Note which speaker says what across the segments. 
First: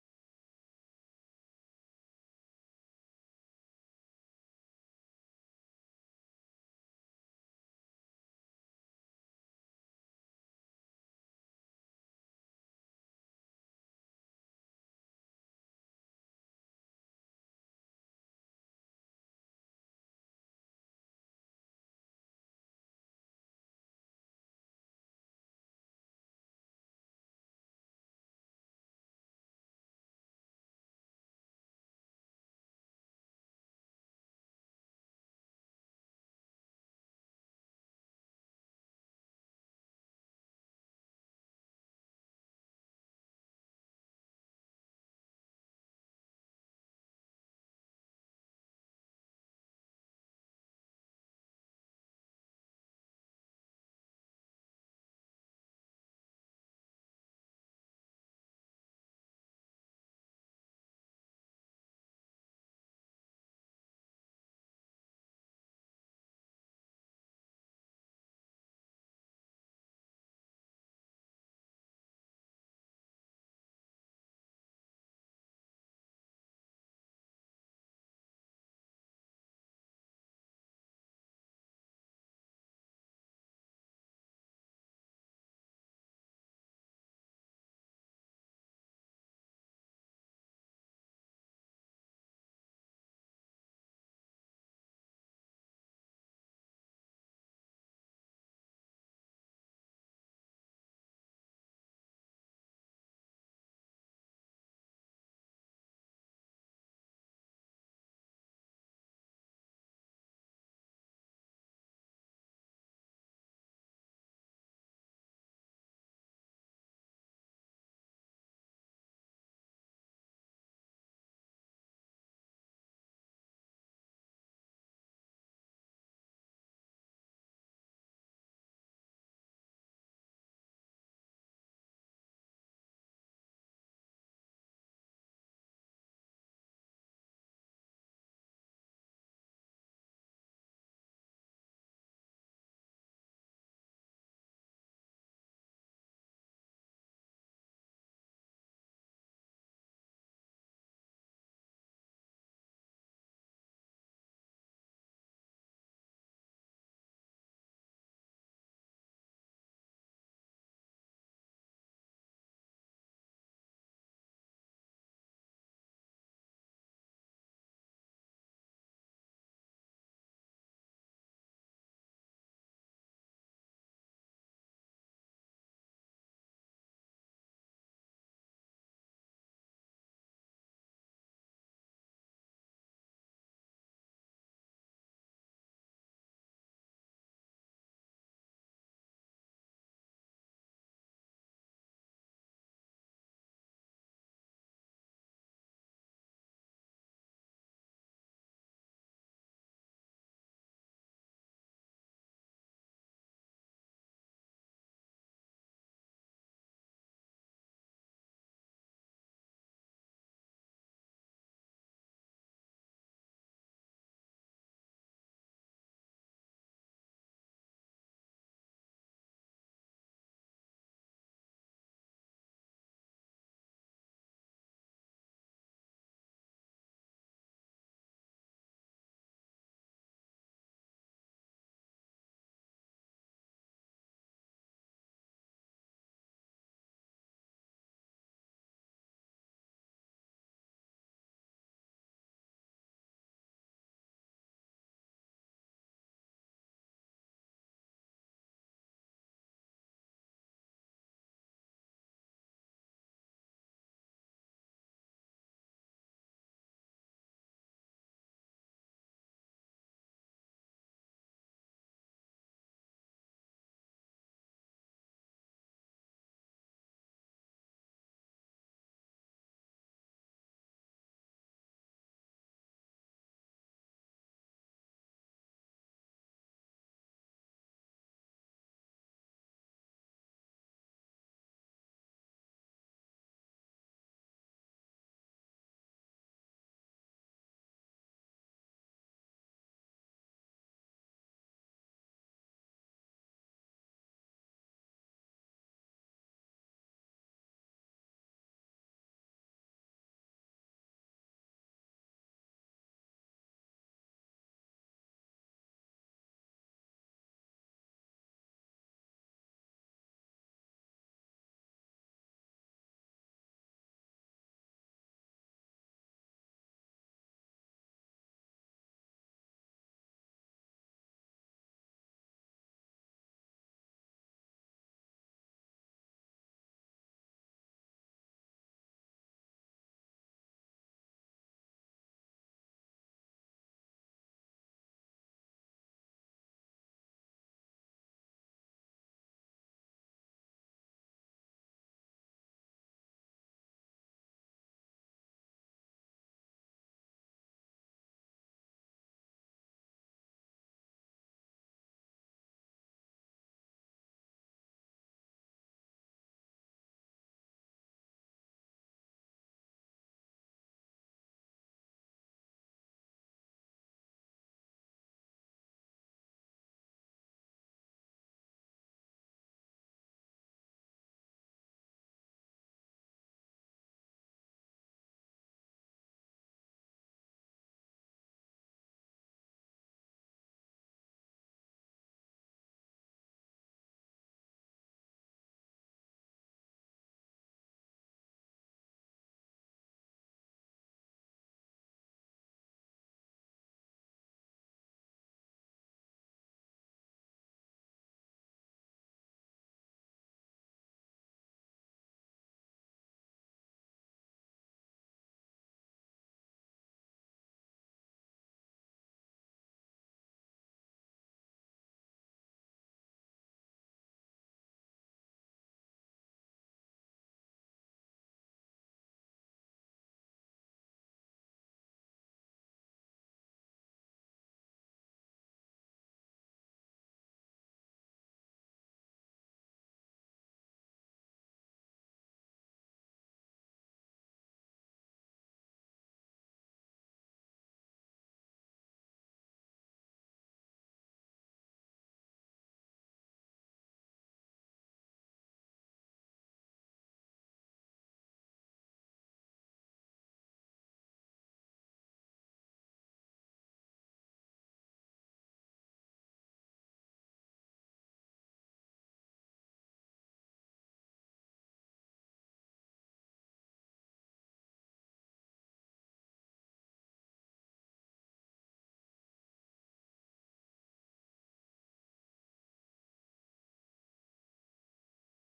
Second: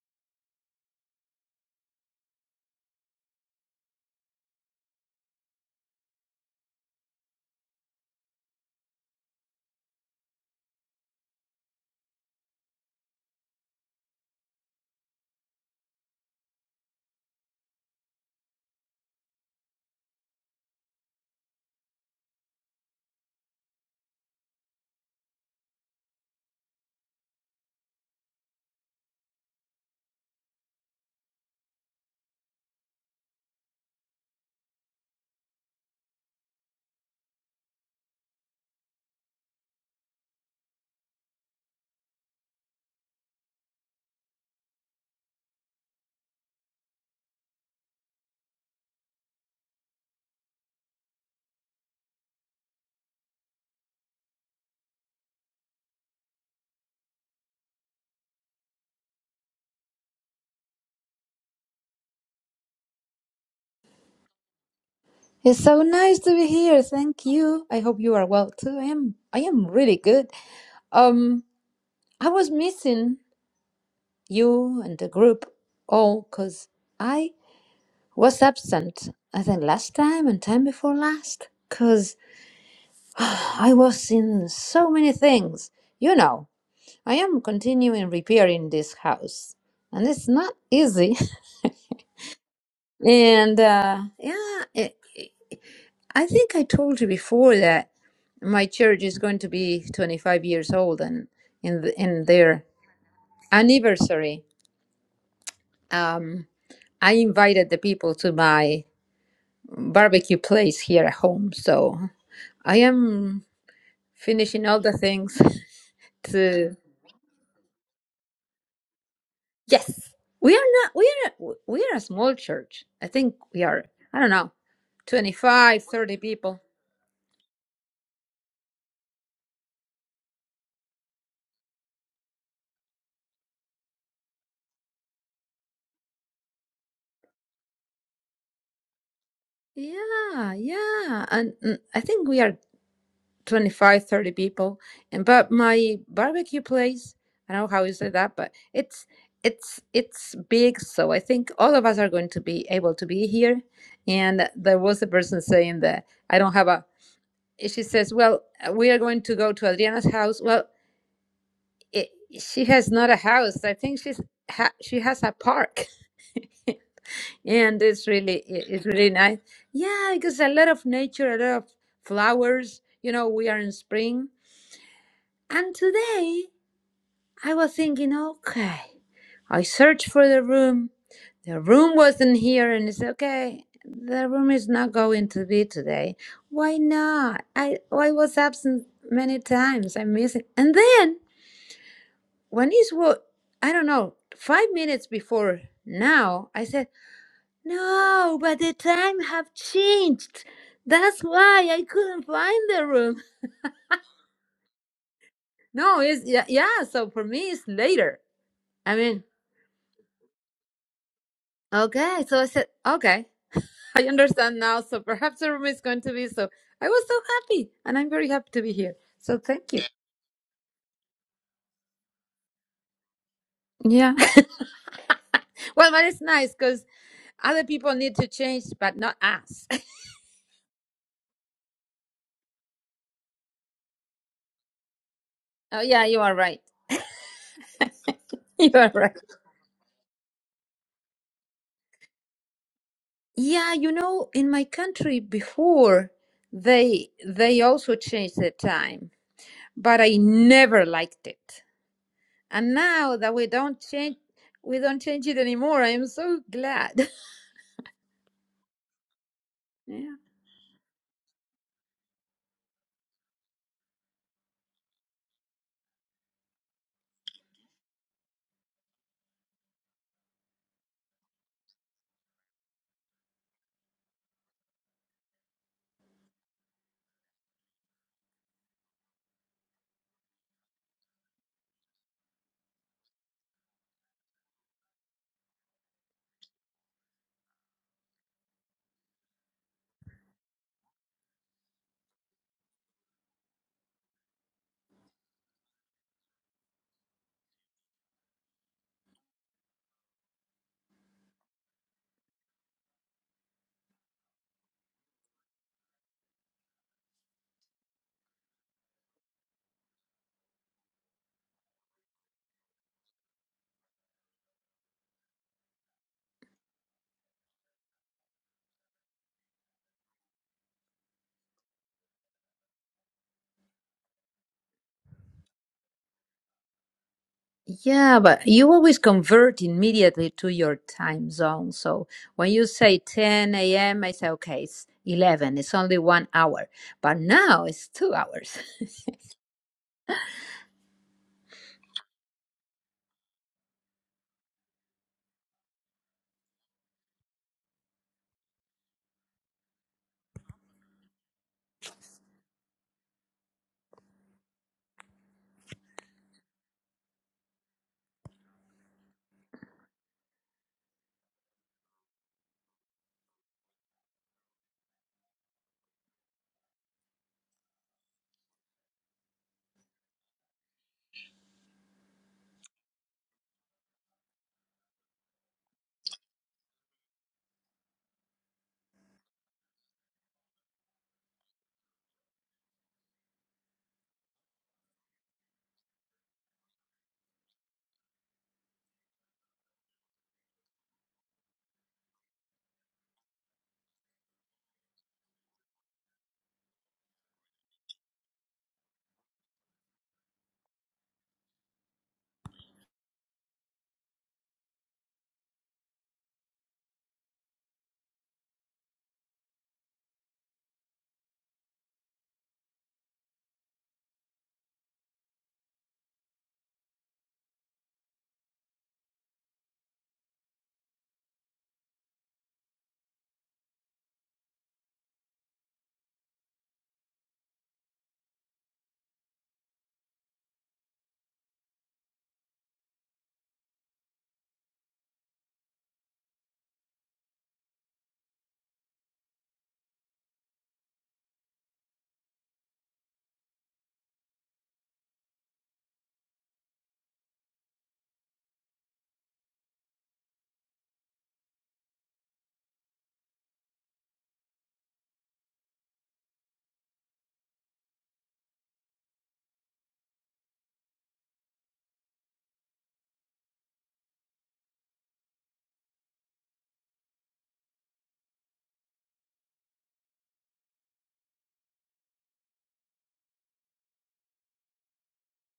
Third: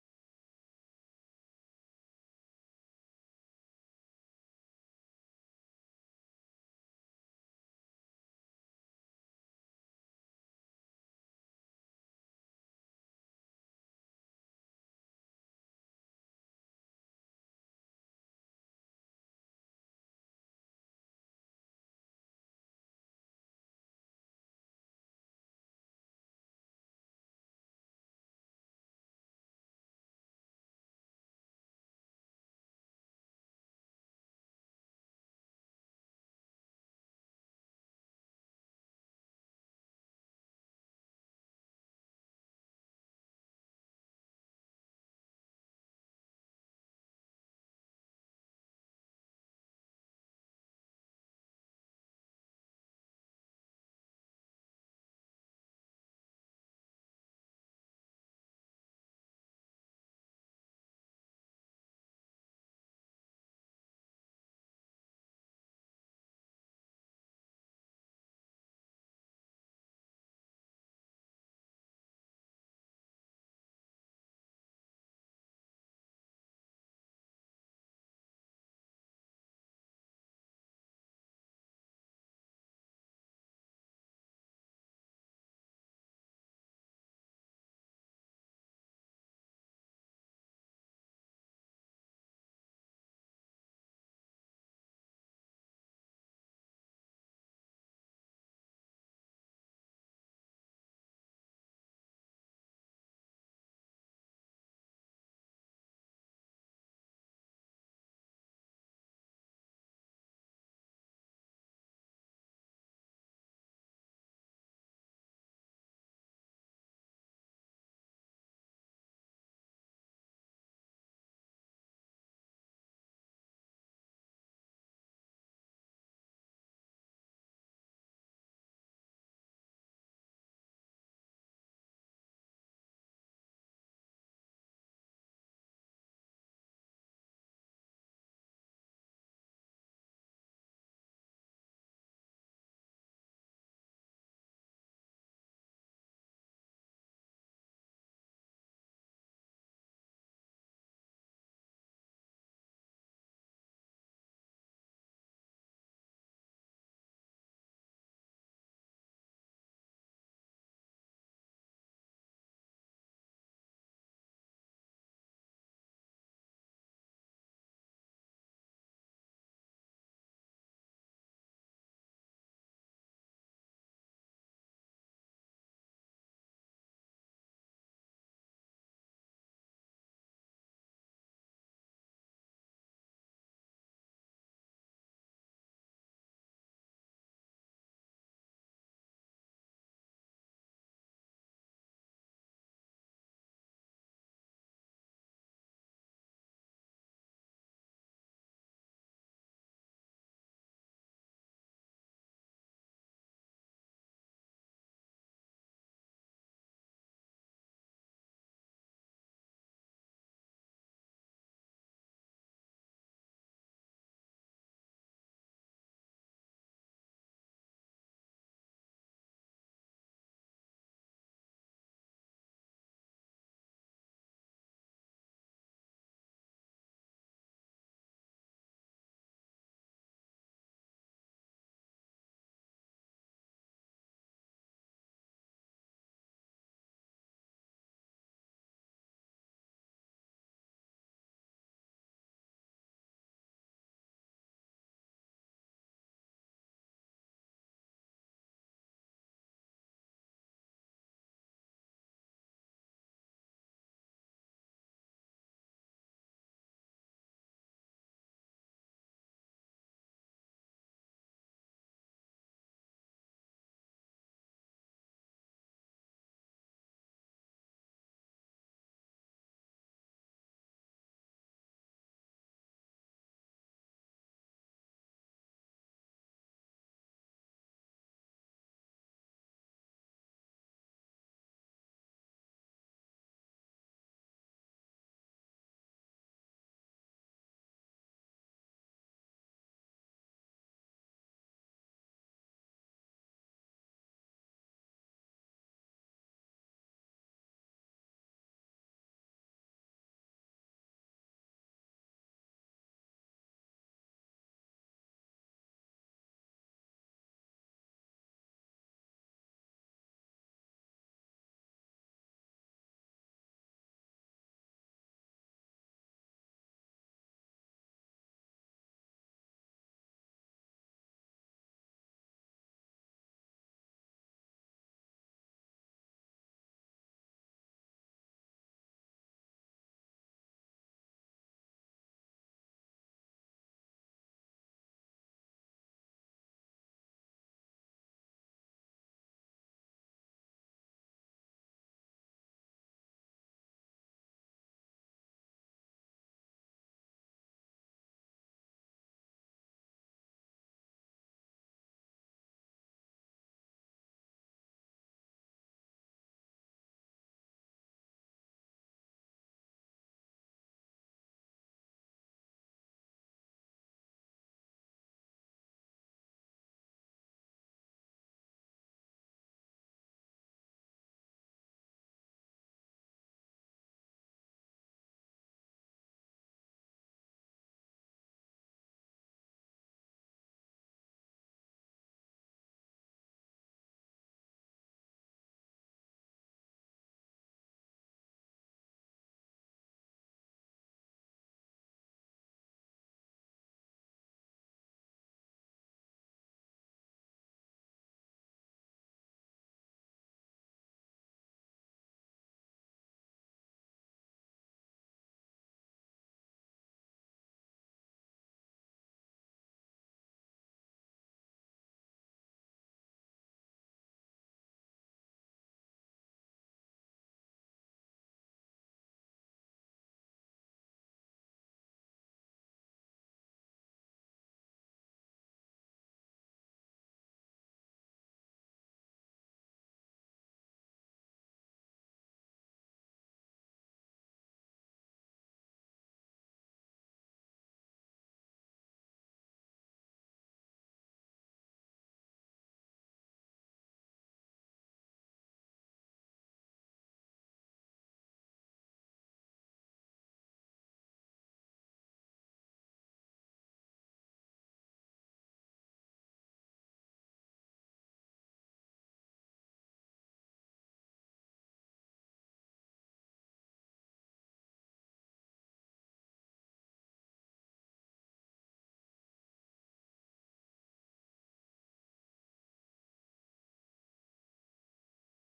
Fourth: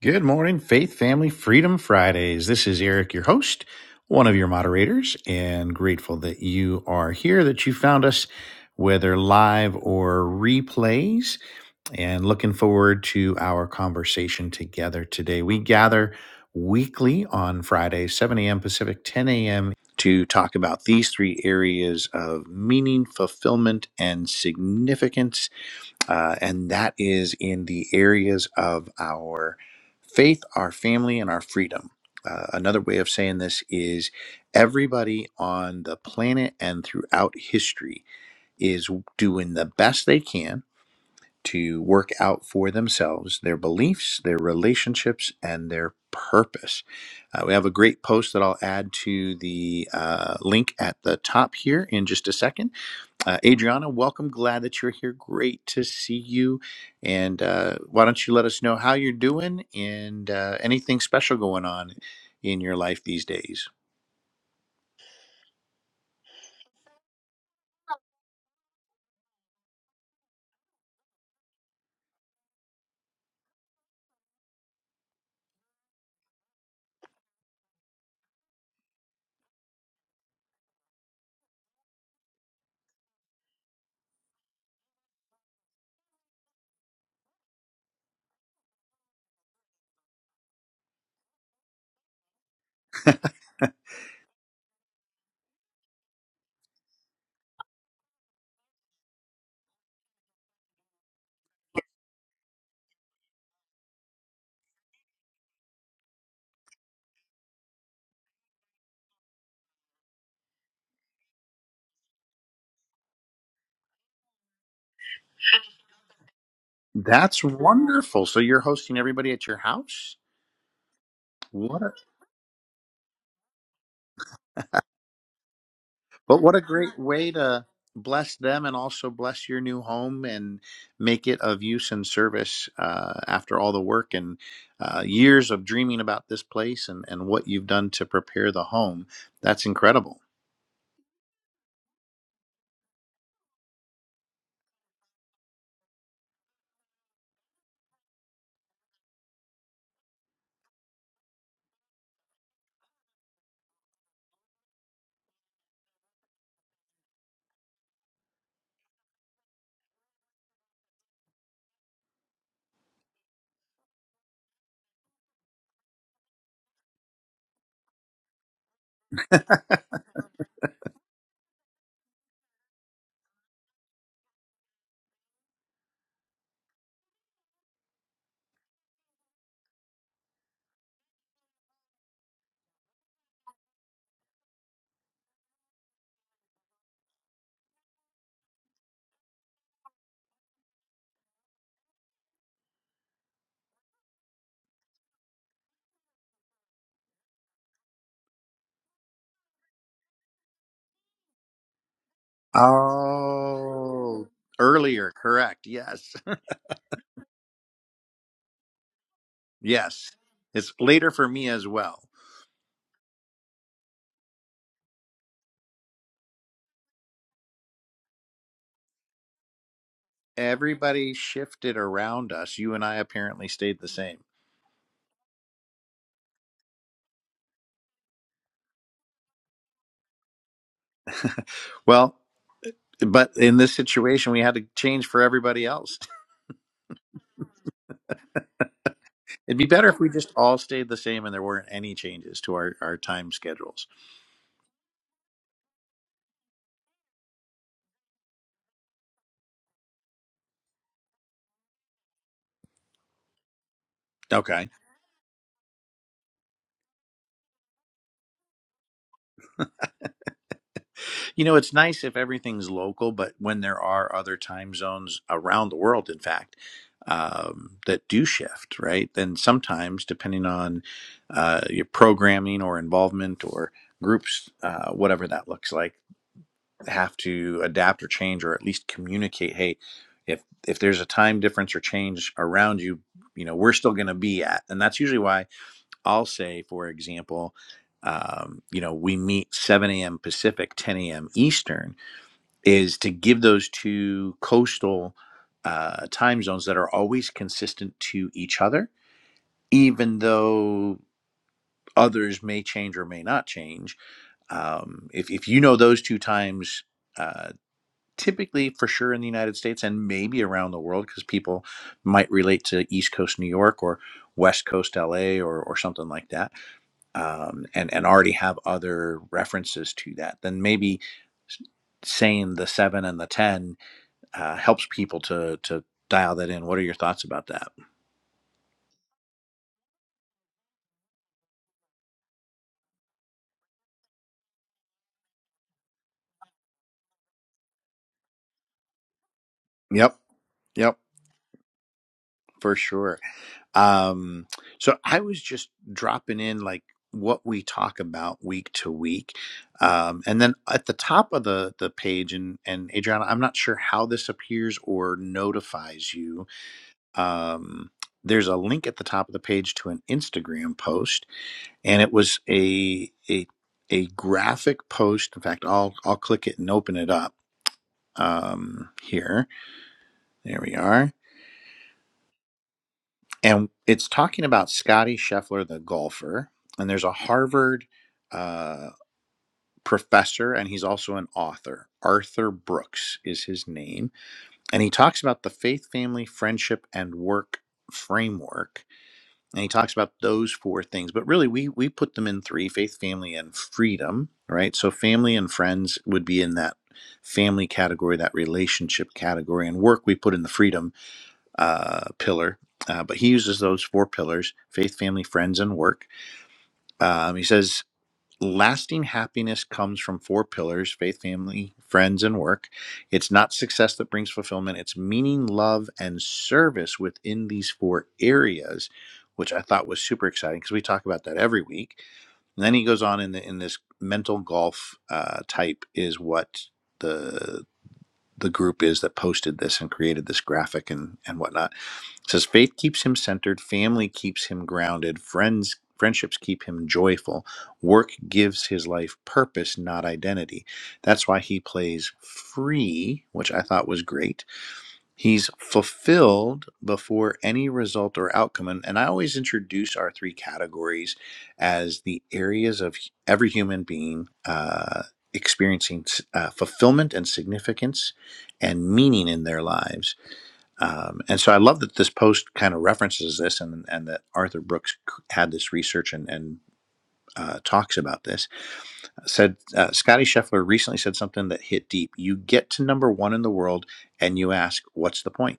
Speaker 1: Good morning, Faith Family Freedom Fridays. This is Eric, your host, one of your moderators, and grateful that you are here, that you found us, whether live or replays, and looking forward to our conversation together today. We gather weekly on Friday, 7 a.m. Pacific, 10 a.m. to talk about these three areas of meaning, fulfillment, and significance uh, and that is in the areas of our faith, our family, and our freedom. Uh, another way of saying this is everybody on the planet and throughout history is doing the best they can to work out for themselves their beliefs, their relationships, and their purpose. Uh, we have a great post that I'll add to the uh, link at the top here in just a second uh, Adriana, welcome. Glad that you're here. Great to see you. And uh, why don't you let us know how you're doing and uh, anything special going on in your life these days?
Speaker 2: It's so nice to be here. Thank you. I hope you are well too. I am I am really good. Um I was missing you and the group all cuz I was absent. I think last time and time before last cuz I was in so many things. You know, I am continuing repairing this house and it's not easy. And uh yeah, I think I told you before that my church is going to be 25 years old, and in the, in their anniversary, um, I invited the people to my barbecue place here at home. So I am finishing all the things to.
Speaker 1: That's wonderful. So you're hosting everybody at your
Speaker 2: Yes,
Speaker 1: house.
Speaker 2: we are not. We are. We
Speaker 1: What a
Speaker 2: are a small church. I think we are. I don't know, 25, 30
Speaker 1: but what
Speaker 2: people.
Speaker 1: a great way to bless them and also bless your new home and make it of use and service uh, after all the work and uh, years of dreaming about this place and and what you've done to prepare the home. That's incredible.
Speaker 2: Yeah, yeah, and mm, I think we are 25, 30 people and but my barbecue place i don't know how you say that but it's it's it's big so i think all of us are going to be able to be here and there was a person saying that i don't have a she says well we are going to go to adriana's house well it, she has not a house i think she's ha, she has a park and it's really i- it's really nice yeah because a lot of nature a lot of flowers you know we are in spring and today I was thinking, okay. I searched for the room. The room wasn't here, and it's okay. The room is not going to be today. Why not? I I was absent many times. I miss it. And then when it's what I don't know, five minutes before now, I said no, but the time have changed. That's why I couldn't find the room.
Speaker 1: Oh, earlier, correct.
Speaker 2: No,
Speaker 1: Yes.
Speaker 2: it's yeah, yeah. So for me, it's later. I mean,
Speaker 1: Yes. It's later for me as well.
Speaker 2: okay. So I said okay. I understand now. So perhaps the room is going to be so. I was so happy, and I'm very happy to be here. So thank you.
Speaker 1: Everybody shifted around us. You and I apparently stayed the
Speaker 2: Yeah.
Speaker 1: same.
Speaker 2: Well, but it's nice because other people need to change, but not us.
Speaker 1: Well, but in this situation, we had to change for everybody
Speaker 2: Oh,
Speaker 1: else.
Speaker 2: yeah, you are right. You are right.
Speaker 1: It'd be better if we just all stayed the same and there weren't any changes to our, our time
Speaker 2: Yeah,
Speaker 1: schedules.
Speaker 2: you know, in my country before, they they also changed the time, but I never liked it. And now that we don't change,
Speaker 1: Okay.
Speaker 2: we don't change it anymore. I am so glad. Yeah.
Speaker 1: You know, it's nice if everything's local, but when there are other time zones around the world, in fact, um, that do shift, right? Then sometimes, depending on uh, your programming or involvement or groups, uh, whatever that looks like, have to adapt or change or at least communicate. Hey, if if there's a time difference or change around you, you know, we're still going to be at, and that's usually why I'll say, for example. Um, you know, we meet 7 a.m. Pacific, 10 a.m. Eastern, is to give those two coastal uh, time zones that are always consistent to each other, even though others may change or may not change. Um, if, if you know those two times, uh, typically for sure in the United States and maybe around the world, because people might relate to East Coast New York or West Coast LA or, or something like that, um, and, and already have other references to that, then maybe s- saying the seven and the 10 uh, helps people to to dial that in. What are your thoughts about that?
Speaker 2: Yeah, but you always convert immediately to your time zone. So when you say 10 a.m., I say, okay, it's 11. It's only one hour. But now it's two hours.
Speaker 1: Yep. Yep. For sure. Um, so I was just dropping in like what we talk about week to week. Um, and then at the top of the, the page and, and Adriana, I'm not sure how this appears or notifies you. Um, there's a link at the top of the page to an Instagram post and it was a, a, a graphic post. In fact, I'll, I'll click it and open it up um, here. There we are. And it's talking about Scotty Scheffler, the golfer. And there's a Harvard uh, professor, and he's also an author. Arthur Brooks is his name. And he talks about the faith, family, friendship, and work framework. And he talks about those four things. But really, we, we put them in three faith, family, and freedom, right? So, family and friends would be in that family category, that relationship category, and work we put in the freedom uh, pillar, uh, but he uses those four pillars faith, family, friends, and work. Um, he says, Lasting happiness comes from four pillars faith, family, friends, and work. It's not success that brings fulfillment, it's meaning, love, and service within these four areas, which I thought was super exciting because we talk about that every week. And then he goes on in, the, in this mental golf uh, type, is what the the group is that posted this and created this graphic and, and whatnot it says faith keeps him centered, family keeps him grounded, friends friendships keep him joyful, work gives his life purpose, not identity. That's why he plays free, which I thought was great. He's fulfilled before any result or outcome. And, and I always introduce our three categories as the areas of every human being uh, experiencing uh, fulfillment and significance and meaning in their lives um, and so I love that this post kind of references this and, and that Arthur Brooks c- had this research and, and uh, talks about this. Said uh, Scotty Scheffler recently said something that hit deep. You get to number one in the world and you ask, what's the point?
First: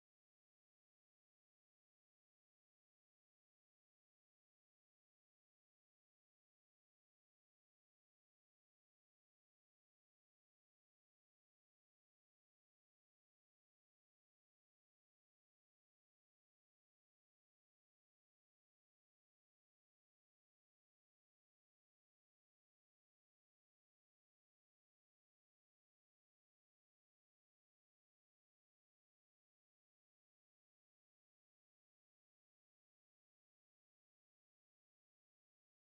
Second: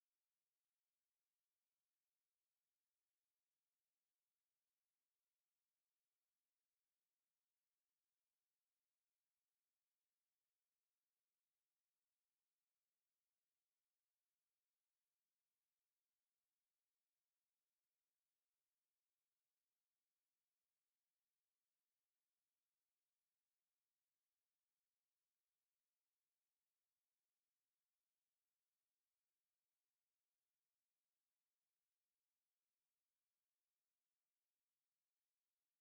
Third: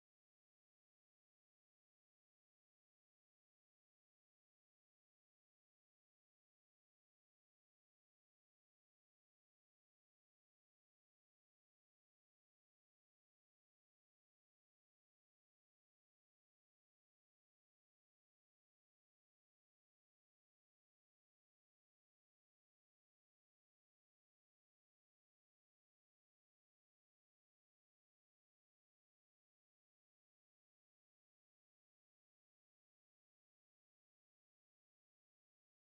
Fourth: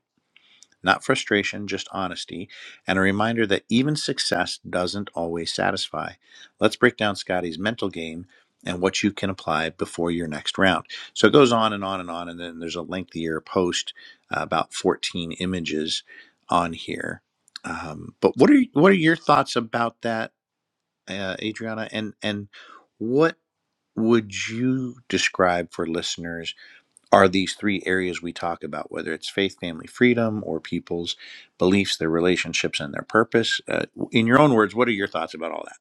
Speaker 1: Not frustration, just honesty, and a reminder that even success doesn't always satisfy. Let's break down Scotty's mental game and what you can apply before your next round. So it goes on and on and on, and then there's a lengthier post, uh, about 14 images on here. Um, but what are what are your thoughts about that, uh, Adriana? And and what would you describe for listeners? are these three areas we talk about, whether it's faith, family, freedom, or people's beliefs, their relationships, and their purpose. Uh, in your own words, what are your thoughts about all that?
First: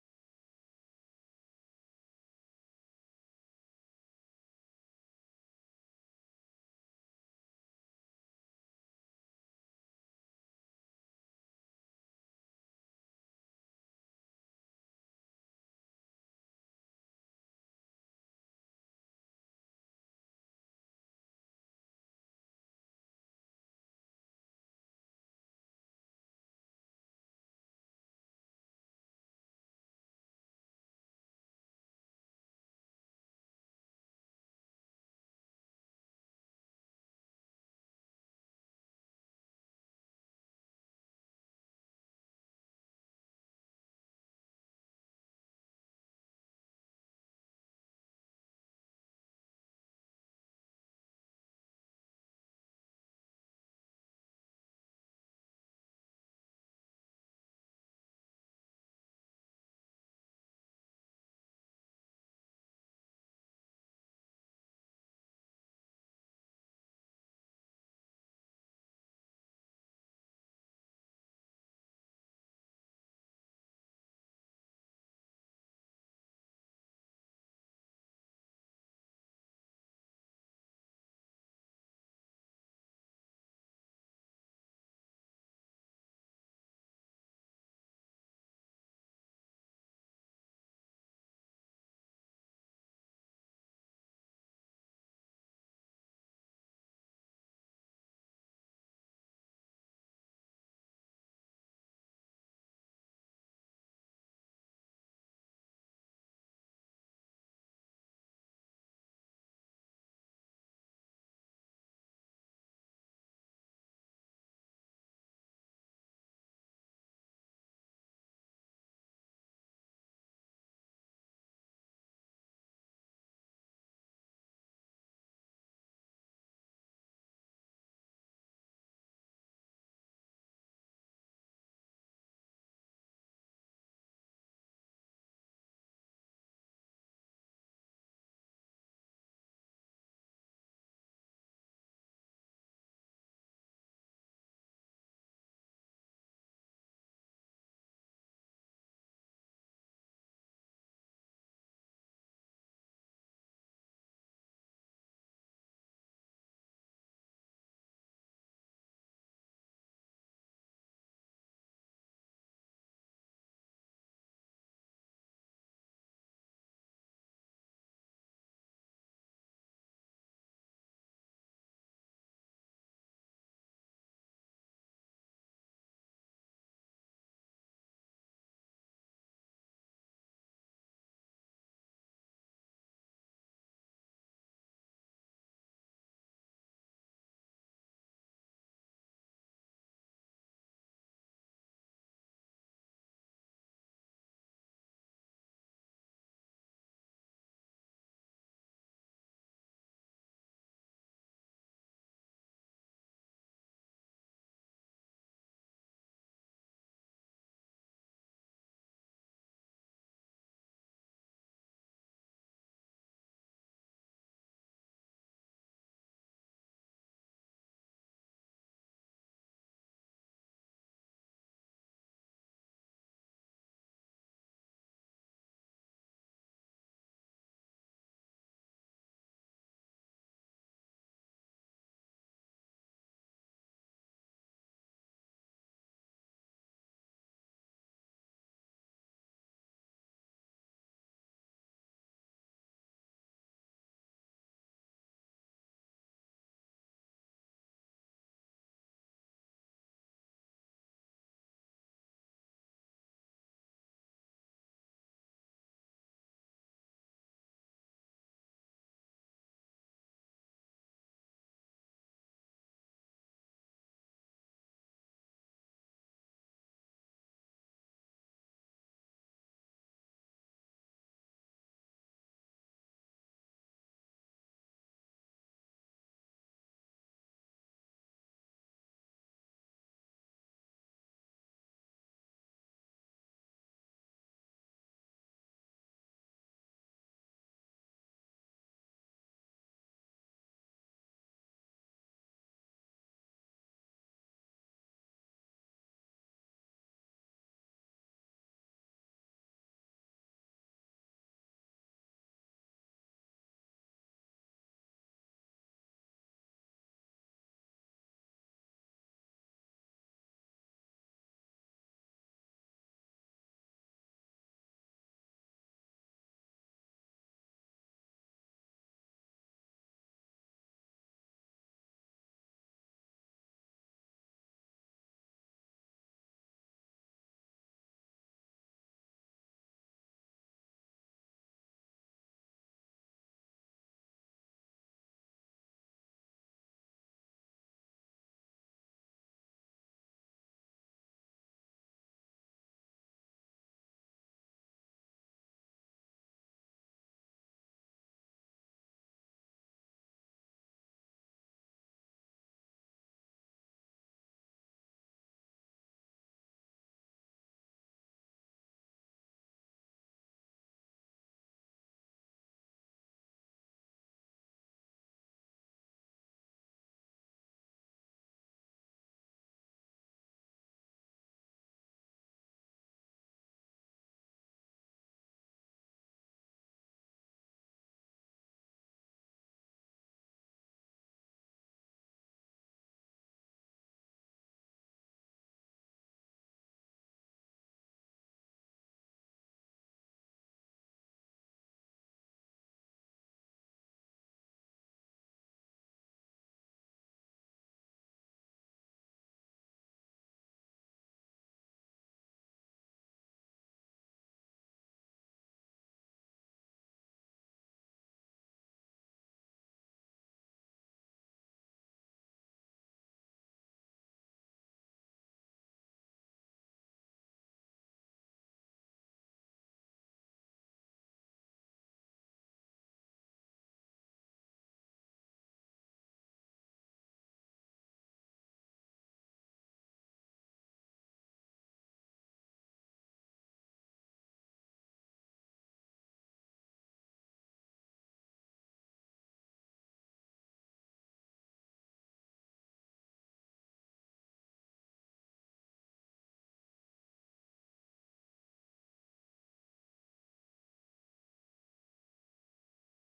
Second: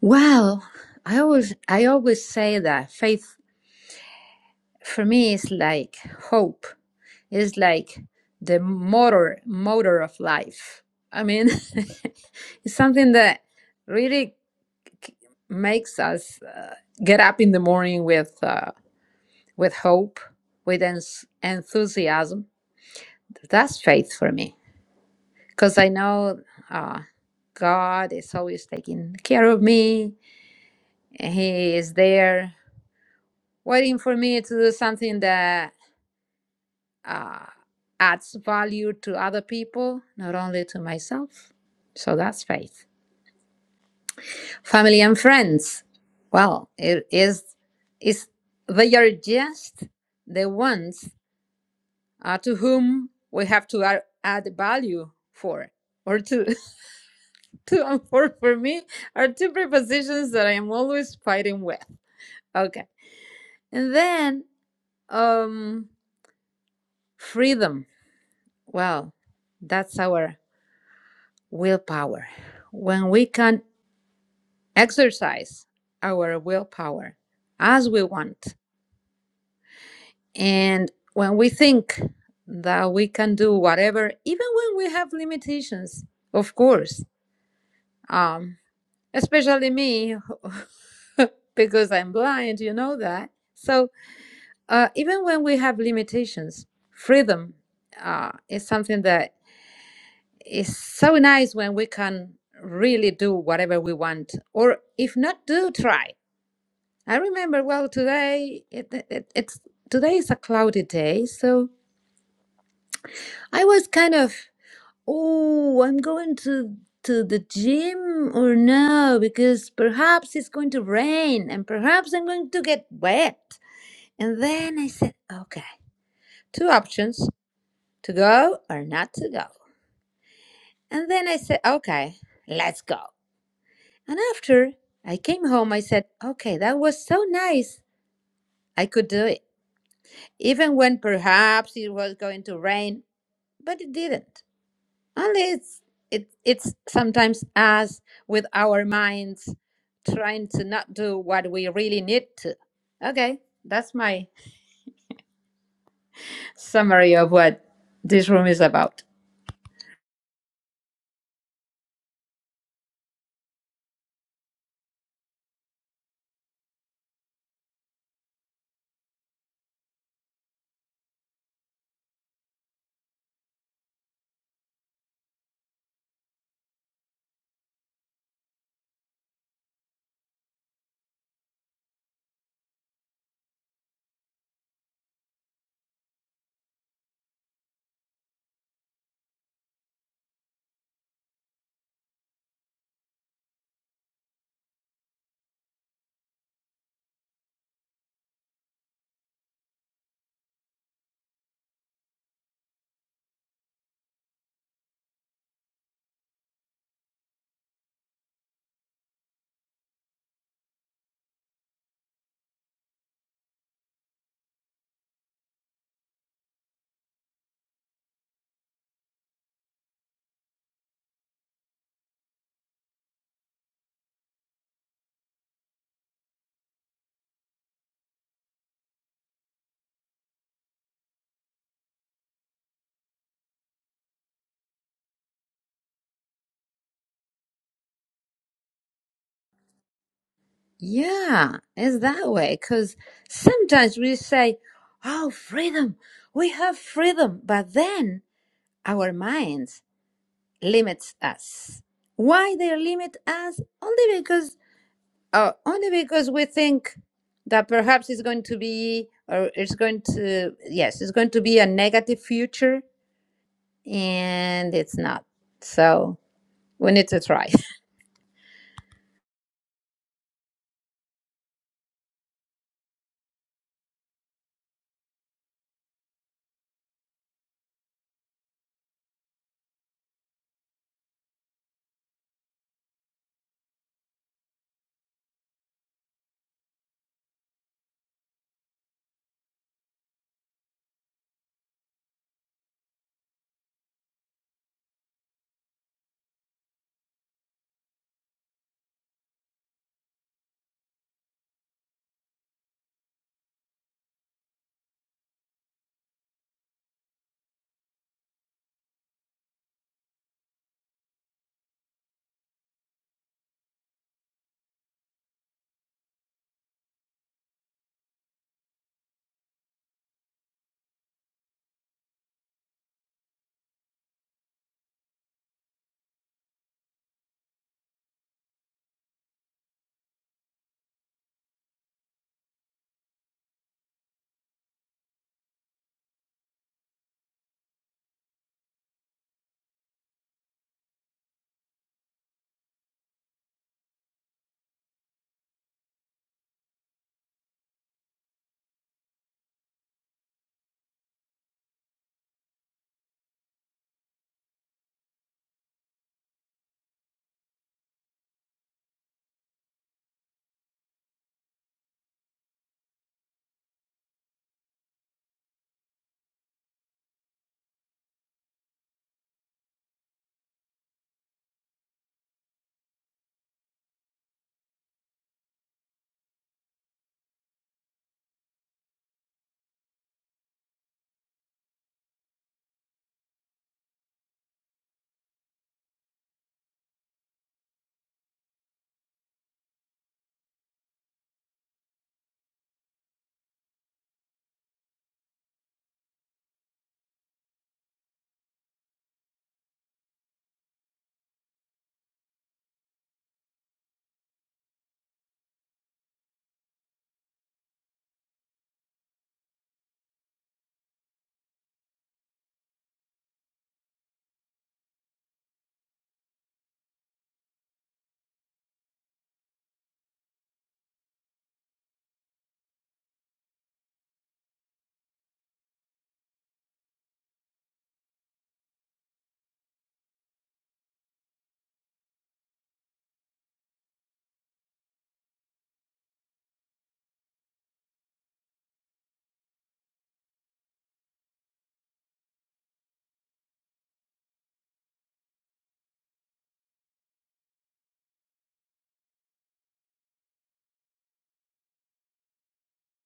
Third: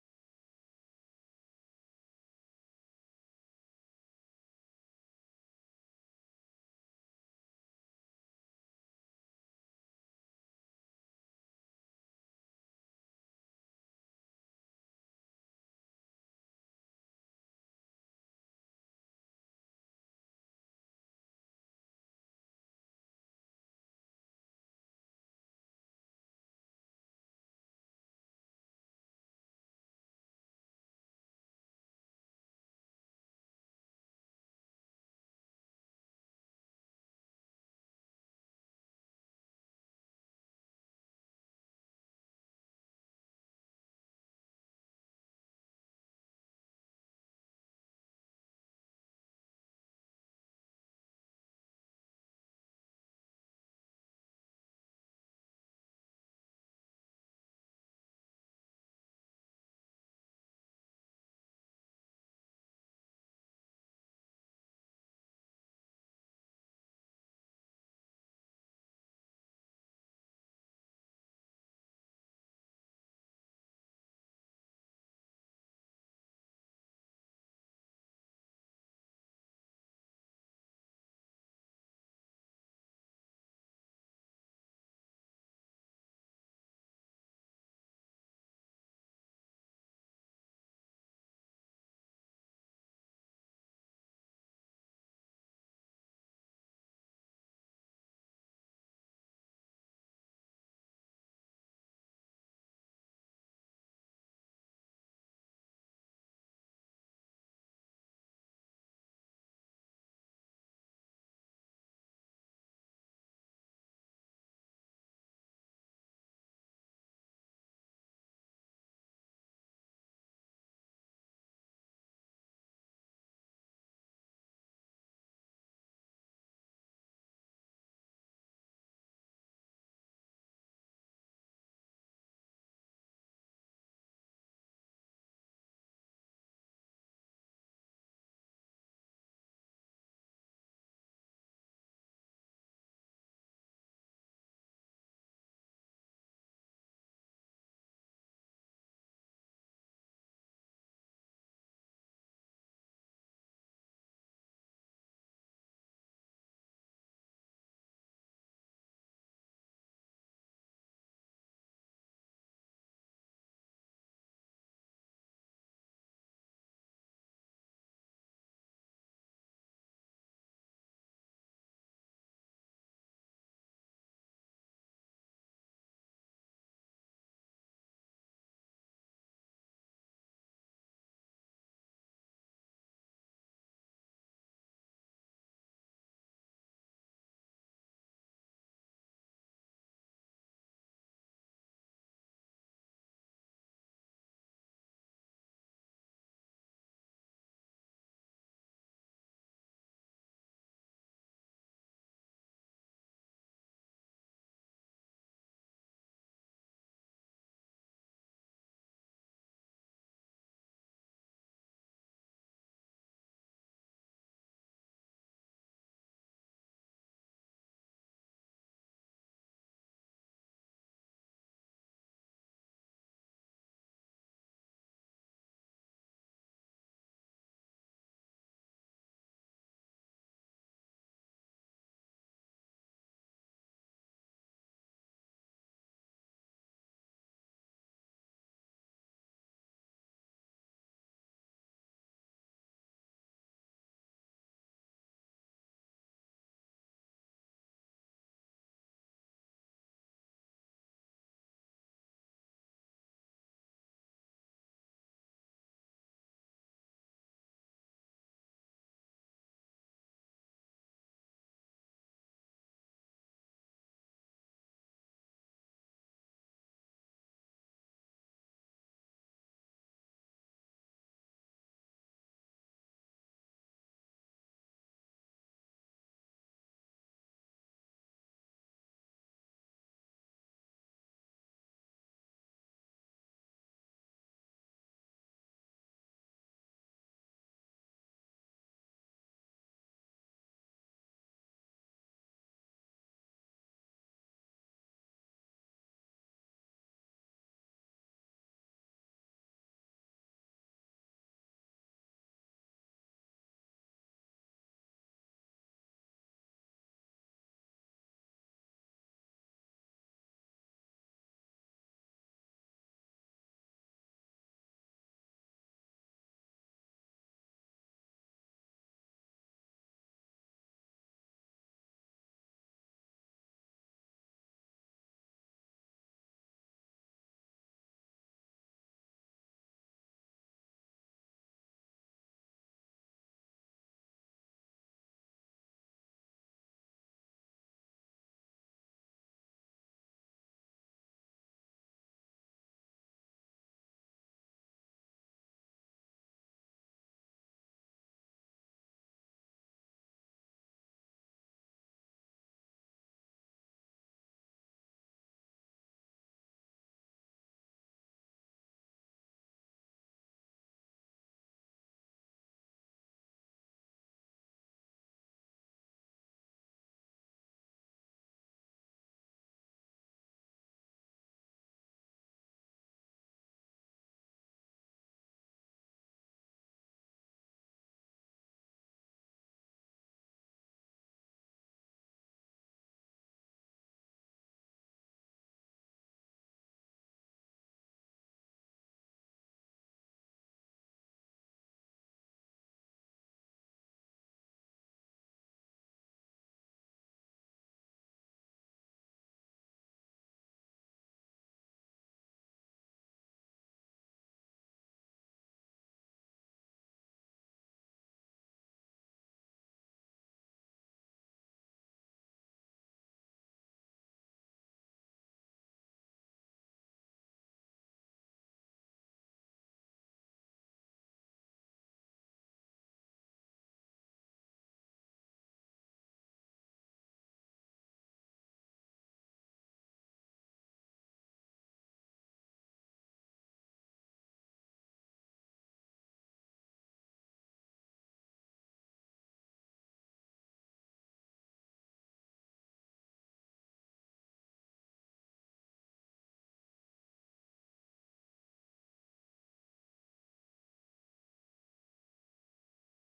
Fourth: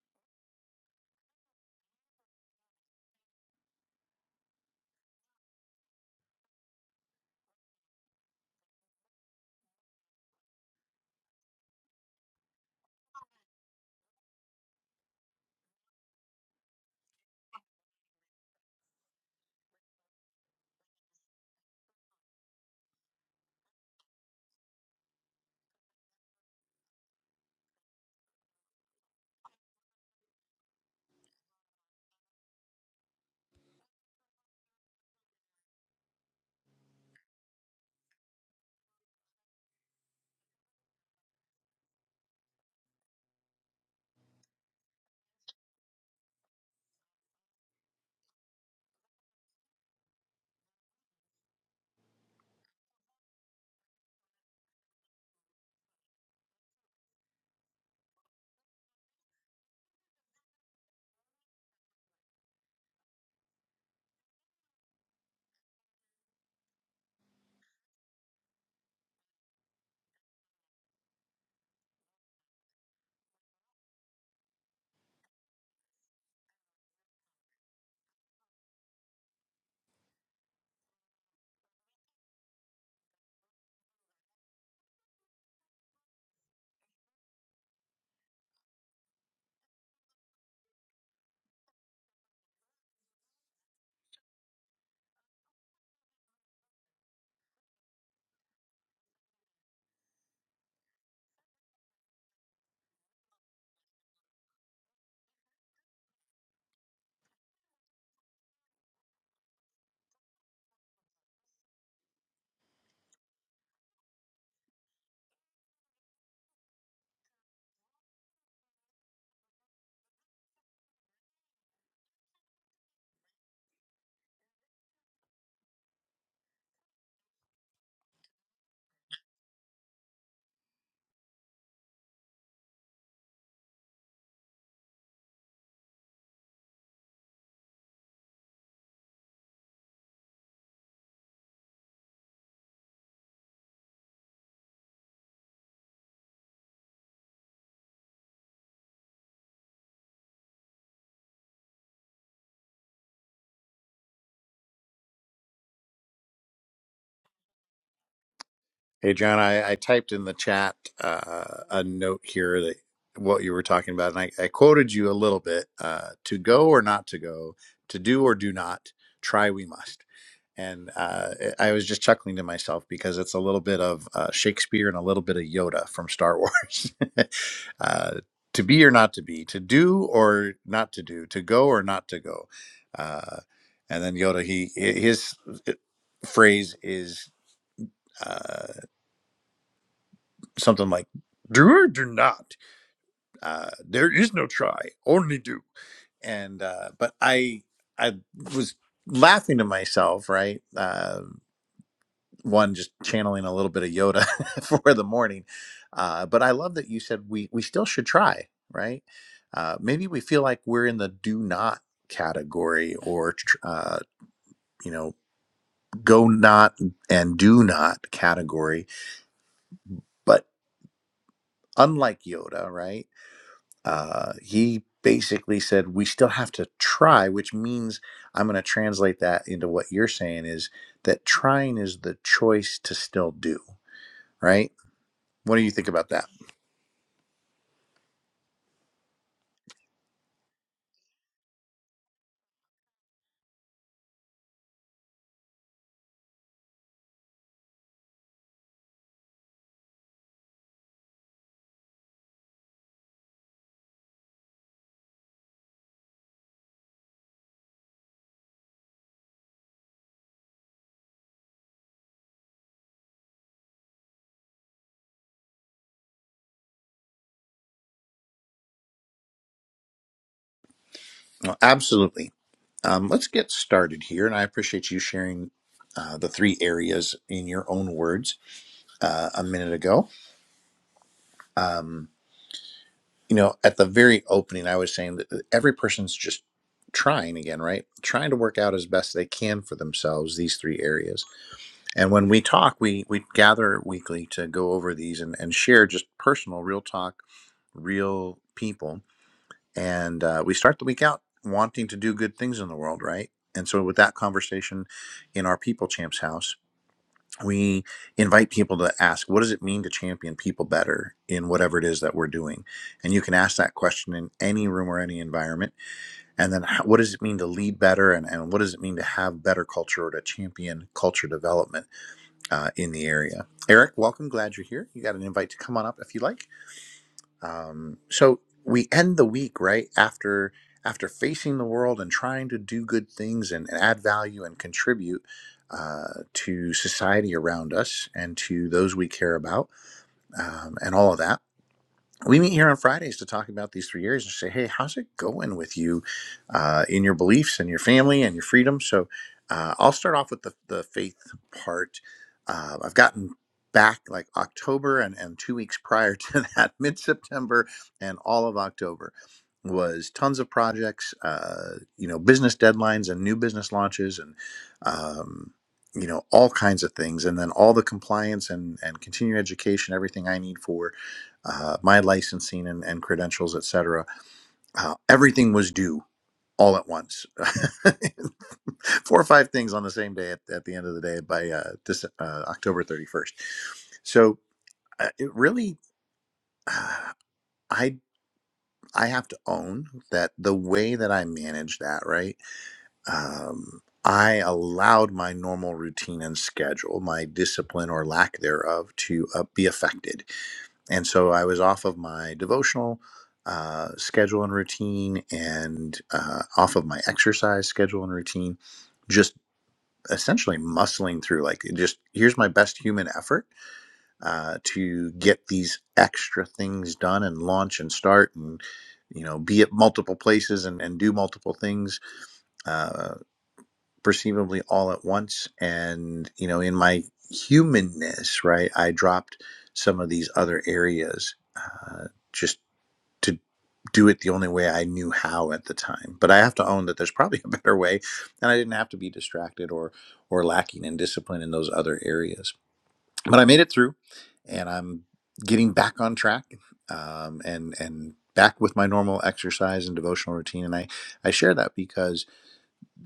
Speaker 2: Well, I always, I always say that faith for me is like hope. It's like the motor, motor of life. I mean, it's something that really makes us uh, get up in the morning with. uh, with hope, with ens enthusiasm. That's faith for me because I know uh, God is always taking care of me. He is there waiting for me to do something that uh, adds value to other people, not only to myself. So that's faith. Family and friends. Well, it is is they are just the ones uh, to whom we have to add, add value for or to to um, for for me are two prepositions that i am always fighting with okay and then um freedom well that's our willpower when we can exercise our willpower as we want and when we think that we can do whatever even when we have limitations of course um. especially me because i'm blind you know that so uh, even when we have limitations freedom uh, is something that is so nice when we can really do whatever we want or if not do try i remember well today it, it, it's today is a cloudy day so i was kind of Oh, I'm going to to the gym or no, because perhaps it's going to rain and perhaps I'm going to get wet. And then I said, okay, two options, to go or not to go. And then I said, okay, let's go. And after I came home, I said, okay, that was so nice. I could do it, even when perhaps it was going to rain, but it didn't. And it's it, it's sometimes us with our minds trying to not do what we really need to. Okay, that's my summary of what this room is about.
Speaker 1: Hey, John, I, I typed in the chat uh, a note here that what you were talking about, and I, I quoted you a little bit uh, to go or not to go, to do or do not, try we must. and uh, I was just chuckling to myself because it's a little bit of uh, Shakespeare and a little bit of Yoda from Star Wars. uh, to be or not to be, to do or not to do, to go or not to go. Uh, and then Yoda, he his uh, phrase is uh, something like "Do or do not." Uh, there is no try, only do. And uh, but I I was laughing to myself, right? Uh, one just channeling a little bit of Yoda for the morning. Uh, but I love that you said we we still should try, right? Uh, maybe we feel like we're in the do not category or tr- uh, you know go not and do not category. But unlike Yoda, right? Uh, he basically said we still have to try, which means I'm going to translate that into what you're saying is that trying is the choice to still do, right? What do you think about that?
Speaker 2: Yeah, it's that way because sometimes we say, "Oh, freedom, we have freedom," but then our minds limits us. Why they limit us? Only because Oh, only because we think that perhaps it's going to be, or it's going to, yes, it's going to be a negative future, and it's not. So we need to try.
Speaker 1: Well, absolutely. Um, let's get started here, and I appreciate you sharing uh, the three areas in your own words uh, a minute ago. Um, you know, at the very opening, I was saying that uh, every person's just trying again, right? Trying to work out as best they can for themselves these three areas. And when we talk, we we gather weekly to go over these and, and share just personal, real talk, real people and uh, we start the week out wanting to do good things in the world, right? And so, with that conversation in our People Champs house, we invite people to ask, what does it mean to champion people better in whatever it is that we're doing? And you can ask that question in any room or any environment. And then, how, what does it mean to lead better? And, and what does it mean to have better culture or to champion culture development uh, in the area? Eric, welcome. Glad you're here. You got an invite to come on up if you like um, so we end the week right after after facing the world and trying to do good things and, and add value and contribute uh, to society around us and to those we care about um, and all of that we meet here on Fridays to talk about these three areas and say, hey, how's it going with you uh, in your beliefs and your family and your freedom? So uh, I'll start off with the, the faith part. Uh, I've gotten back like October and, and two weeks prior to that, mid September and all of October was tons of projects, uh, you know, business deadlines and new business launches and, um, you know, all kinds of things. And then all the compliance and, and continuing education, everything I need for uh, my licensing and, and credentials, et cetera. Uh, everything was due all at once. Four or five things on the same day at, at the end of the day by uh, this, uh, October 31st. So uh, it really, uh, I, I have to own that the way that I manage that, right? Um, I allowed my normal routine and schedule, my discipline or lack thereof, to uh, be affected and so I was off of my devotional uh, schedule and routine, and uh, off of my exercise schedule and routine, just essentially muscling through. Like, just here's my best human effort uh, to get these extra things done and launch and start and you know be at multiple places and, and do multiple things uh, perceivably all at once. And you know, in my humanness, right, I dropped some of these other areas. Uh, just to do it the only way I knew how at the time. But I have to own that there's probably a better way, and I didn't have to be distracted or or lacking in discipline in those other areas. But I made it through, and I'm getting back on track, um, and and back with my normal exercise and devotional routine. And I I share that because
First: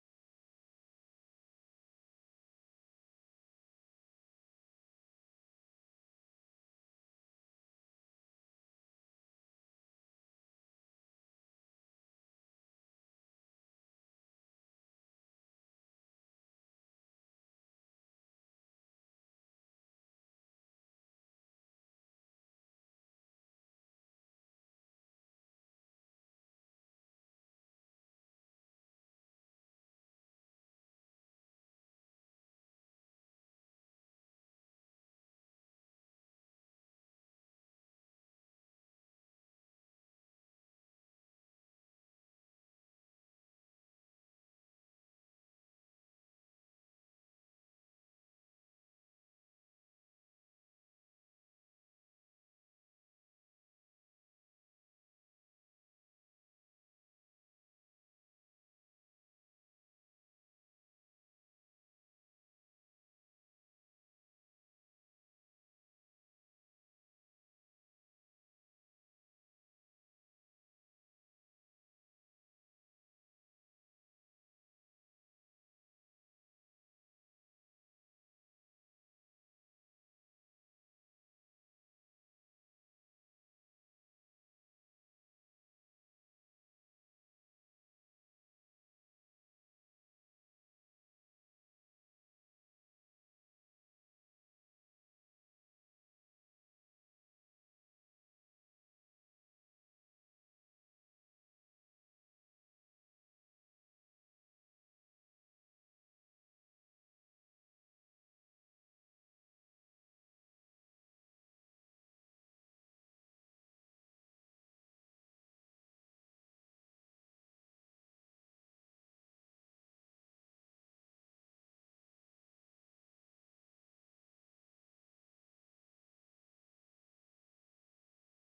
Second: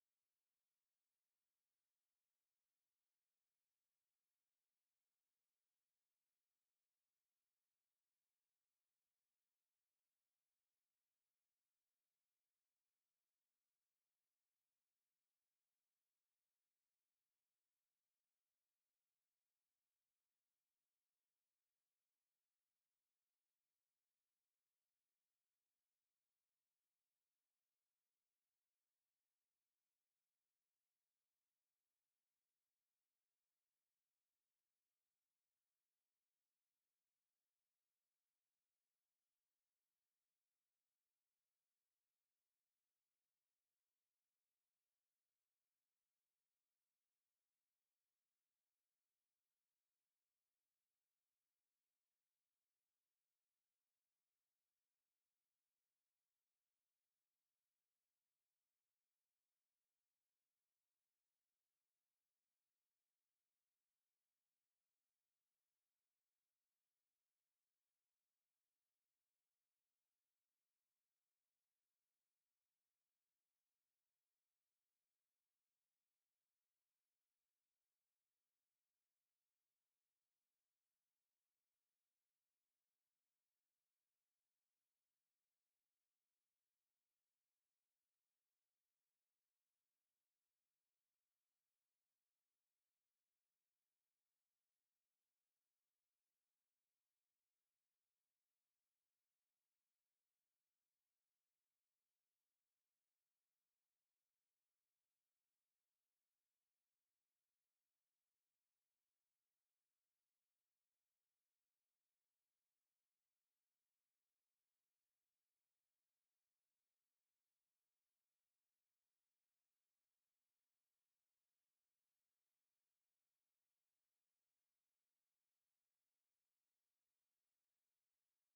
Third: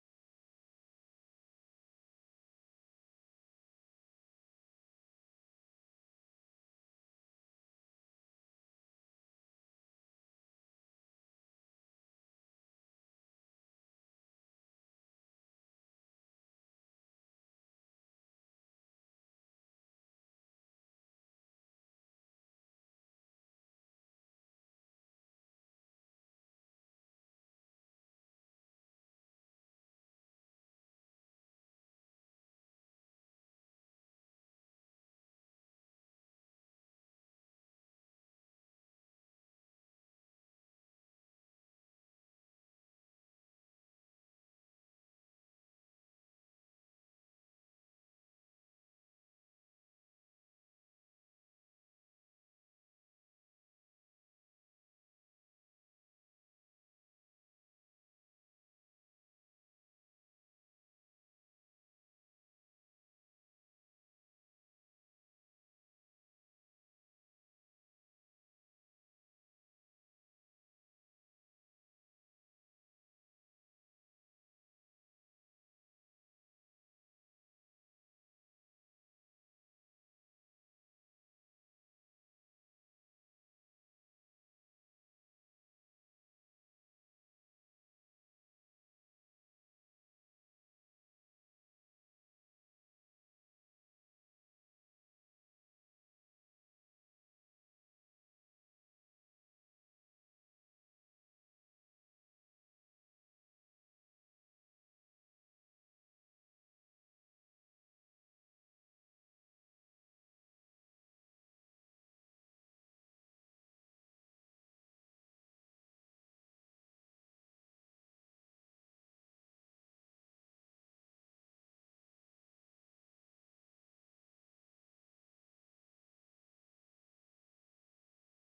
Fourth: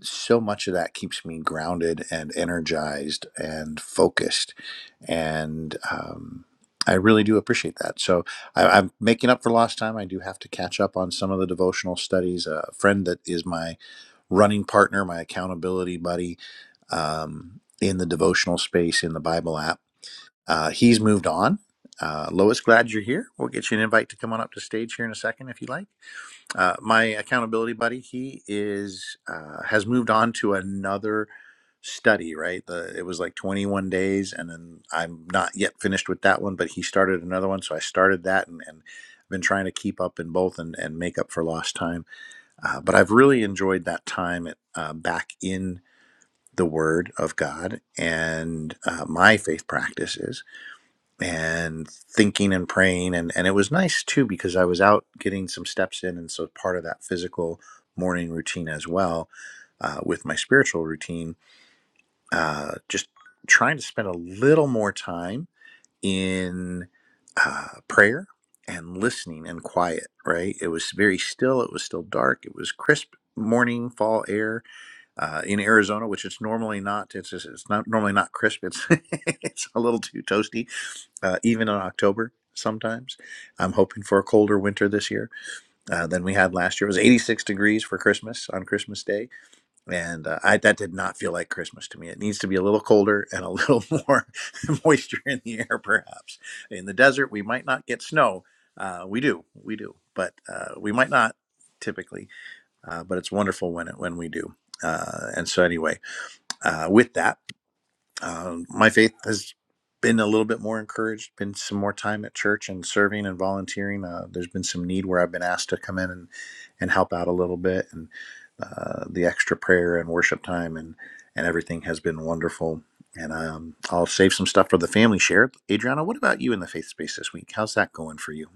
Speaker 1: so much of that keeps me grounded and energized and focused. And um, I really do appreciate that. So I, I'm making up for lost time. I do have to catch up on some of the devotional studies. A friend that is my running partner, my accountability buddy um, in the devotional space in the Bible app, uh, he's moved on. Uh, Lois, glad you're here. We'll get you an invite to come on up to stage here in a second if you like. Uh, my accountability buddy, he is uh, has moved on to another study. Right, the, it was like 21 days, and then I'm not yet finished with that one, but he started another one, so I started that, and, and I've been trying to keep up in both and, and make up for lost time. Uh, but I've really enjoyed that time at, uh, back in the Word of God and uh, my faith practices and thinking and praying and and it was nice too because I was out getting some steps in and so part of that physical morning routine as well uh, with my spiritual routine uh, just trying to spend a little more time in uh, prayer and listening and quiet right it was very still it was still dark it was crisp morning fall air uh, in Arizona which it's normally not it's it's not normally not crisp it's it's a little too toasty uh, even in October sometimes. I'm hoping for a colder winter this year uh, than we had last year. It was 86 degrees for Christmas on Christmas Day, and uh, I, that did not feel like Christmas to me. It needs to be a little colder and a little more moisture in the air, perhaps. In the desert, we might not get snow. Uh, we do, we do, but uh, we might not typically. Uh, but it's wonderful when it when we do. Uh, and so anyway, uh, with that. Uh, my faith has been a little bit more encouraged, been some more time at church and serving and volunteering. Uh, there's been some need where I've been asked to come in and, and help out a little bit, and uh, the extra prayer and worship time and, and everything has been wonderful. And um, I'll save some stuff for the family share. Adriana, what about you in the faith space this week? How's that going for you?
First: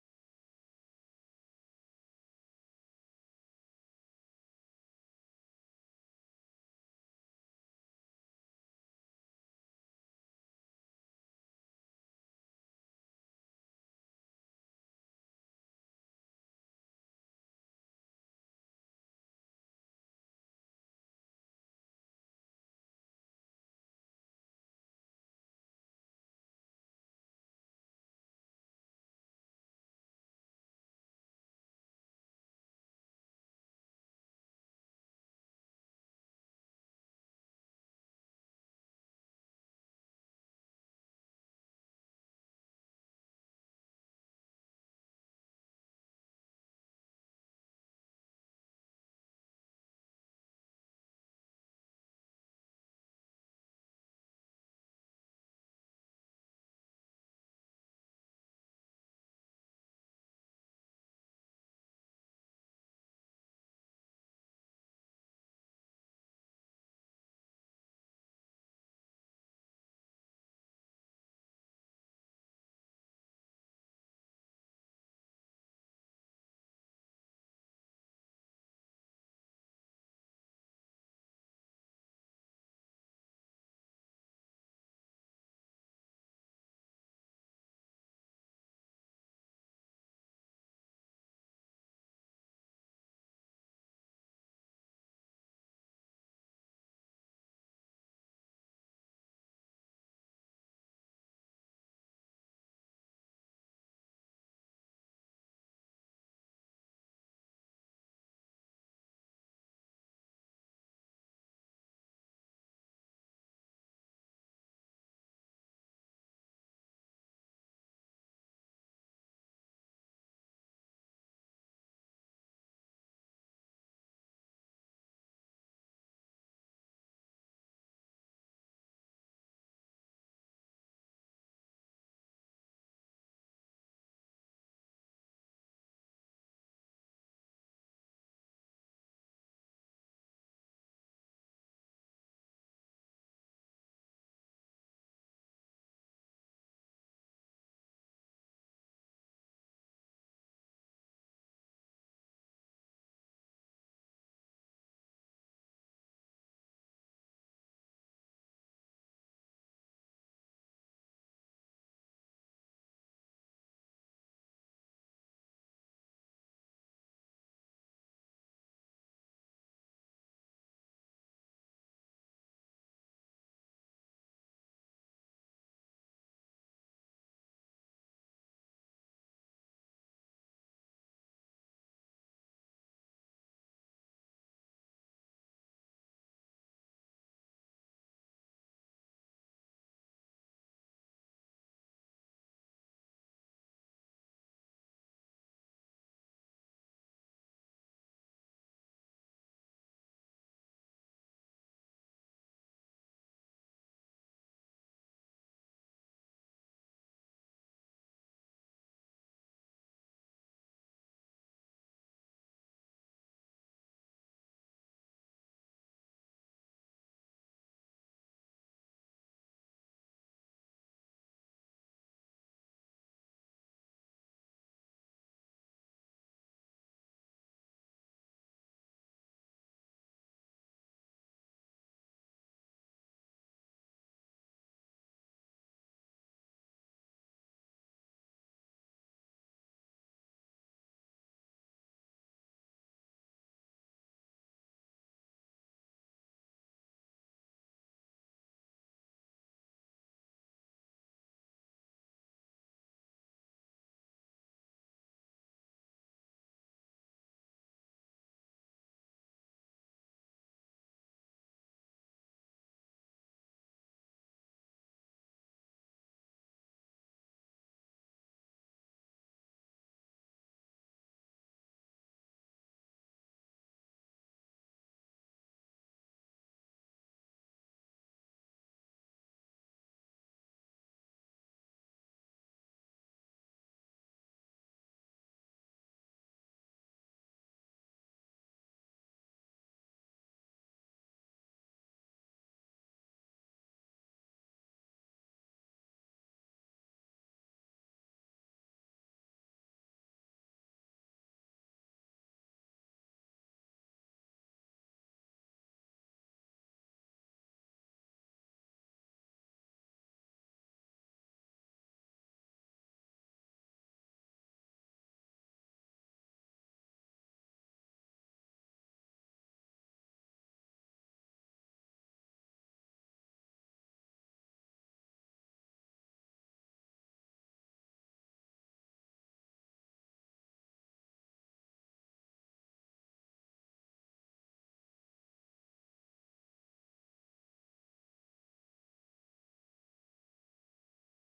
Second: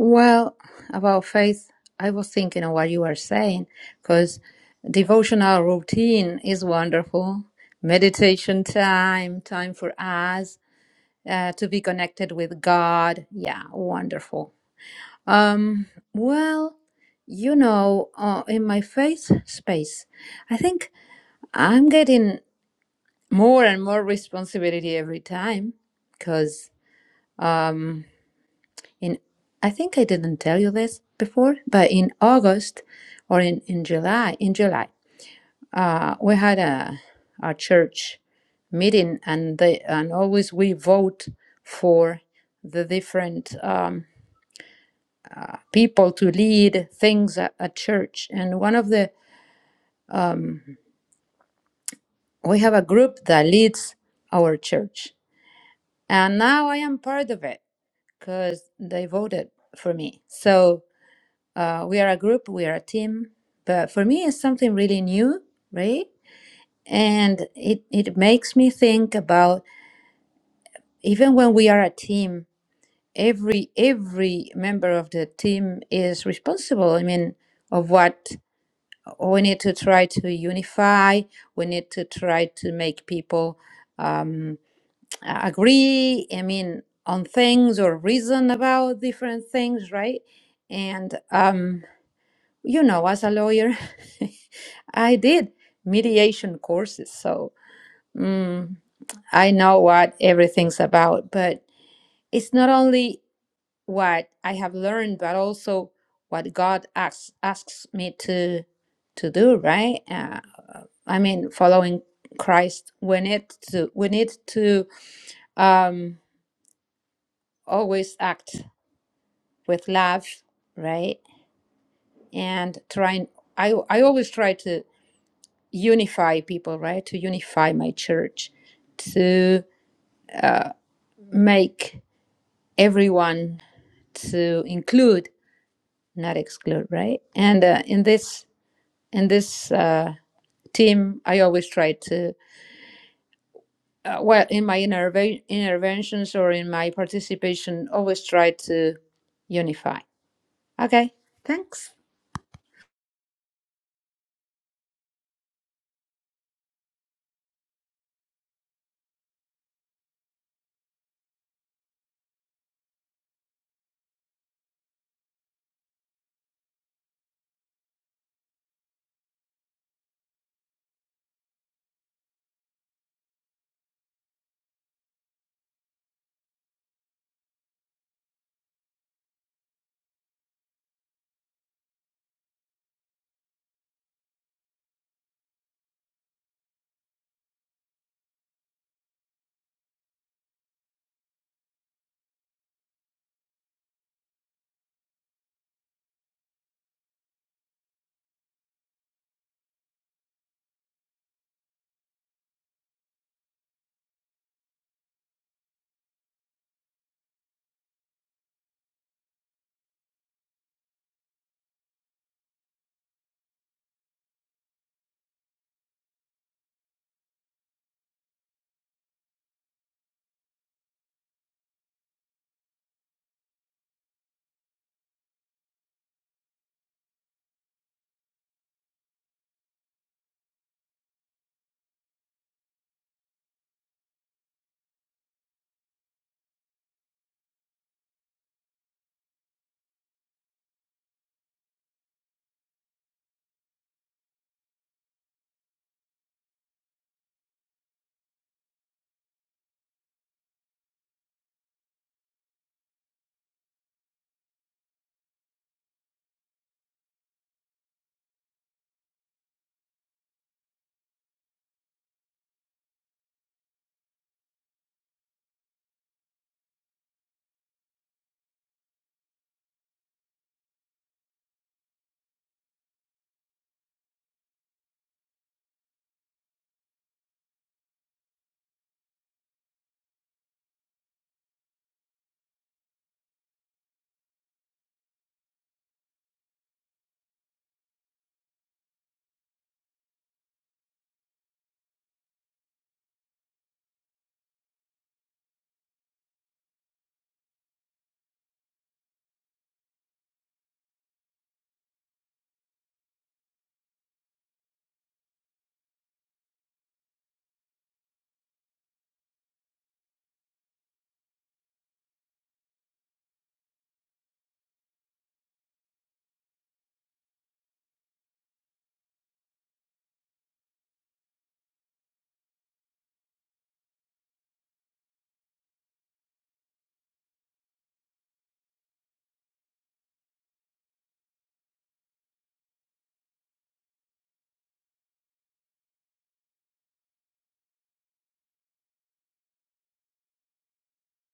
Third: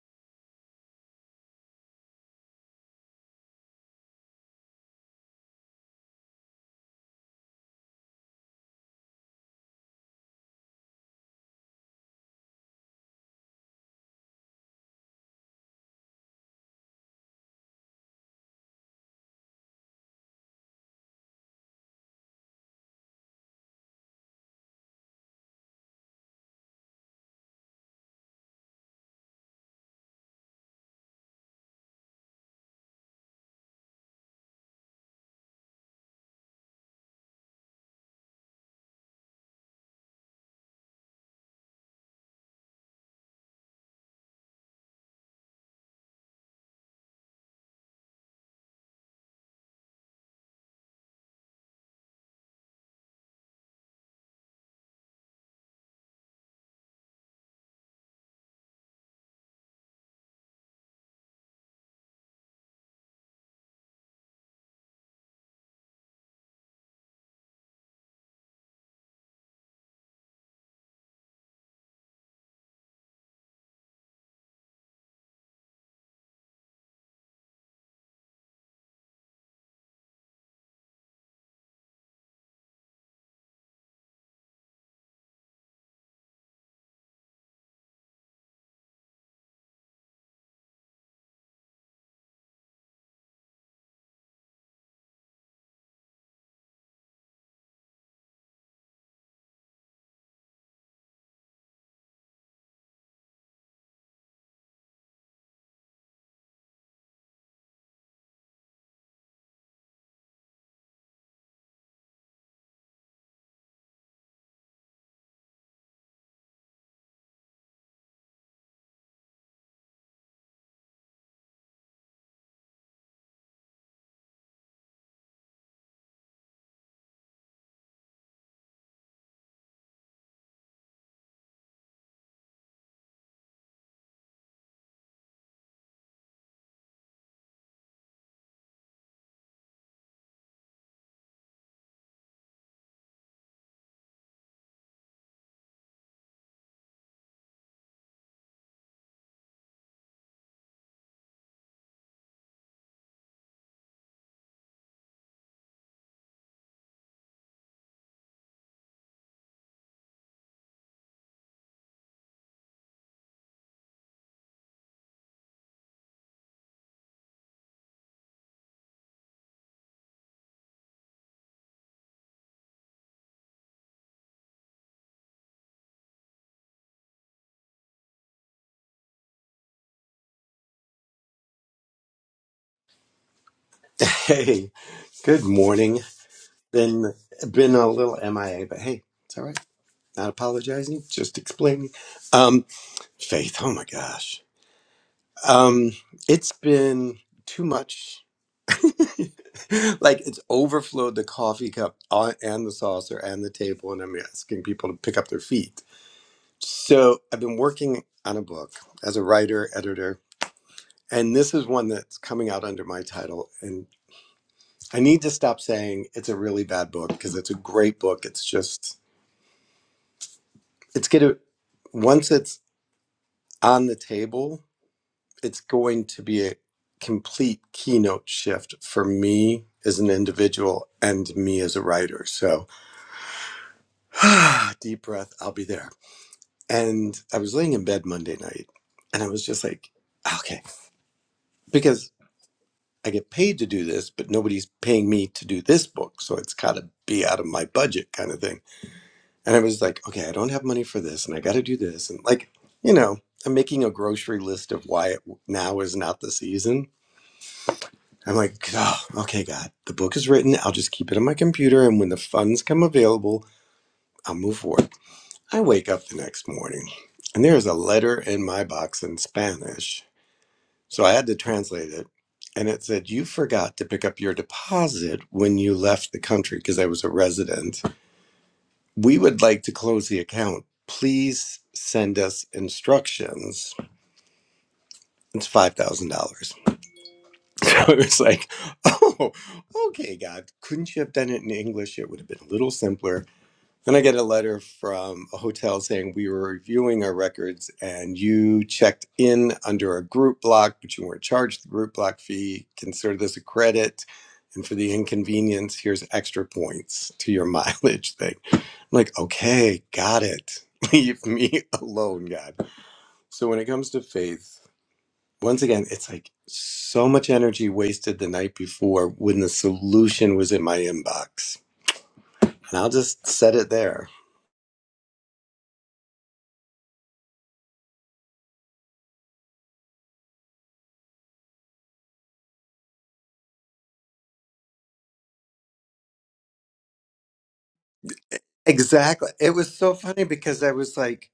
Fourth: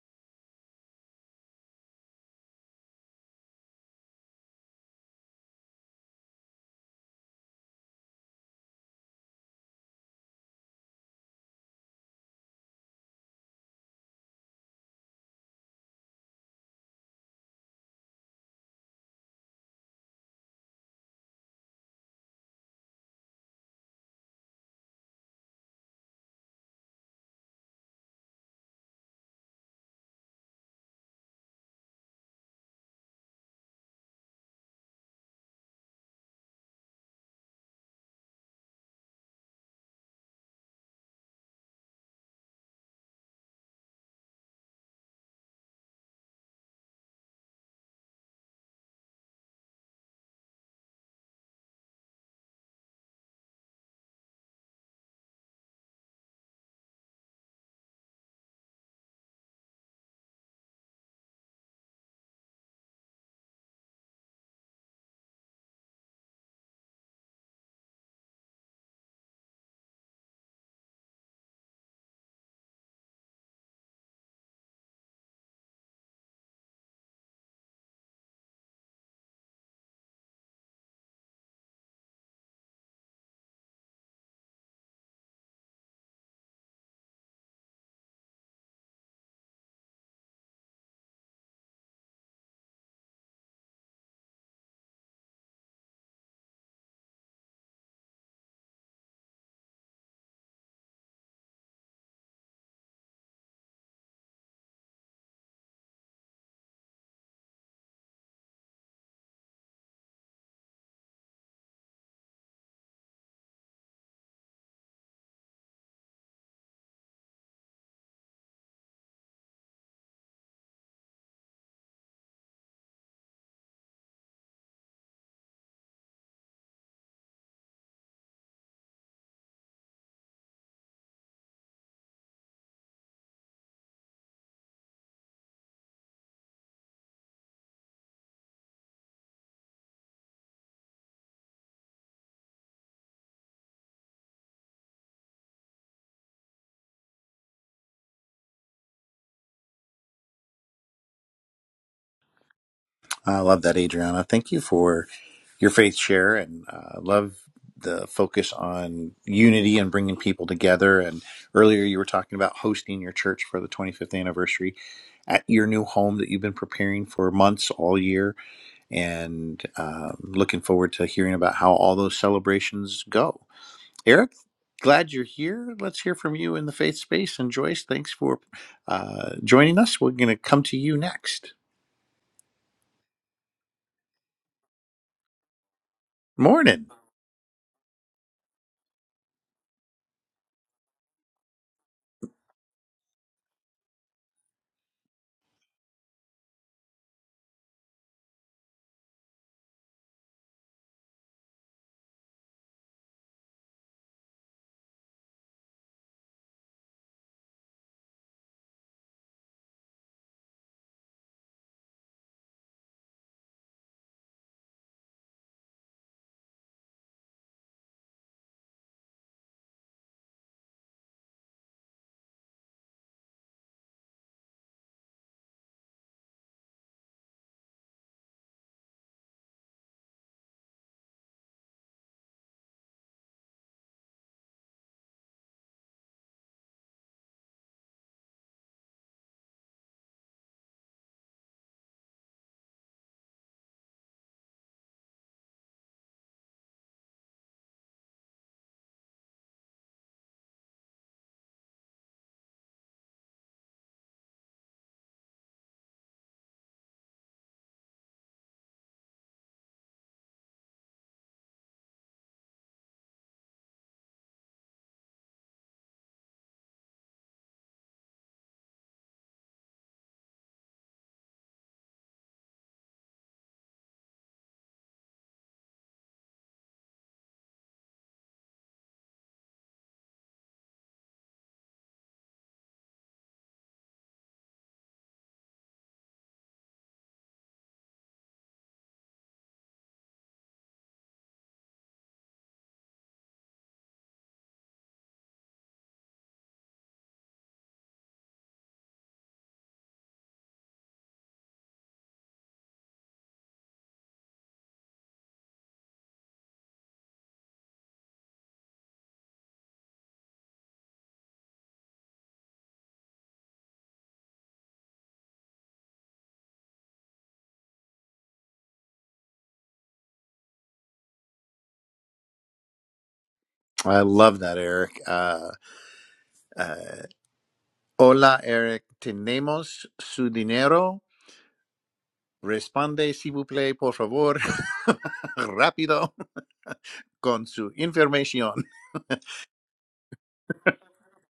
Speaker 2: Well, about faith, I was thinking of what you were saying, because devotional routine is wonderful. Meditation time, time for us uh, to be connected with God. Yeah, wonderful Um, well, you know, uh, in my faith space, I think I'm getting more and more responsibility every time because um, in I think I didn't tell you this before, but in August or in, in July, in July, uh, we had a, a church meeting and they, and always we vote for the different um, people to lead things at, at church. And one of the um, we have a group that leads our church and now i am part of it because they voted for me so uh, we are a group we are a team but for me it's something really new right and it, it makes me think about even when we are a team every every member of the team is responsible i mean of what we need to try to unify we need to try to make people um, uh, agree i mean on things or reason about different things right and um you know as a lawyer i did mediation courses so mm, i know what everything's about but it's not only what i have learned but also what god asks asks me to to do right uh, i mean following christ we need to we need to um always act with love, right? And trying, I, I always try to unify people, right? To unify my church, to uh, make everyone to include, not exclude, right? And uh, in this in this uh, team, I always try to. Uh, well, in my interve- interventions or in my participation, always try to unify. Okay, thanks.
Speaker 1: I love that, Adriana. Thank you for your faith share and uh, love the focus on unity and bringing people together. And earlier you were talking about hosting your church for the 25th anniversary at your new home that you've been preparing for months all year. And uh, looking forward to hearing about how all those celebrations go. Eric, glad you're here. Let's hear from you in the faith space. And Joyce, thanks for uh, joining us. We're going to come to you next.
Speaker 3: Hey, good morning.
Speaker 1: Morning.
Speaker 3: Been been a little MIA, but hey, it's all right. Not apologizing, just explaining. Um, Faith, oh my gosh. Um, it's been too much. like it's overflowed the coffee cup on- and the saucer and the table, and I'm asking people to pick up their feet. So I've been working on a book as a writer, editor, and this is one that's coming out under my title. I need to stop saying it's a really bad book because it's a great book. It's just it's gonna once it's on the table, it's going to be a complete keynote shift for me as an individual and me as a writer. So deep breath, I'll be there. And I was laying in bed Monday night and I was just like, okay, because I get paid to do this, but nobody's paying me to do this book. So it's got to be out of my budget kind of thing. And I was like, okay, I don't have money for this and I got to do this. And like, you know, I'm making a grocery list of why it, now is not the season. I'm like, oh, okay, God, the book is written. I'll just keep it on my computer. And when the funds come available, I'll move forward. I wake up the next morning and there is a letter in my box in Spanish. So I had to translate it. And it said, you forgot to pick up your deposit when you left the country because I was a resident We would like to close the account. Please send us instructions. It's five thousand dollars. So it was like, oh, okay, God, couldn't you have done it in English? It would have been a little simpler. Then I get a letter from a hotel saying we were reviewing our records and you checked in under a group block, but you weren't charged the group block fee. Consider this a credit. And for the inconvenience, here's extra points to your mileage thing. I'm like, okay, got it. Leave me alone, God. So when it comes to faith, once again, it's like so much energy wasted the night before when the solution was in my inbox. And I'll just set it
Speaker 1: I
Speaker 3: there.
Speaker 1: love that, Eric. Uh, uh, hola, Eric. Tenemos su dinero. Responde, si vous plaît, por favor. Rápido con su información.
Speaker 3: Exactly. It was so funny because I was like,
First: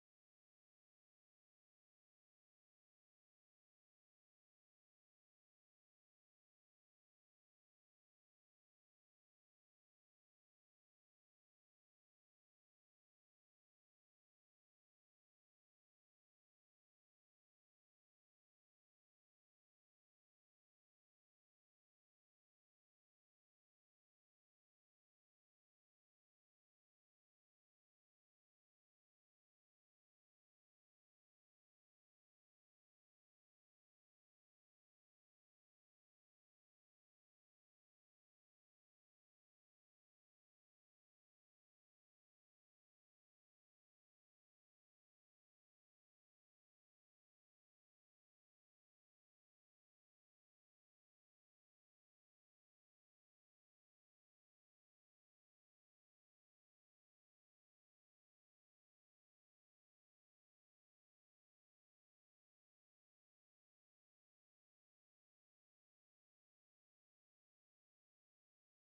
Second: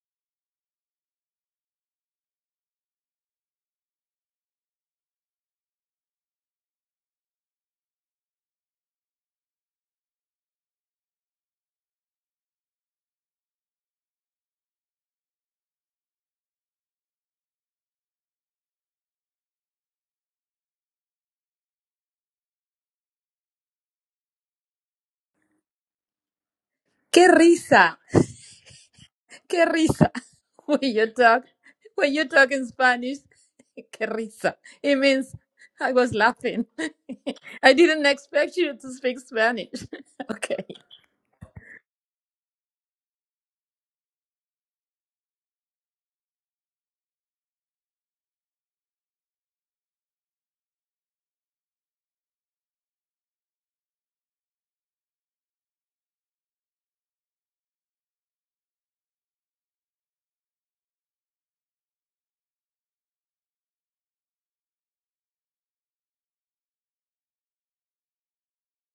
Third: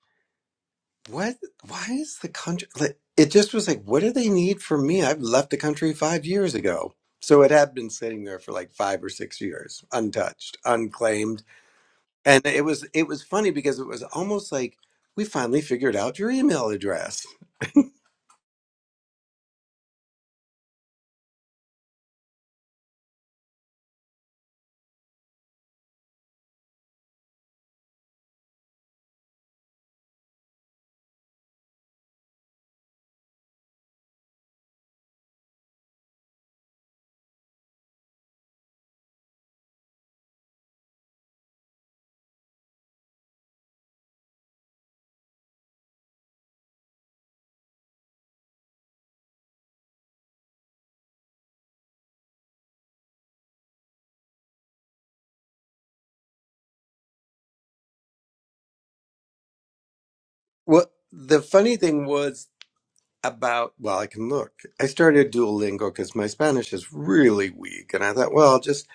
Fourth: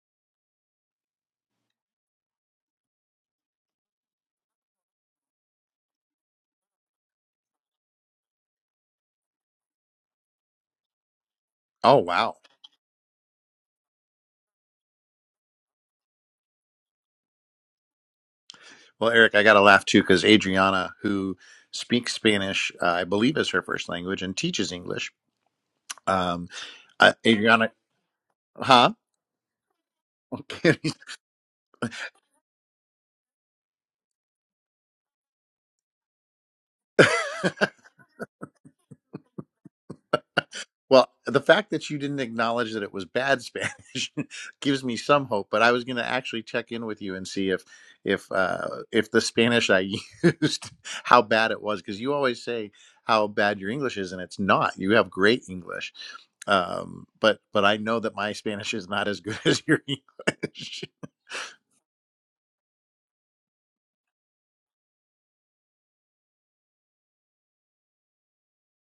Speaker 3: what? Why is the country? Like, it just was like, what do they need from me? I've left the country five years ago. So it had been sitting there for like five or six years, untouched, unclaimed.
Speaker 1: Oh, wow.
Speaker 3: And it was it was funny because it was almost like we finally figured out your email address.
Speaker 1: Well, Eric, I got to laugh too because Adriana, who speaks Spanish, uh, I believe is her first language and teaches English. Um, uh,
Speaker 2: ¡Qué
Speaker 1: Adriana,
Speaker 2: risa!
Speaker 1: huh?
Speaker 2: Qué risa. When
Speaker 1: Okay.
Speaker 2: you talk, when you talk in Spanish, qué risa. It means I was laughing. I didn't expect you to speak Spanish. okay.
Speaker 1: Well, the fact that you didn't acknowledge that it was bad Spanish gives me some hope. But I was going to actually check in with you and see if if uh, if the Spanish I used how bad it was because you always say how bad your English is, and it's not. You have great English, um, but but I know that my Spanish is not as good as your English.
Speaker 3: Well, the funny thing was about well, I can look. I started Duolingo because my Spanish is really weak. And I thought, well, I'll just,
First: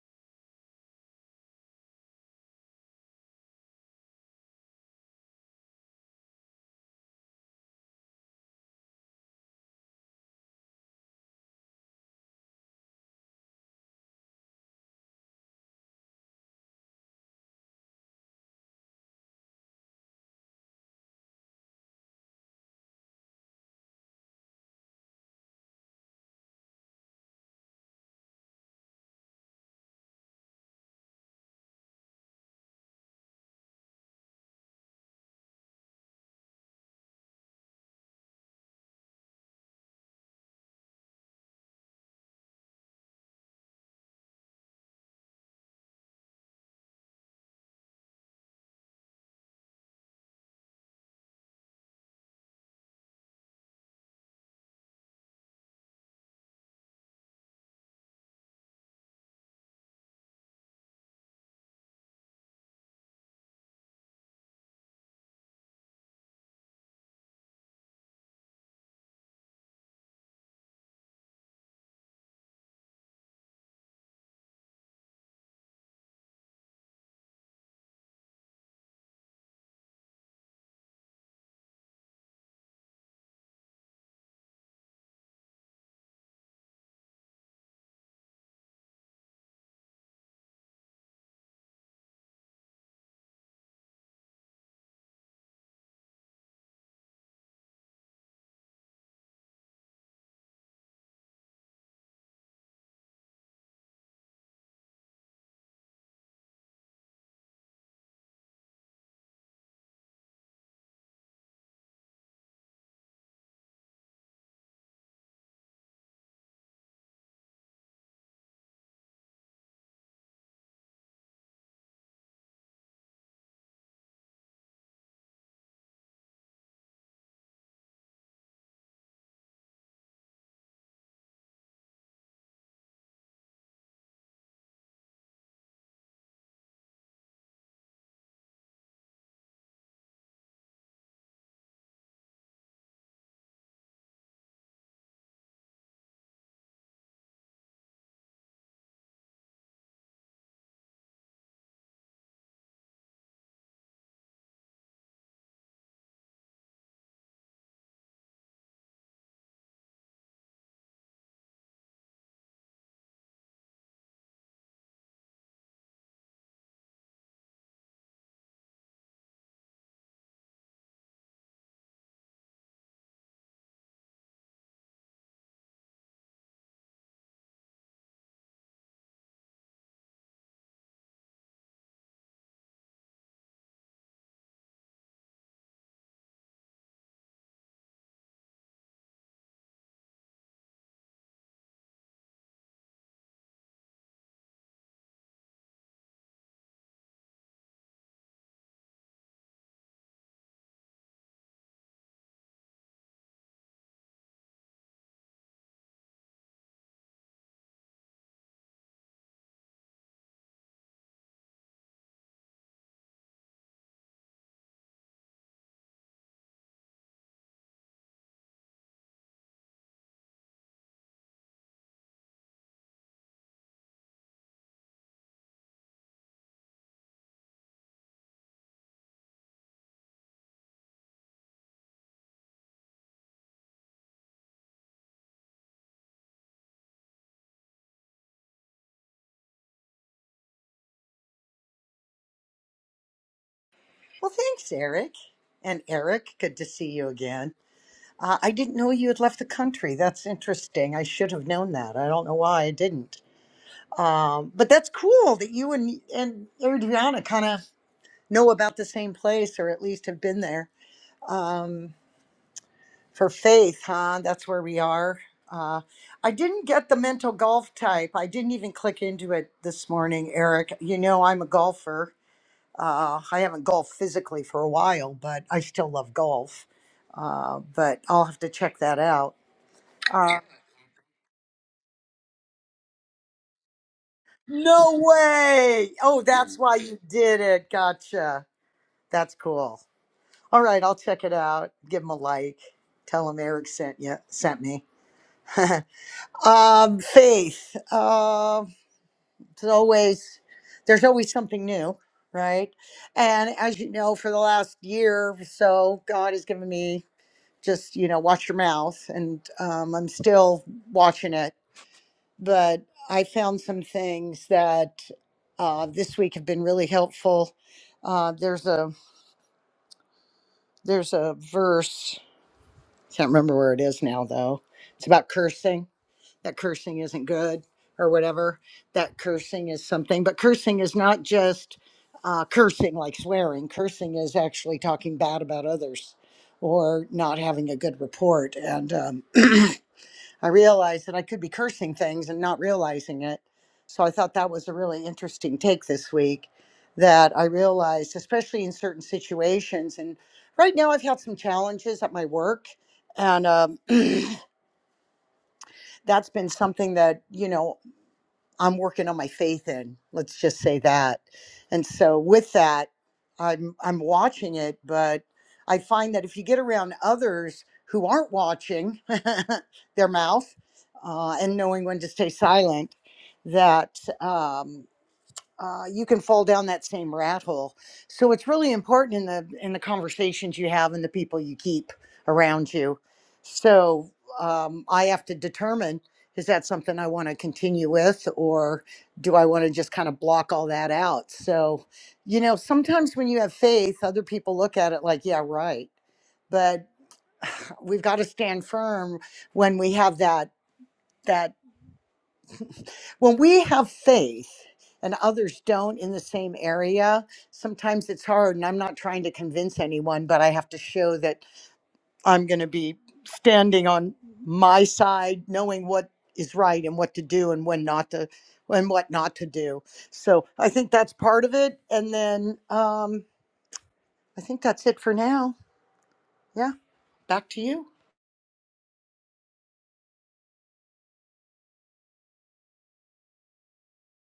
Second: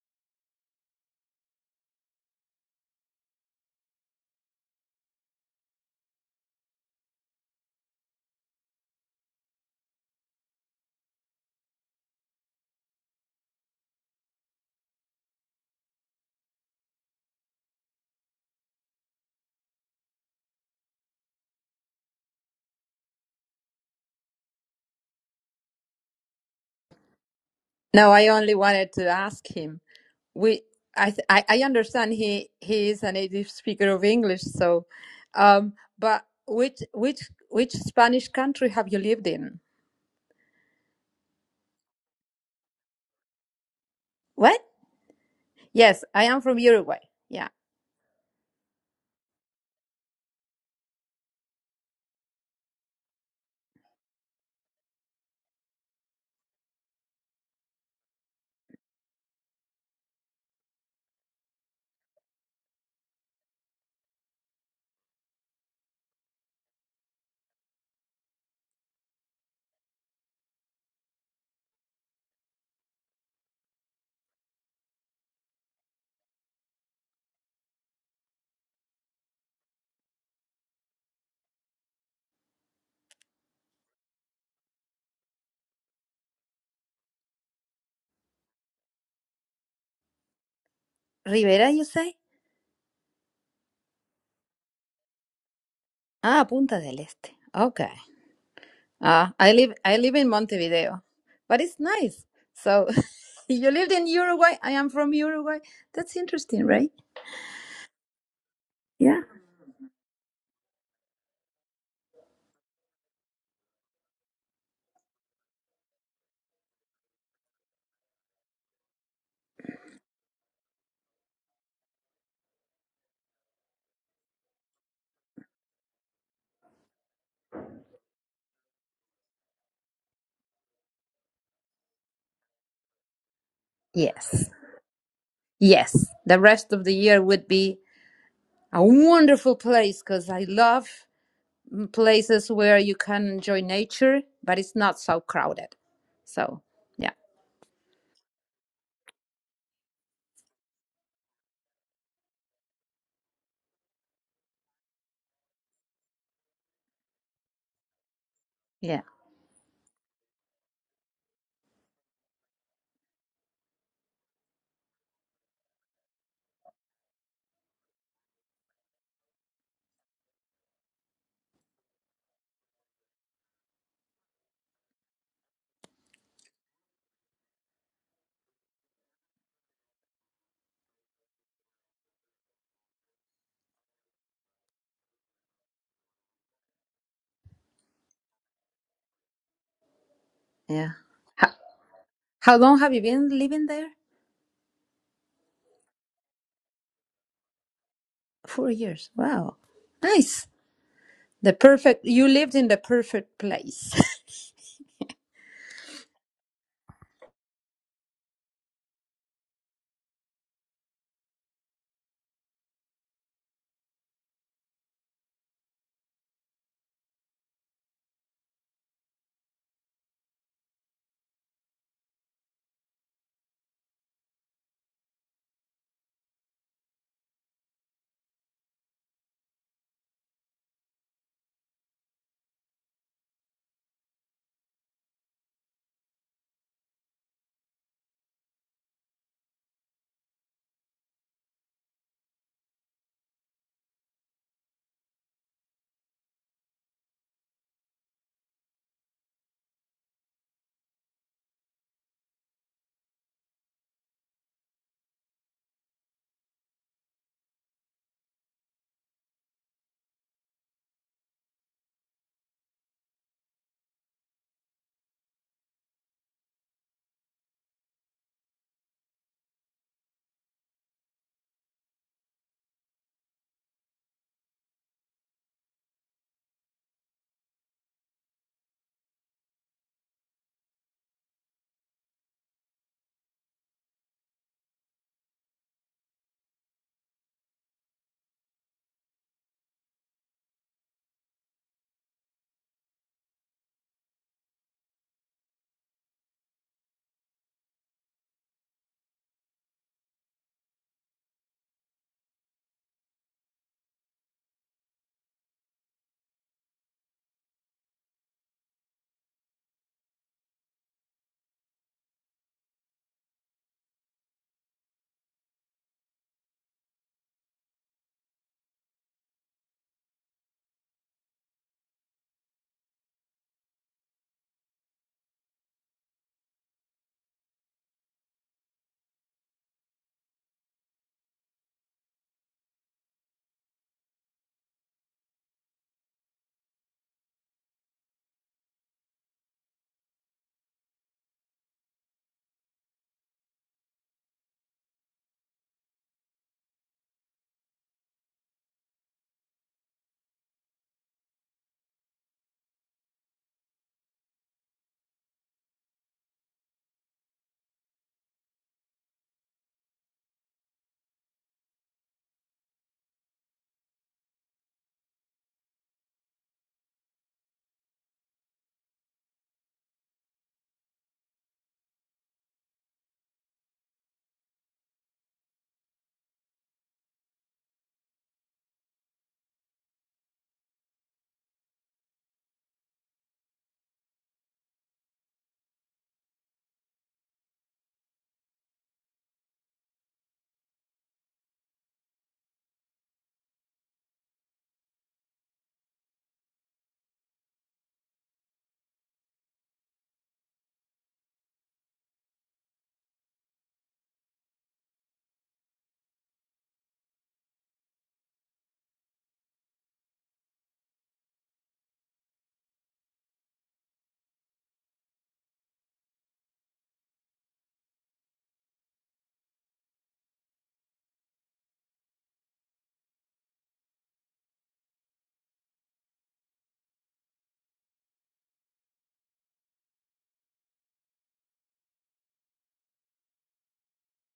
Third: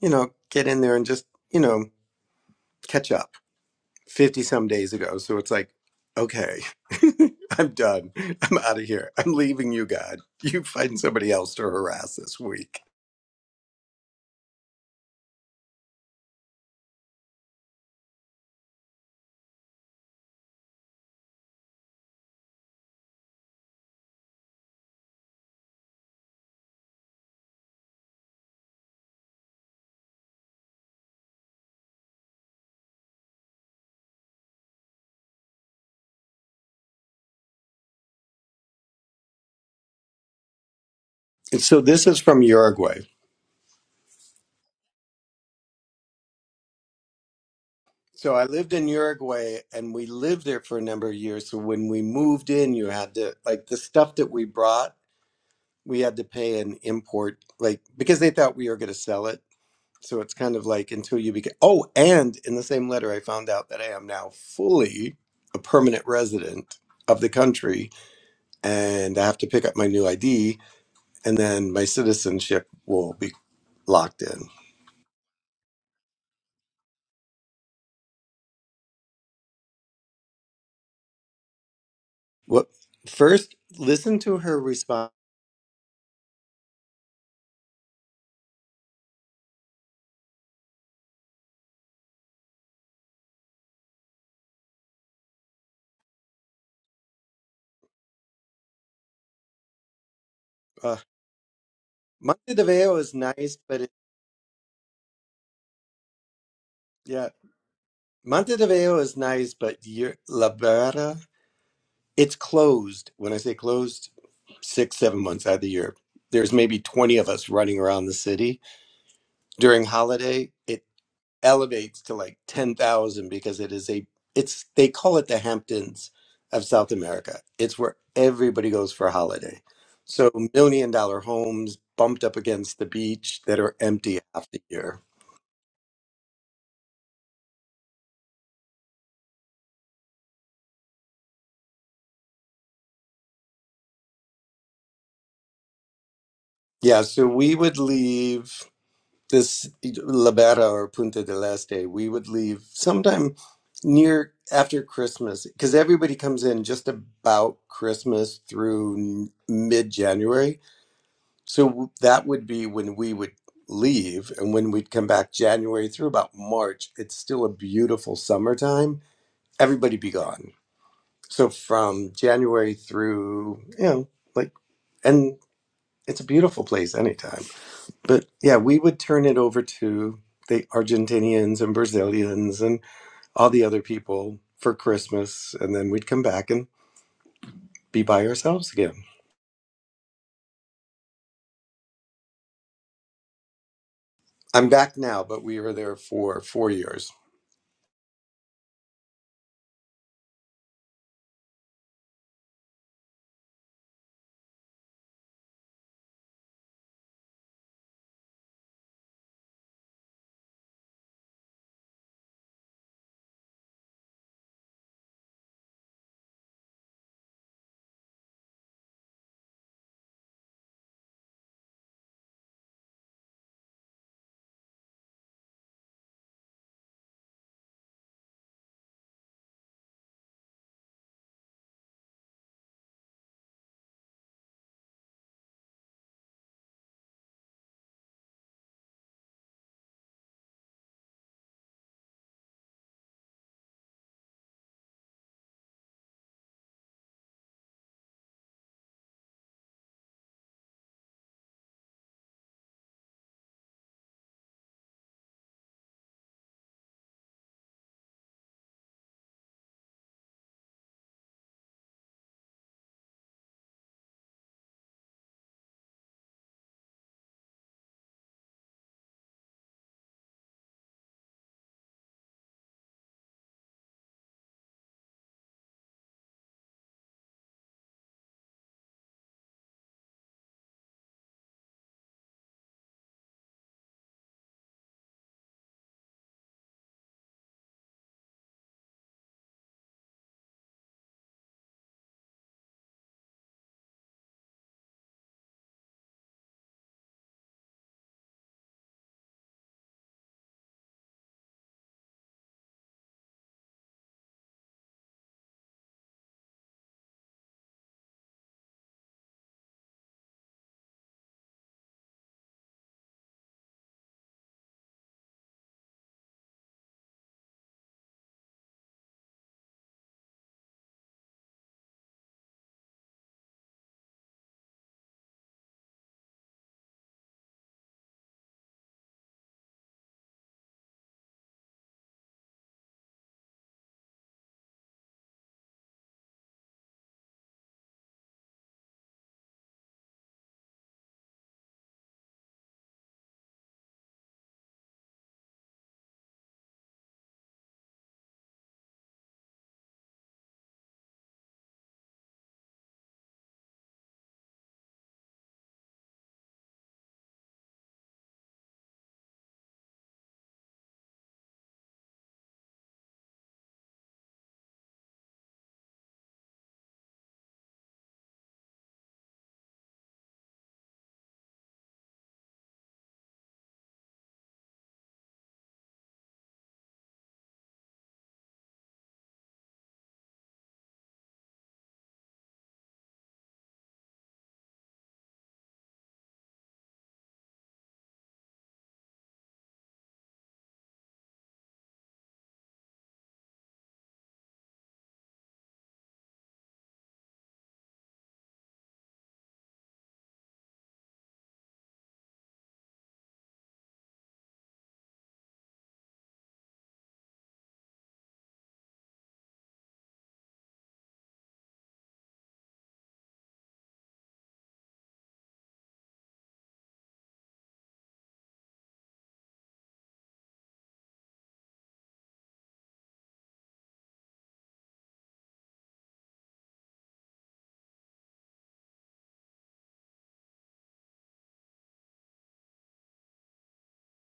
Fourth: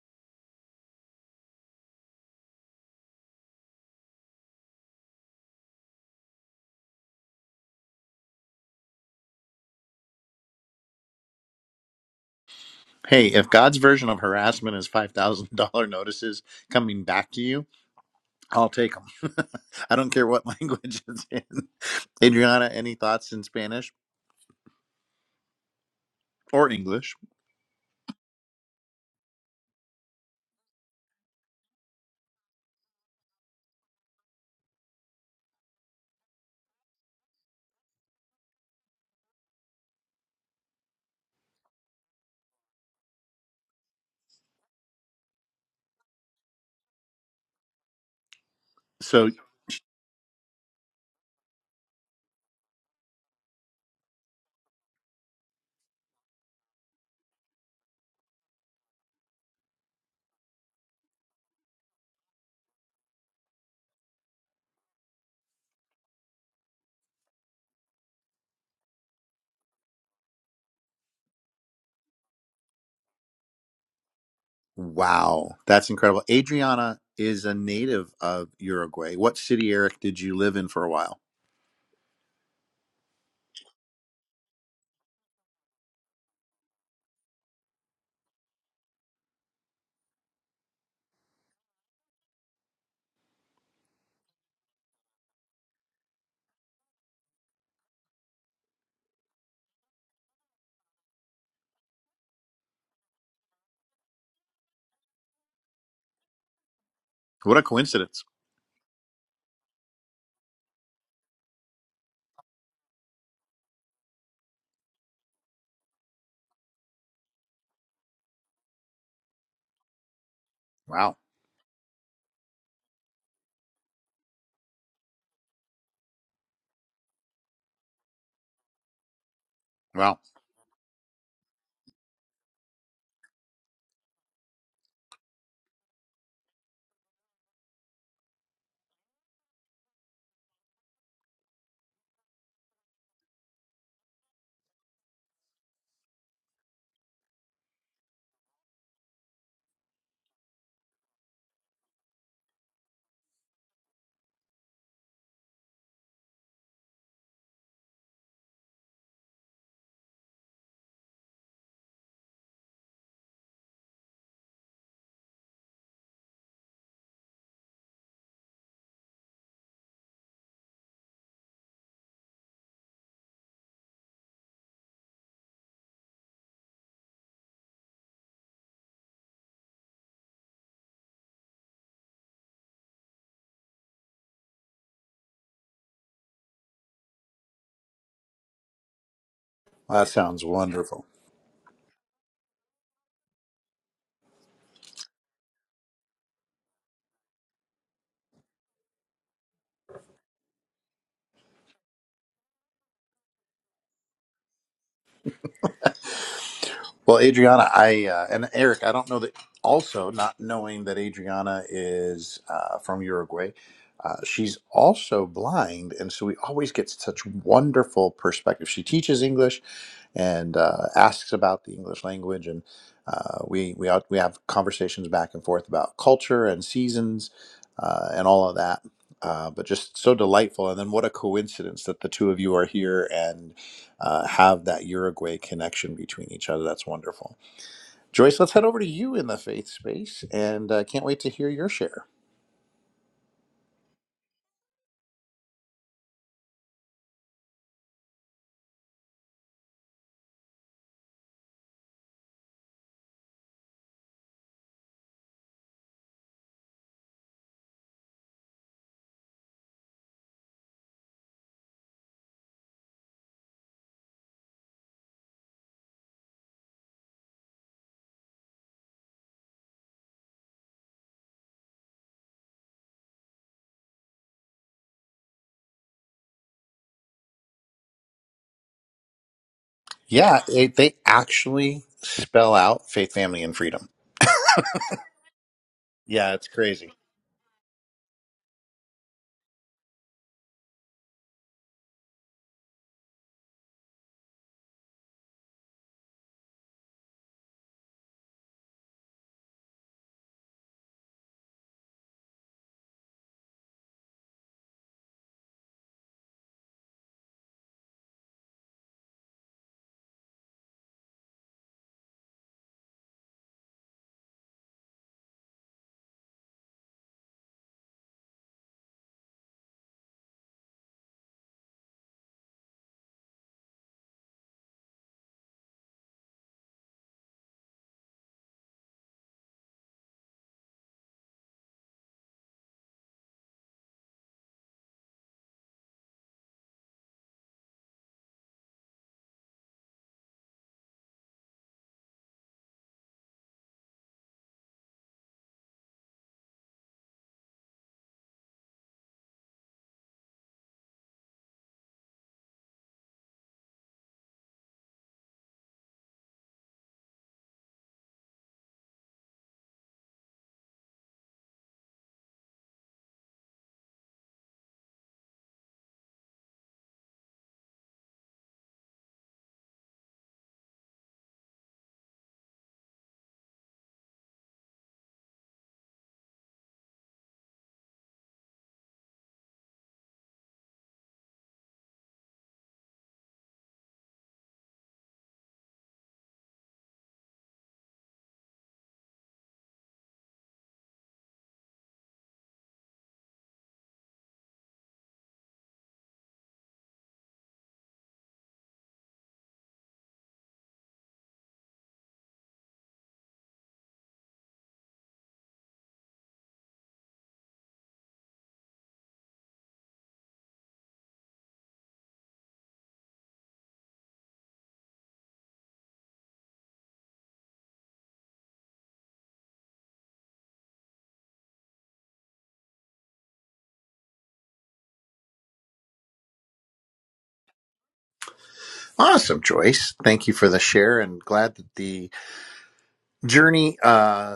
Speaker 3: you know, get in there and just, you know, catch up. 50 some days ago. So it's like, okay, I'm done. I'm out of here. I'm leaving you, God. You find somebody else to harass this week.
Speaker 1: Hey, if God's version of harassment is five thousand dollar notices coming back to you, I'll take them. I don't care what language it's in. Adriana, any thoughts in Spanish or English?
Speaker 2: No, I only wanted to ask him. We, I, th- I, I understand he he is a native speaker of English. So, um, but which which which Spanish country have you lived in?
Speaker 3: And so this is from Uruguay.
Speaker 2: What? Yes, I am from Uruguay. Yeah,
Speaker 3: So I lived in
Speaker 1: So,
Speaker 3: Uruguay and we lived there for a number of years. So when we moved in, you had to, like, the stuff that we brought, we had to pay an import, like, because they thought we were going to sell it. So it's kind of like until you became, oh, and in the same letter, I found out that I am now fully a permanent resident of the country and I have to pick up my new ID, and then my citizenship will be locked in.
Speaker 1: wow, that's incredible. Adriana is a native of Uruguay. What city, Eric, did you live in for a while?
Speaker 3: What first? Listen to her response.
Speaker 2: Rivera, you say? Ah, Punta del Este. Okay. Uh, I live I live in
Speaker 3: Uh,
Speaker 2: Montevideo, but it's nice.
Speaker 3: Monte de
Speaker 2: So
Speaker 3: Veo is nice,
Speaker 2: you
Speaker 3: but it,
Speaker 2: lived in Uruguay. I am from Uruguay. That's interesting, right?
Speaker 3: yeah,
Speaker 1: What a coincidence.
Speaker 3: Monte de Veo is
Speaker 2: Yeah.
Speaker 3: nice, but you're La Barra. it's closed. When I say closed, six seven months out of the year. There's maybe twenty of us running around the city during holiday. It.
Speaker 1: Wow.
Speaker 3: elevates to like 10,000 because it is a it's they call it the Hamptons of South America. It's where everybody goes for a holiday.
Speaker 1: Wow.
Speaker 3: So million dollar homes bumped up against the beach that are empty
Speaker 2: Yes.
Speaker 3: half the year.
Speaker 2: Yes. The rest of the year would be a wonderful place because I love mm, places where you can enjoy nature, but it's not so crowded. So
Speaker 3: Yeah,
Speaker 2: yeah,
Speaker 3: so we would leave this Libera or Punta del Este. We would leave sometime near after Christmas because everybody comes in just about Christmas
Speaker 2: yeah,
Speaker 3: through mid January So that would be when we would leave and when we'd come back January through about March. It's still a beautiful summertime. Everybody be gone. So from January through, you know, like, and it's a beautiful place anytime. But yeah, we would turn it over to the Argentinians and Brazilians and all the other people for Christmas. And then we'd come back and be by ourselves again.
Speaker 1: That sounds
Speaker 2: yeah.
Speaker 1: wonderful.
Speaker 2: How, how long have you been living there?
Speaker 3: I'm back now, but we were there for four years.
Speaker 2: Four years. Wow. Nice. The perfect. You lived in the perfect place.
Speaker 1: Well, Adriana, I uh, and Eric, I don't know that. Also, not knowing that Adriana is uh, from Uruguay, uh, she's also blind, and so we always get such wonderful perspective. She teaches English and uh, asks about the English language, and uh, we we out, we have conversations back and forth about culture and seasons uh, and all of that. Uh, but just so delightful, and then what a coincidence that the two of you are here, and uh, have that Uruguay connection between each other. That's wonderful. Joyce, let's head over to you in the faith space, and uh, can't wait to hear your share.
Speaker 4: Well, thanks, Eric. And Eric, good to see you again. Uh, I didn't know you had left the country. That's interesting. I should have known that. I don't know why I didn't. Um, but that's cool that you and and Adriana kind of know about the same place, or at least have been there for faith, huh? That's where we are. Uh, I didn't get the mental golf type. I didn't even click into it this morning, Eric. You know, I'm a golfer. Uh, I haven't golfed physically for a while, but I still love golf Uh, but I'll have to check that out. Uh,
Speaker 1: Yeah, it, they actually spell out faith, family, and freedom.
Speaker 4: no way! Oh,
Speaker 1: Yeah, it's
Speaker 4: that's why
Speaker 1: crazy.
Speaker 4: you did it. Gotcha. That's cool. All right, I'll check it out. Give him a like. Tell him Eric sent you sent me. um, faith. Um, it's always there's always something new, right? And as you know, for the last year or so, God has given me just you know watch your mouth, and um, I'm still watching it but I found some things that uh, this week have been really helpful. Uh, there's a there's a verse can't remember where it is now though. It's about cursing that cursing isn't good or whatever that cursing is something, but cursing is not just uh, cursing like swearing. Cursing is actually talking bad about others or not having a good report and. Um, I realized that I could be cursing things and not realizing it. So I thought that was a really interesting take this week that I realized, especially in certain situations. And right now, I've had some challenges at my work. And um, that's been something that, you know, I'm working on my faith in. Let's just say that. And so with that, I'm I'm watching it, but I find that if you get around others who aren't watching their mouth uh, and knowing when to stay silent, that um, uh, you can fall down that same rat hole. So it's really important in the in the conversations you have and the people you keep around you. So um, I have to determine is that something I want to continue with, or do I want to just kind of block all that out? So, you know, sometimes when you have faith, other people look at it like, yeah, right. But we've got to stand firm when we have that that when we have faith and others don't in the same area, sometimes it's hard. And I'm not trying to convince anyone, but I have to show that I'm going to be standing on my side, knowing what is right and what to do and when not to and what not to do. So I think that's part of it. And then um, I think that's it for now. Yeah, back to you.
Speaker 1: Awesome, Joyce. Thank you for the share, and glad that the journey. Uh,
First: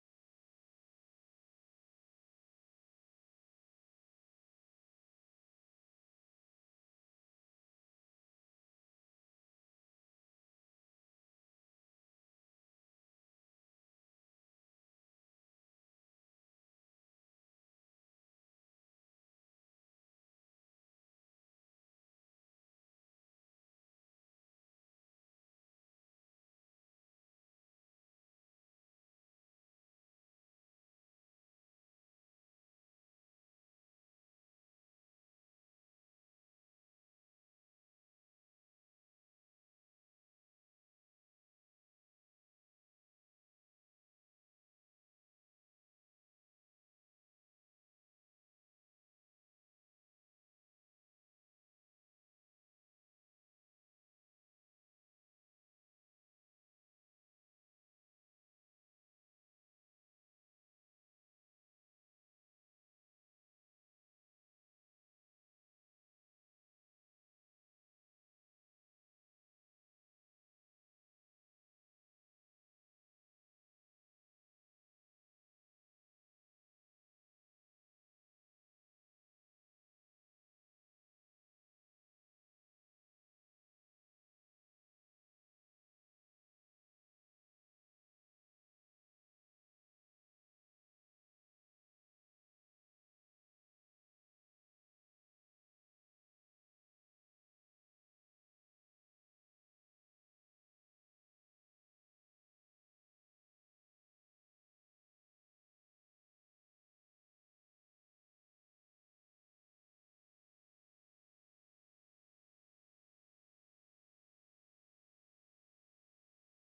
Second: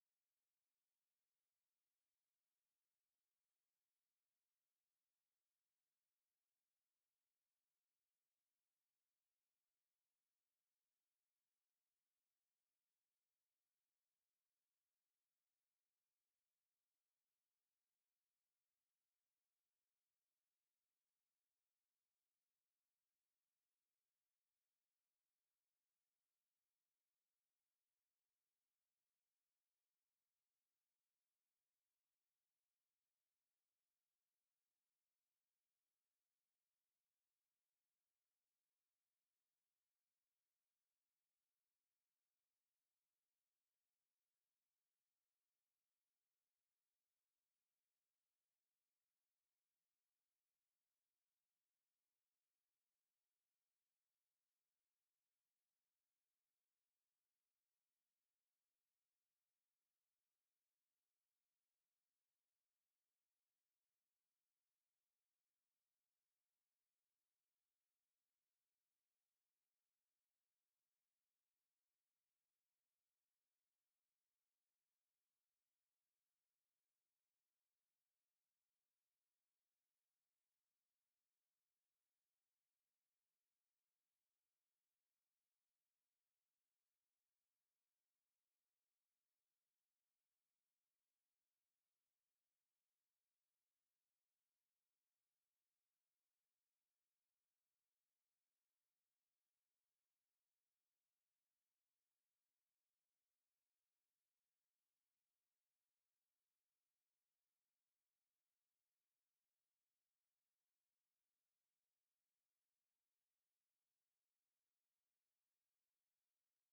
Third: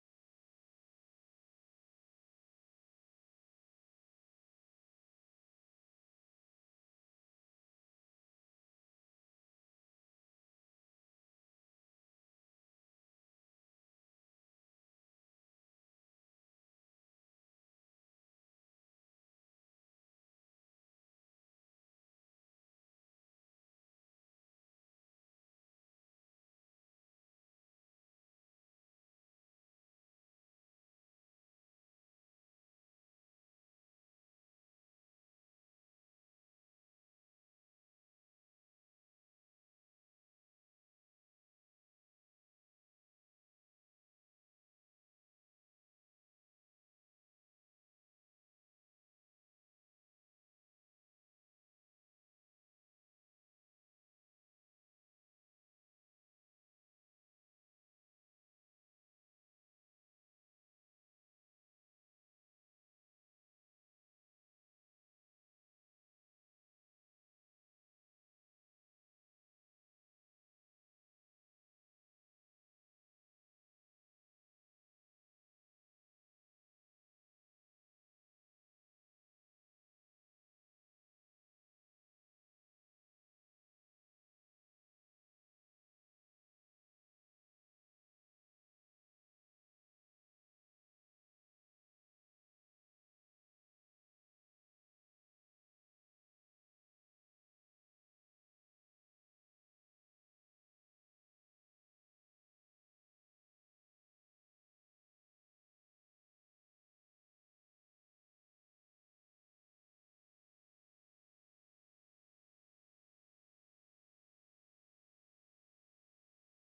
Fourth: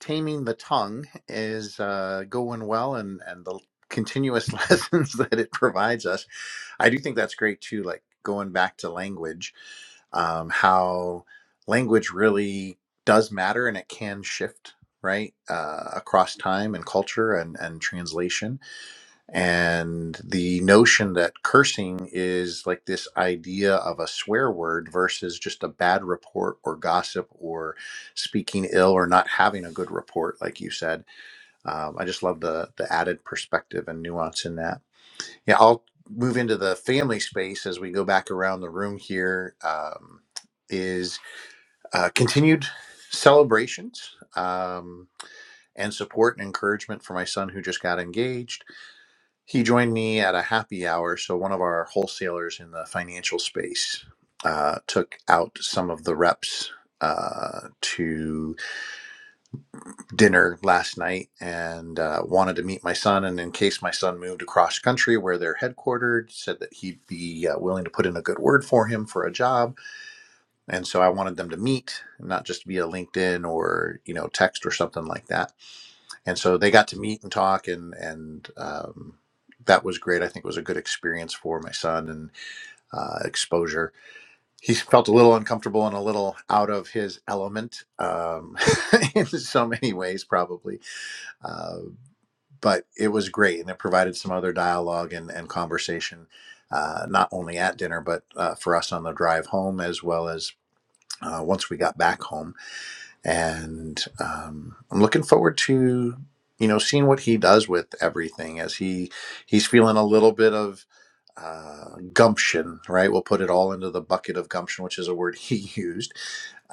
Speaker 1: taming the tongue is uh, going well and and the continuous lessons that it provides us i do think that's great too like going back to language um, how language really does matter and it can shift right uh, across time and culture and and translation and the notion that cursing is like this idea of a swear word versus just a bad report or gossip or speaking ill or not having a good report like you said um, i just love the the added perspective and nuance in that yeah i'll move into the family space as we go back around the room here um, is uh, continued celebrations um, and support and encouragement for my son who just got engaged he joined me at a happy hour. So, one of our wholesalers in the financial space uh, took out some of the reps uh, to dinner last night and uh, wanted to meet my son. And in case my son moved across country where they're headquartered, said that he'd be uh, willing to put in a good word for him for a job. And so, I wanted them to meet, not just via LinkedIn or, you know, text or something like that and so they got to meet and talk and and um, that was great i think it was a good experience for my son and uh, exposure he felt a little uncomfortable and a little out of his element um, in so many ways probably uh, but it was great and it provided some other dialogue and, and conversation uh, not only at dinner but uh, for us on the drive home as well as uh, once we got back home and um, I'm looking forward to you know seeing what he does with everything as he he's feeling a little bit of uh, gumption, right? We'll put it all into the bucket of gumption, which is a word he used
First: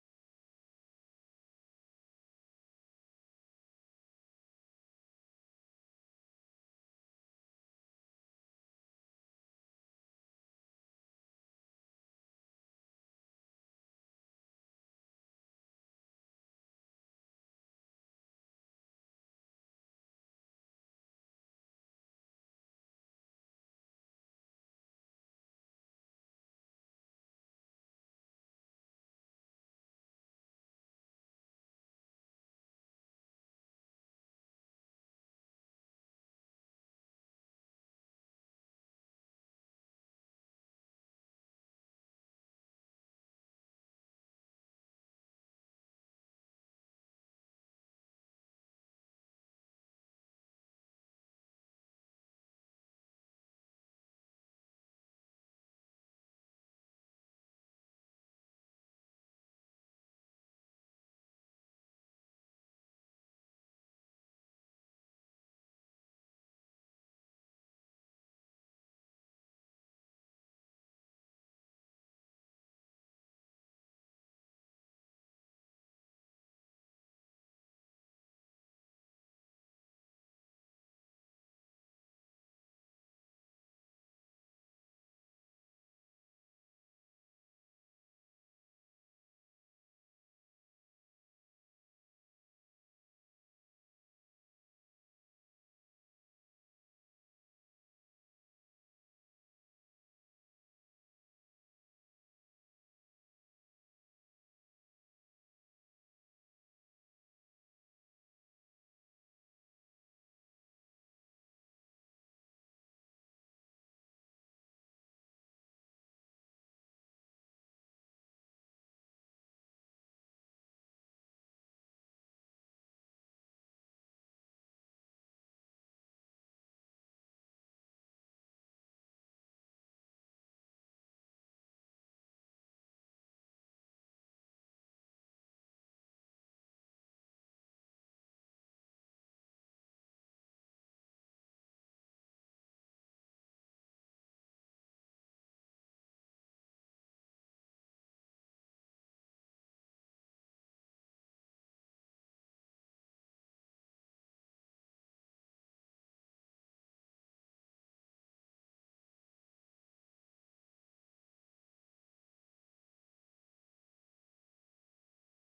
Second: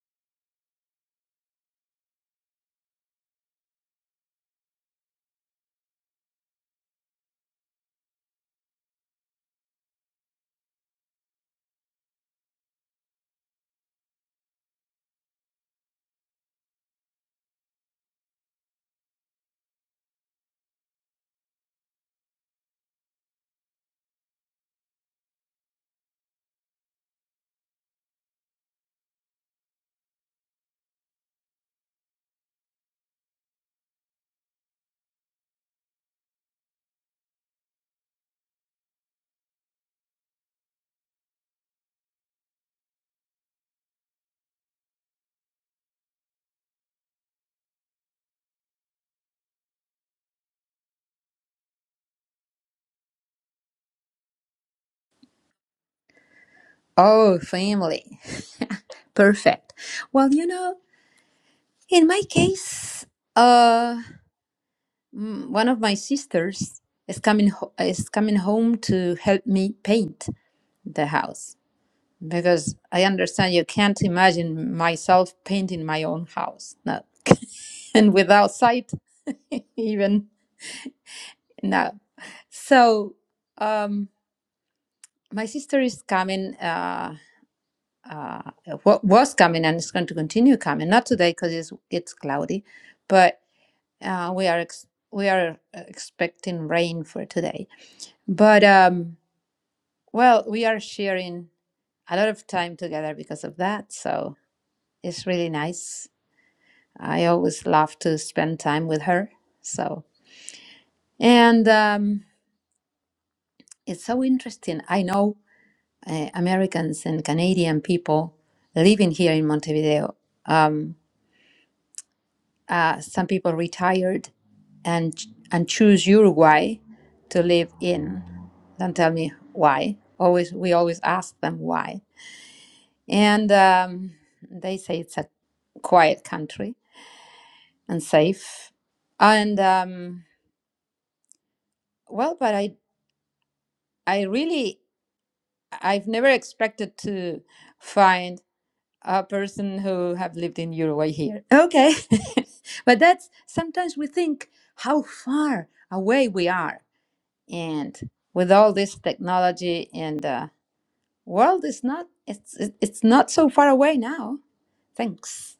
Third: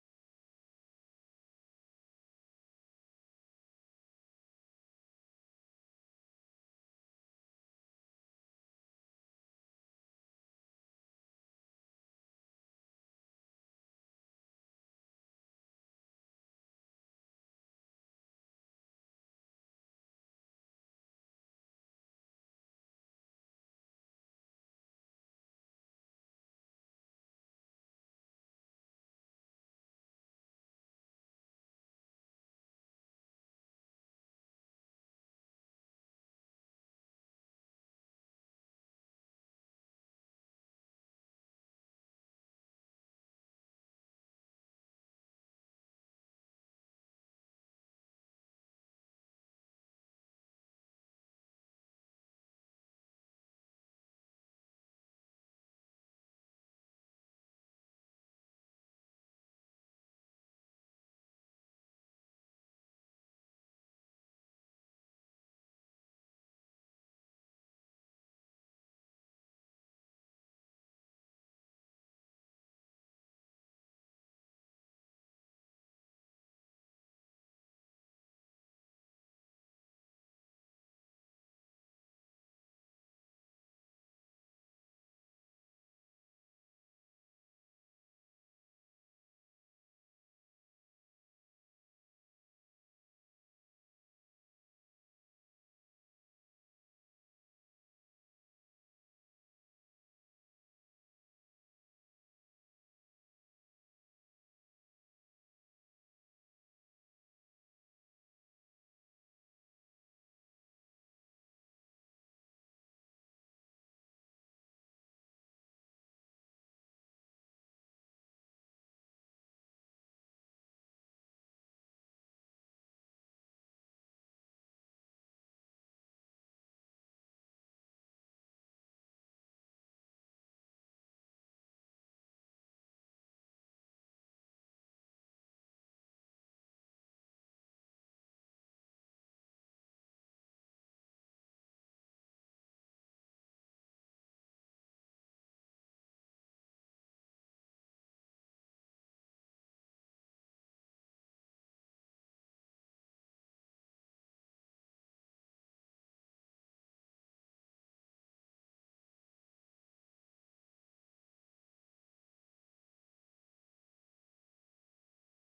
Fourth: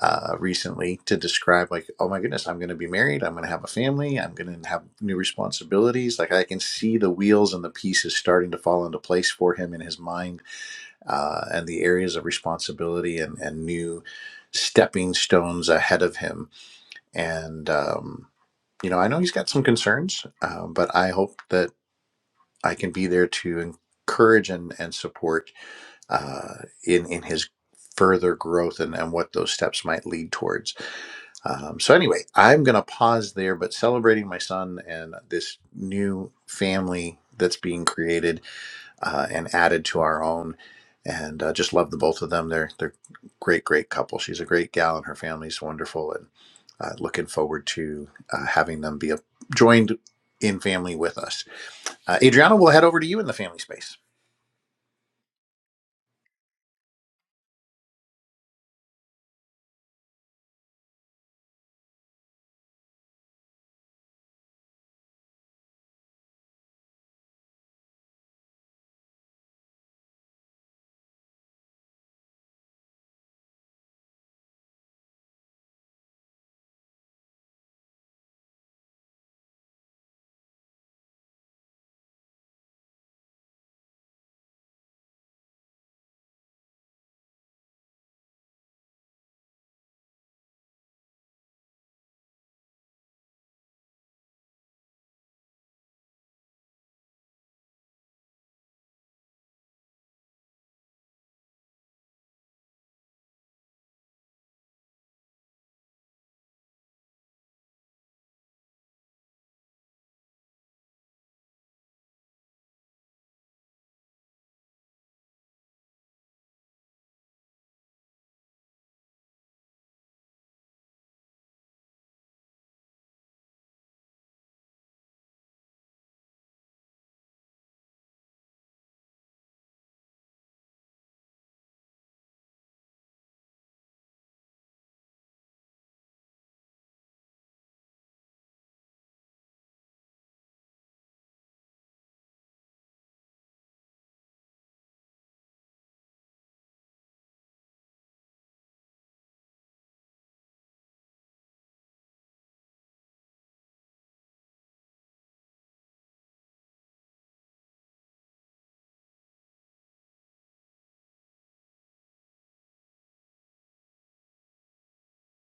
Speaker 1: uh, recently to describe like, oh my goodness, I'm going to be married, I'm going to have a family, I'm going to have new responsibilities. Like I can see the wheels and the pieces starting to fall into place for him in his mind uh, and the areas of responsibility and and new stepping stones ahead of him and um, you know, I know he's got some concerns, uh, but I hope that I can be there to encourage and and support uh, in in his further growth and, and what those steps might lead towards. Um, so anyway, I'm going to pause there, but celebrating my son and this new family that's being created uh, and added to our own. And uh, just love the both of them. They're they're great, great couple. She's a great gal, and her family's wonderful. And uh, looking forward to uh, having them be a, joined in family with us. Uh, Adriana, we'll head over to you in the family space.
Speaker 2: Oh, family. Perfect. Well, you know, in my case, uh, mm, one of my sisters is coming ho- is coming home to help me paint the house because I understand you can't imagine myself painting my own house. No. And without sight, even no. So, um, my sister is coming. Uh, uh, what was coming and it's going to continue coming. Not today because it's it's cloudy, but uh, we are ex- we are uh, expecting rain for today. But um, well, we are sharing a lot of time together because of that. So it's really nice. I always love to spend time with her. So and um, it's so interesting. I know uh, Americans and Canadian people living here in Montevideo. Um, uh, some people retired and and choose Uruguay to live in. Don't tell me why. Always we always ask them why, and um, they say it's a quiet country and safe. And um, well, but I I really I've never expected to find a person who have lived in Uruguay here. Okay, but that's sometimes we think how far away we are and with all this technology and the world is not it's it- it's not so far away now thanks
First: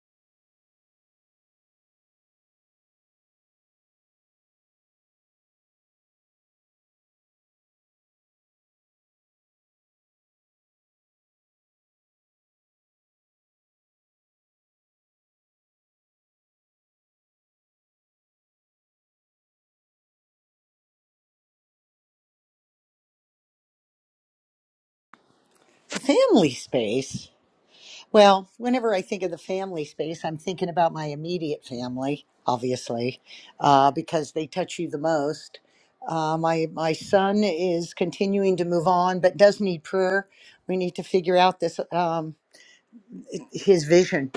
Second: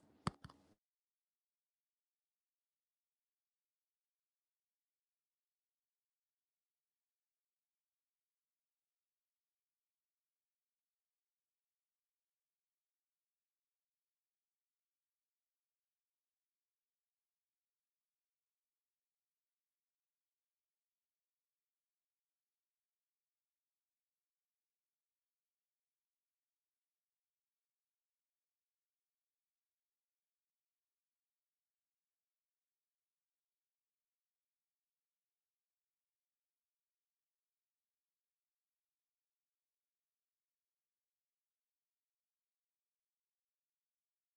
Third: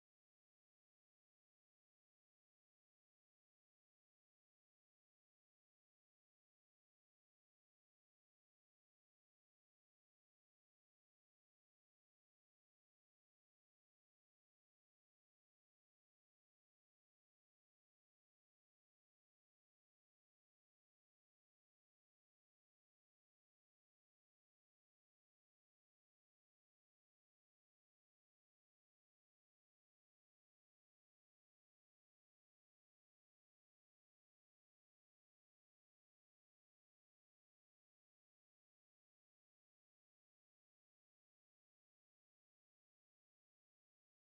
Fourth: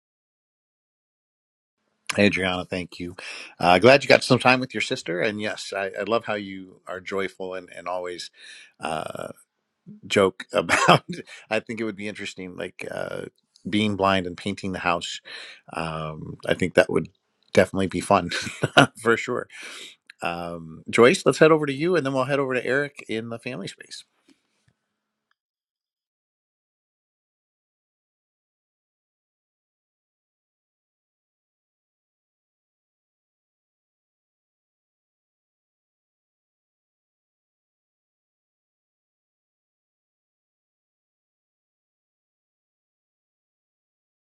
Speaker 1: Adriana, thank you. Uh, glad you got some time with your sister. And yes, I, I love how you are joyful and, and always. joke about i think it would be interesting like uh being blind and painting the house um i think that would definitely be fun for sure um joyce let's head over to you and then we'll head over to eric in the family space
Speaker 4: family space. Well, whenever I think of the family space, I'm thinking about my immediate family, obviously, uh, because they touch you the most. Uh, my my son is continuing to move on, but does need prayer. We need to figure out this. Um, his vision.